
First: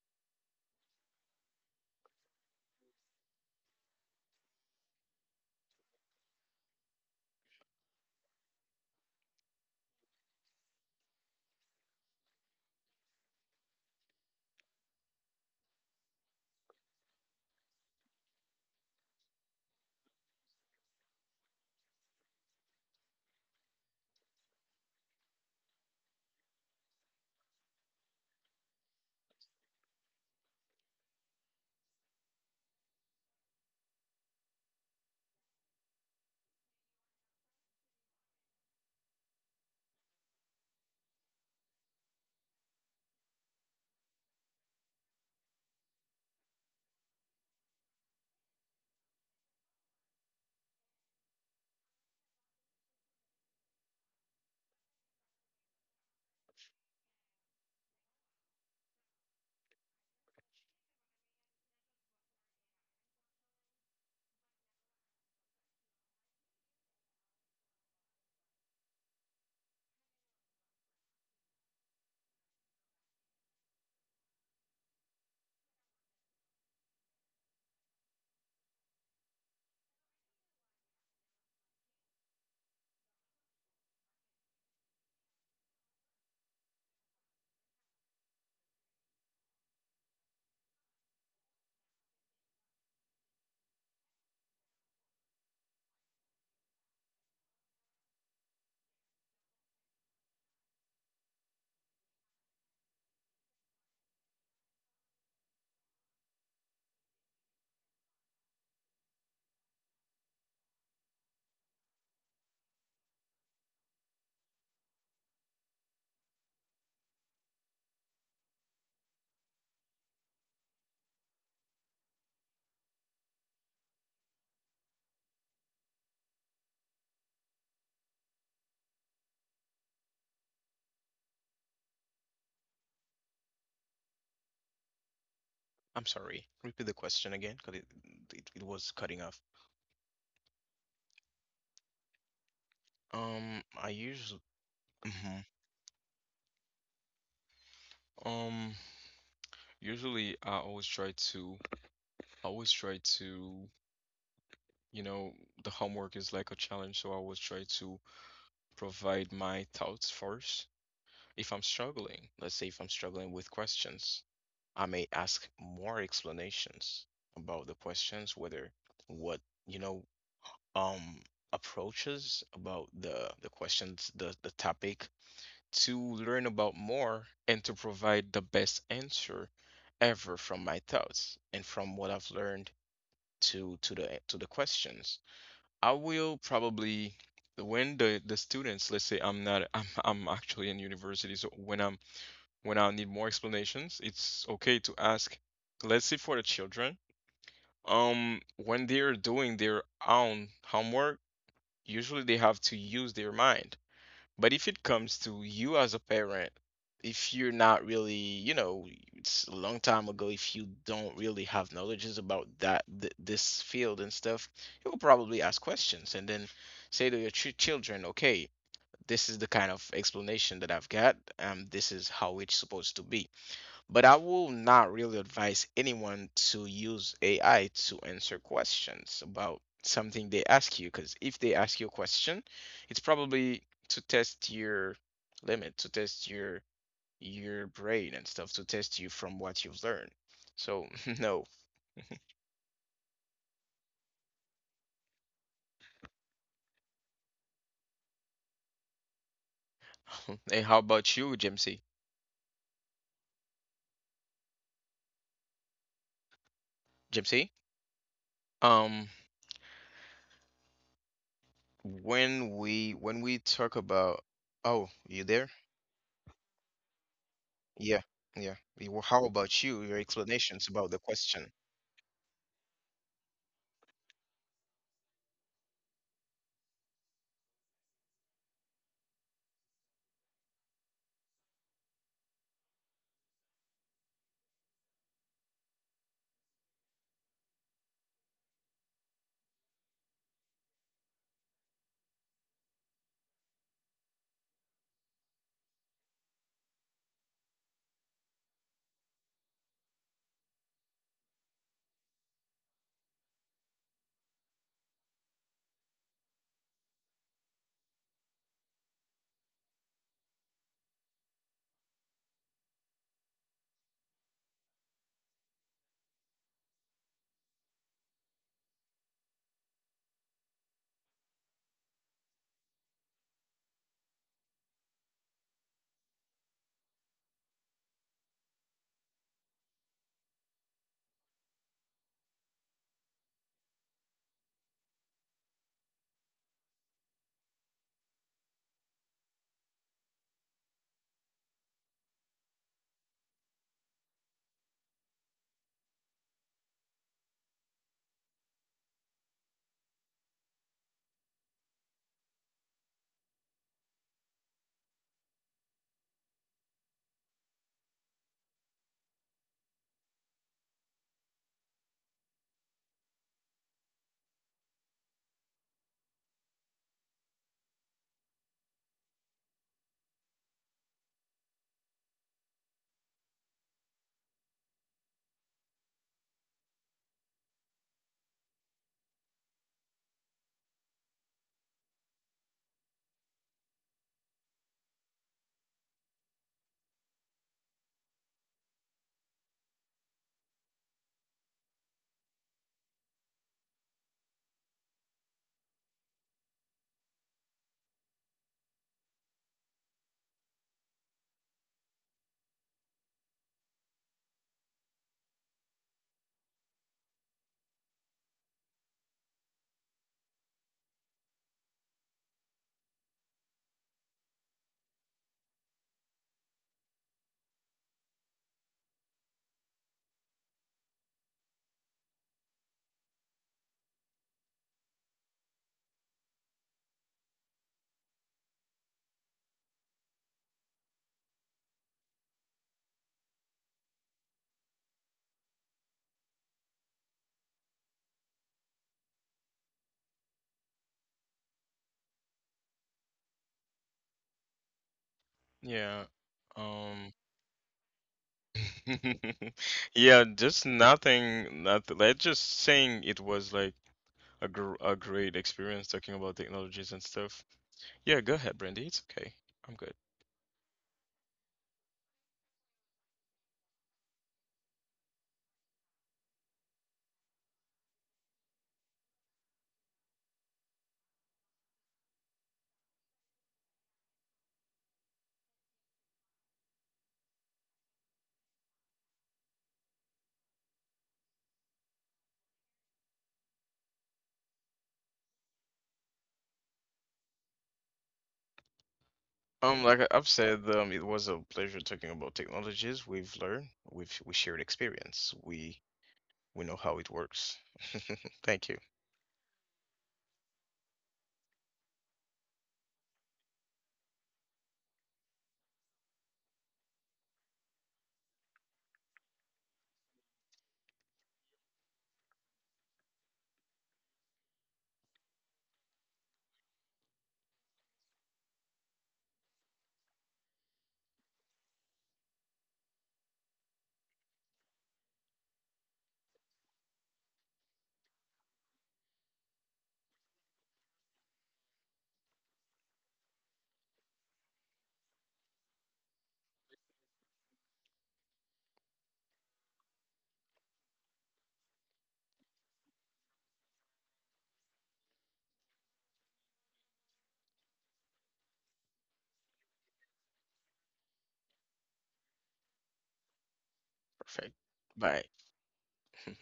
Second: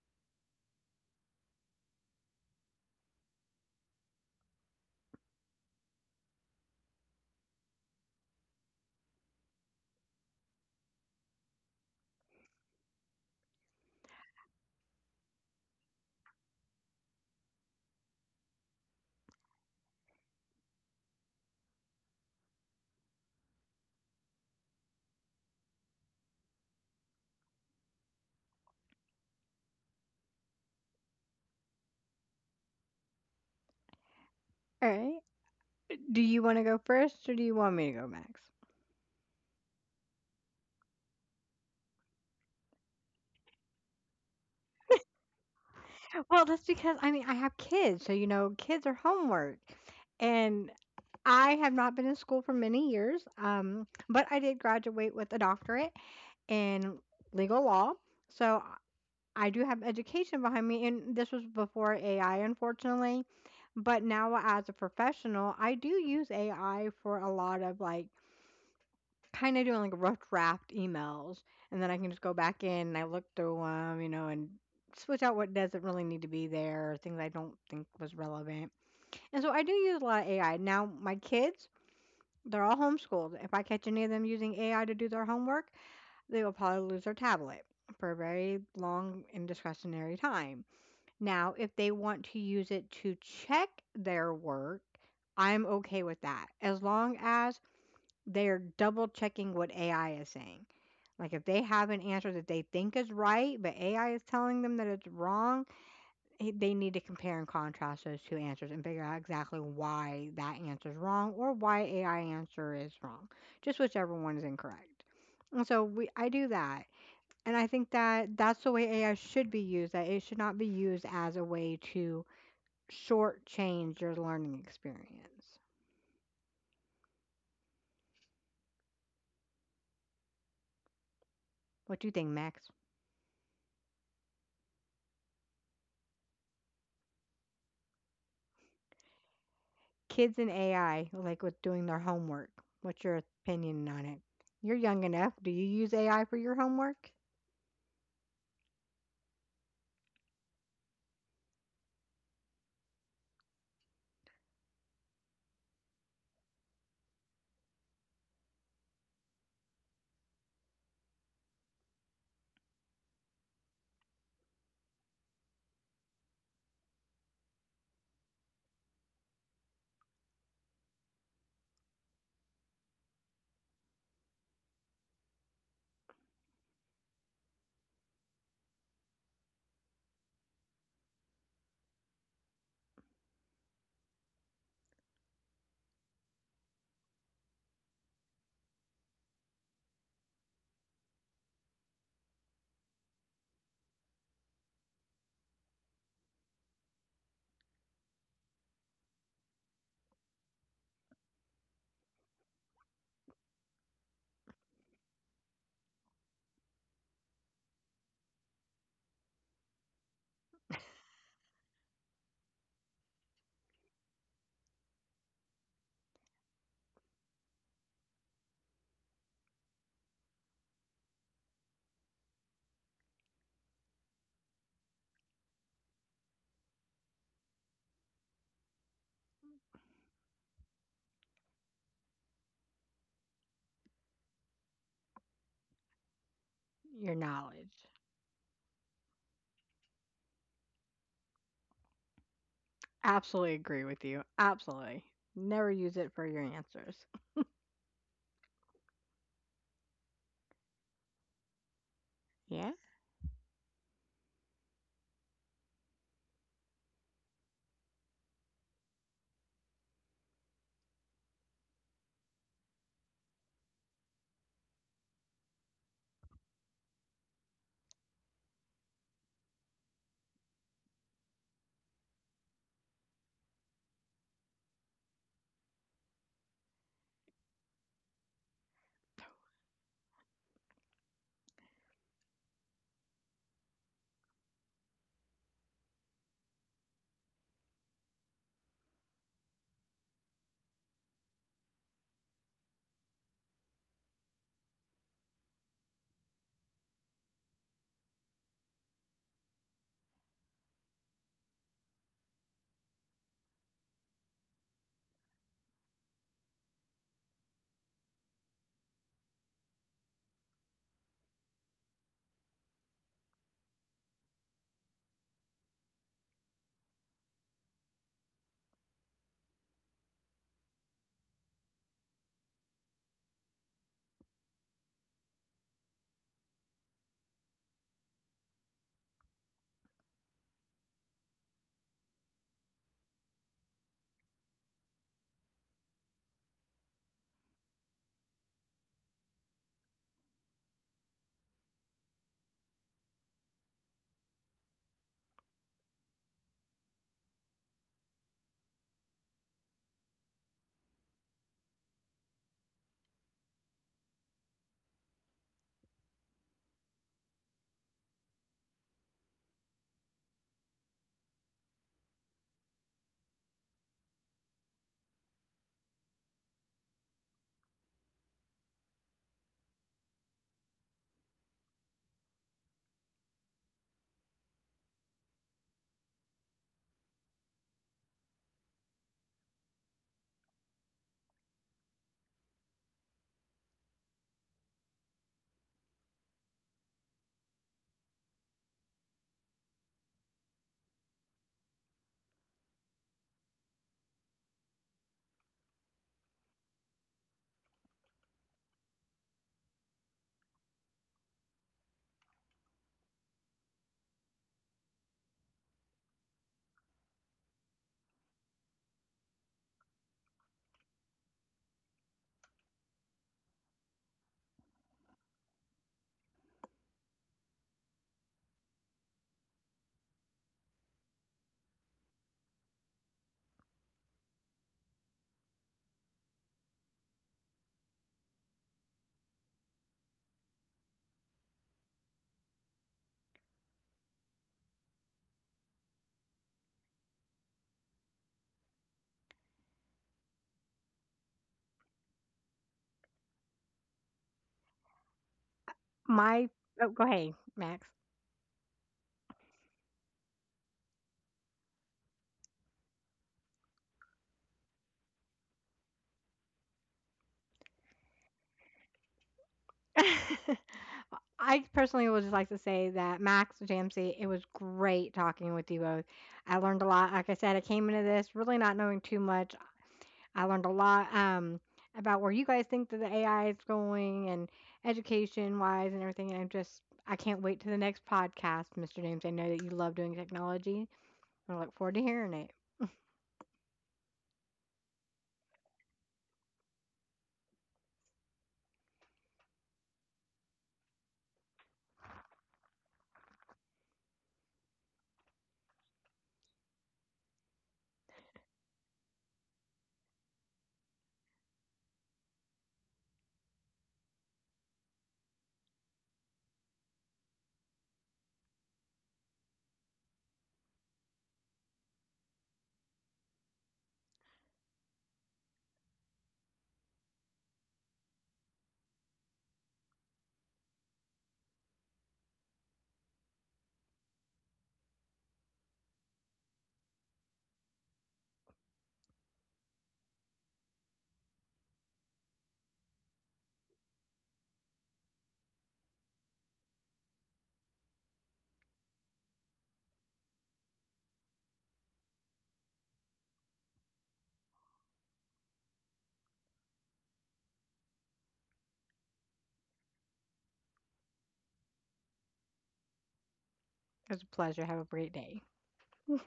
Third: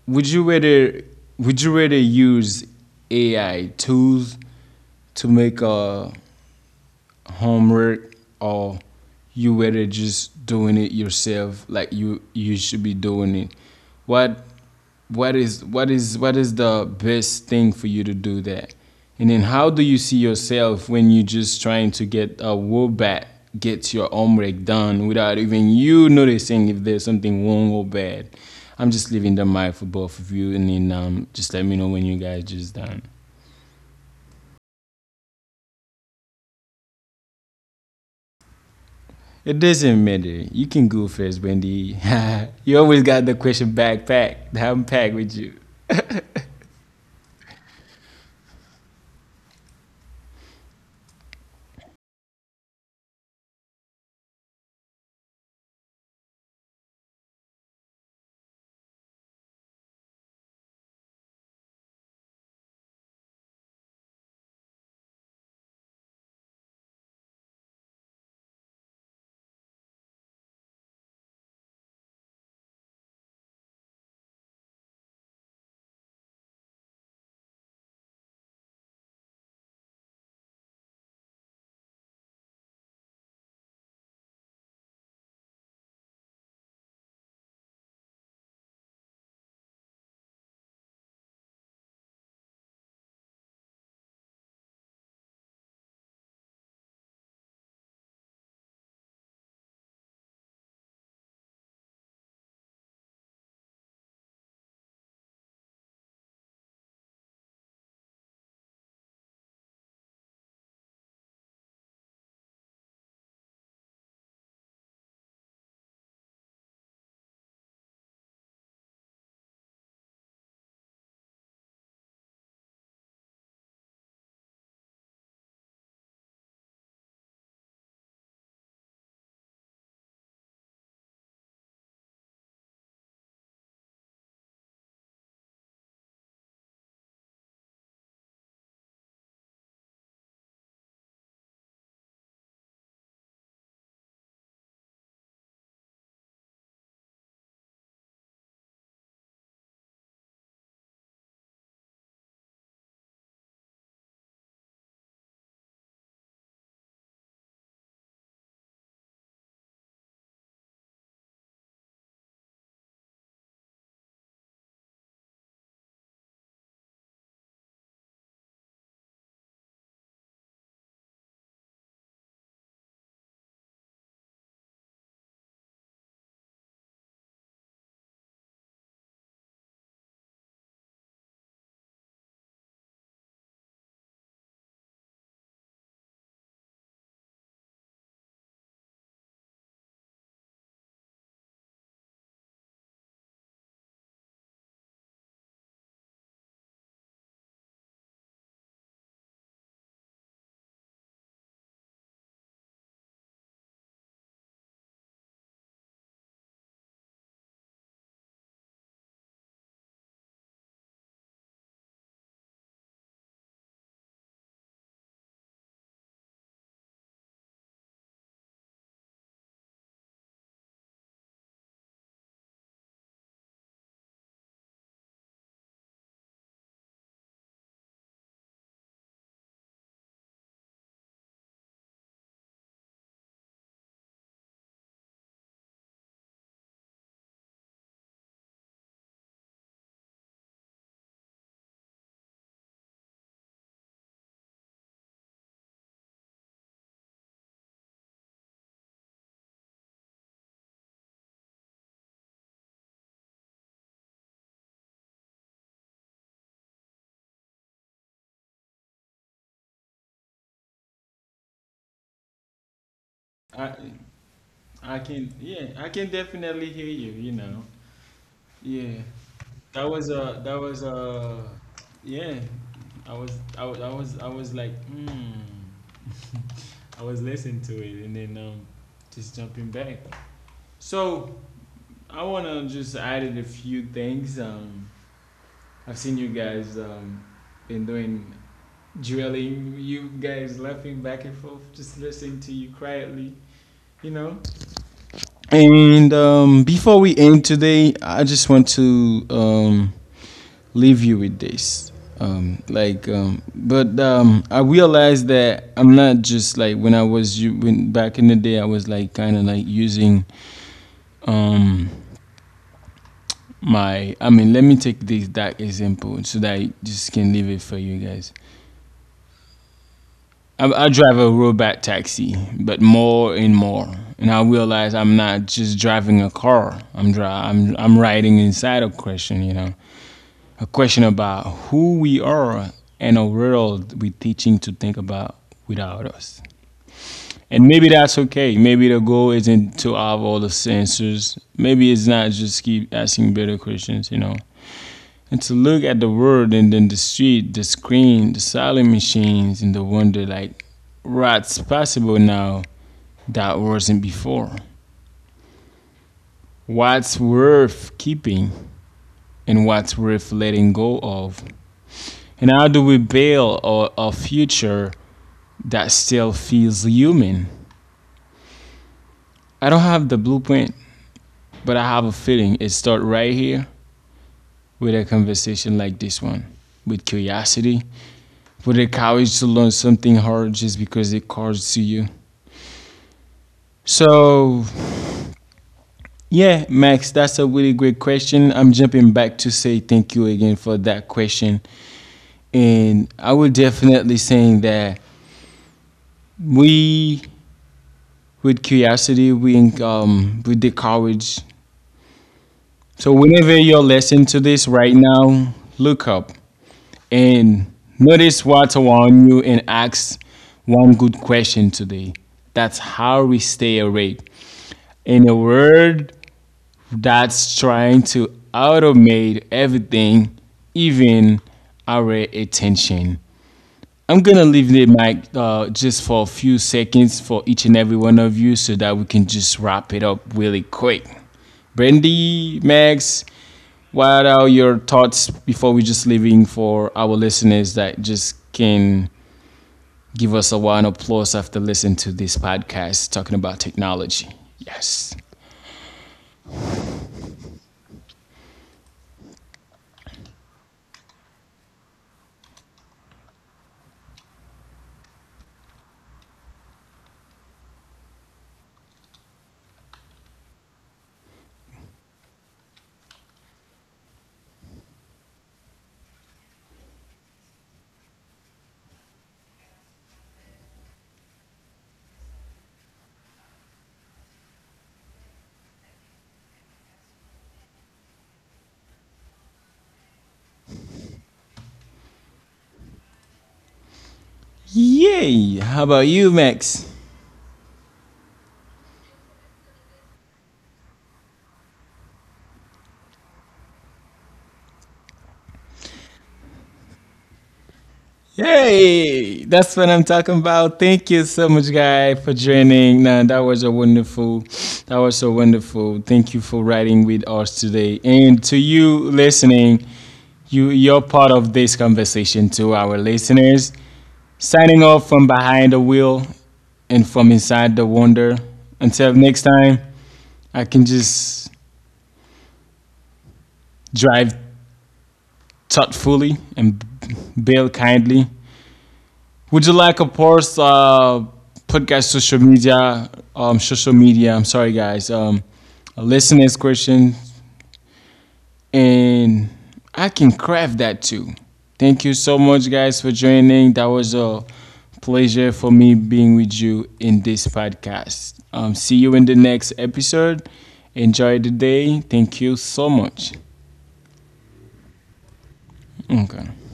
Speaker 1: would you rather would you rather use AI tools to make a homework or you whether just doing it yourself, like you should be doing it. what what is the best thing for you to do that? And then how do you see yourself when you just trying to get a wool back, get your homework done without even you noticing if there's something wrong or bad? I'm just leaving the mic for both of you, and then just let me know when you guys just done.
Speaker 2: All right. Do you wanna go first or do you want me to go next?
Speaker 1: It doesn't matter. You can go first, Wendy. [LAUGHS] You always got the question backpack. I'm packed with you.
Speaker 2: Well, that's because I mean, I have kids, so, you know, kids are homework. And I have not been in school for many years, but I did graduate with a doctorate in legal law. So I do have education behind me, and this was before AI, unfortunately. But now, as a professional, I do use AI for a lot of like kinda doing, like, rough draft emails, and then I can just go back in and I look through them, you know, and switch out what doesn't really need to be there or things I don't think was relevant. And so I do use a lot of AI. Now, my kids, they're all homeschooled. If I catch any of them using AI to do their homework, they will probably lose their tablet for a very long and discretionary time. Now, if they want to use it to check their work, I'm okay with that, as long as they are double checking what AI is saying. Like if they have an answer that they think is right, but AI is telling them that it's wrong, eh, they need to compare and contrast those two answers and figure out exactly why that answer is wrong or why AI answer is wrong, just whichever one is incorrect. And so we, I do that, and I think that that's the way AI should be used. That it should not be used as a way to shortchange your learning experience. What do you think, Max?
Speaker 3: I'm sorry. Repeat the question again, because it it was cutting off.
Speaker 2: Kids and AI, like with doing their homework. What's your
Speaker 3: I
Speaker 2: opinion on it?
Speaker 3: usually,
Speaker 2: You're young enough.
Speaker 3: mm-hmm,
Speaker 2: Do you use AI for your homework?
Speaker 3: um usually I always try to, you know, the homework is like a challenge, so I always try to provide my thoughts first. If I'm struggling, let's say if I'm struggling with questions, I may ask more explanations about the questions, whether what, you know, um, approaches about the questions, the topic, to learn about more and to provide the best answer ever from my thoughts and from what I've learned, to the, to the questions. I will probably When the students, let's say, I'm not, [LAUGHS] I'm actually in university, so when I'm, when I need more explanations, it's okay to ask. Let's say for the children, when they're doing their own homework, usually they have to use their mind. But if it comes to you as a parent, if you're not really, you know, it's a long time ago, if you don't really have knowledges about that th this field and stuff, you will probably ask questions and then say to your ch children, okay, this is the kind of explanation that I've got. This is how it's supposed to be. But I will not really advise anyone to use AI to answer questions about something they ask you, because if they ask you a question, it's probably to test your limit, to test your
Speaker 2: Your
Speaker 3: your
Speaker 2: knowledge.
Speaker 3: brain and stuff, to test you from what you've learned. So [LAUGHS] no.
Speaker 2: Absolutely agree with you. Absolutely. Never use it for your answers.
Speaker 3: [LAUGHS] And how about you, Jimsy?
Speaker 2: Yeah.
Speaker 3: Jimsy? Um, when we, when we
Speaker 1: I
Speaker 3: talk about, oh,
Speaker 1: I
Speaker 3: you
Speaker 1: can,
Speaker 3: there?
Speaker 1: yeah, I can definitely hear you, you know.
Speaker 3: Yeah, yeah. Y-
Speaker 1: Yeah.
Speaker 3: well, how about you? Your
Speaker 1: That
Speaker 3: explanations
Speaker 1: was
Speaker 3: about the
Speaker 1: a
Speaker 3: question?
Speaker 1: Yeah. I was I was like, hmm. I was listening to it and then just jumping back. So I wanna just add in a few things. I've seen you guys been doing drilling, you guys laughing back and forth, just listening to you quietly, you know? And before we end today, I just want to leave you with this. Like, but I realized that I'm not just like when when back in the day. I was like kind of like using um, my. I mean, let me take this that example so that I just can leave it for you guys. I drive a robot taxi, but more and more, and I realize I'm not just driving a car. I'm dri- I'm riding inside a question, you know, a question about who we are and a world we're teaching to think about without us. And maybe that's okay. Maybe the goal isn't to have all the answers. Maybe it's not just keep asking better questions, you know, and to look at the world and then the street, the screen, the silent machines, and the wonder, like what's possible now that wasn't before. What's worth keeping and what's worth letting go of? And how do we build a future that still feels human? I don't have the blueprint, but I have a feeling it starts right here, with a conversation like this one, with curiosity, with the courage to learn something hard just because it calls to you. So, yeah, Max, that's a really great question. I'm jumping back to say thank you again for that question. And I would definitely saying that we, with curiosity, we with the courage. So whenever you're listening to this right now, look up and notice what's around you and ask one good question today. That's how we stay awake. In a world that's trying to automate everything, even our attention. I'm gonna leave the mic just for a few seconds for each and every one of you so that we can just wrap it up really quick. Brandy, Max, what are your thoughts before we just leaving for our listeners that just can give us a one applause after listening to this podcast talking about technology? Yes.
Speaker 3: Yeah.
Speaker 2: My... oh, go
Speaker 3: Um.
Speaker 2: ahead, Max.
Speaker 3: [LAUGHS] Yeah, just nothing like, just saying it was like a gr a great experience talking about technologies and stuff. Yeah, go ahead, Brandy. It's okay. I'm good.
Speaker 2: [LAUGHS] I personally would just like to say that Max JMC, it was great talking with you both. I learned a lot. Like I said, I came into this really not knowing too much. I learned a lot, about where you guys think that the AI is going and education wise and everything. And I'm just, I can't wait to the next podcast, Mr. James. I know that you love doing technology. I look forward to hearing it.
Speaker 1: Yay! How about you, Max?
Speaker 3: Like I've said, it was a pleasure talking about technologies. We've learned, we shared experience. We know how it works. [LAUGHS] Thank you.
Speaker 1: Hey, that's what I'm talking about. Thank you so much, guy, for joining. Now that was a wonderful, that was so wonderful. Thank you for writing with us today, and to you listening, you're part of this conversation, to our listeners. Signing off from behind the wheel and from inside the wonder. Until next time, I can just drive thoughtfully and build kindly. Would you like, of course, put guys social media, social media. I'm sorry, guys. Listeners question, and I can craft that too. Thank you so much, guys, for joining. That was a pleasure for me being with you in this podcast. See you in the next episode. Enjoy the day. Thank you so much.
Speaker 2: It was a
Speaker 3: Perfect.
Speaker 2: pleasure. Have a great
Speaker 3: Bye.
Speaker 2: day.
Speaker 1: Okay.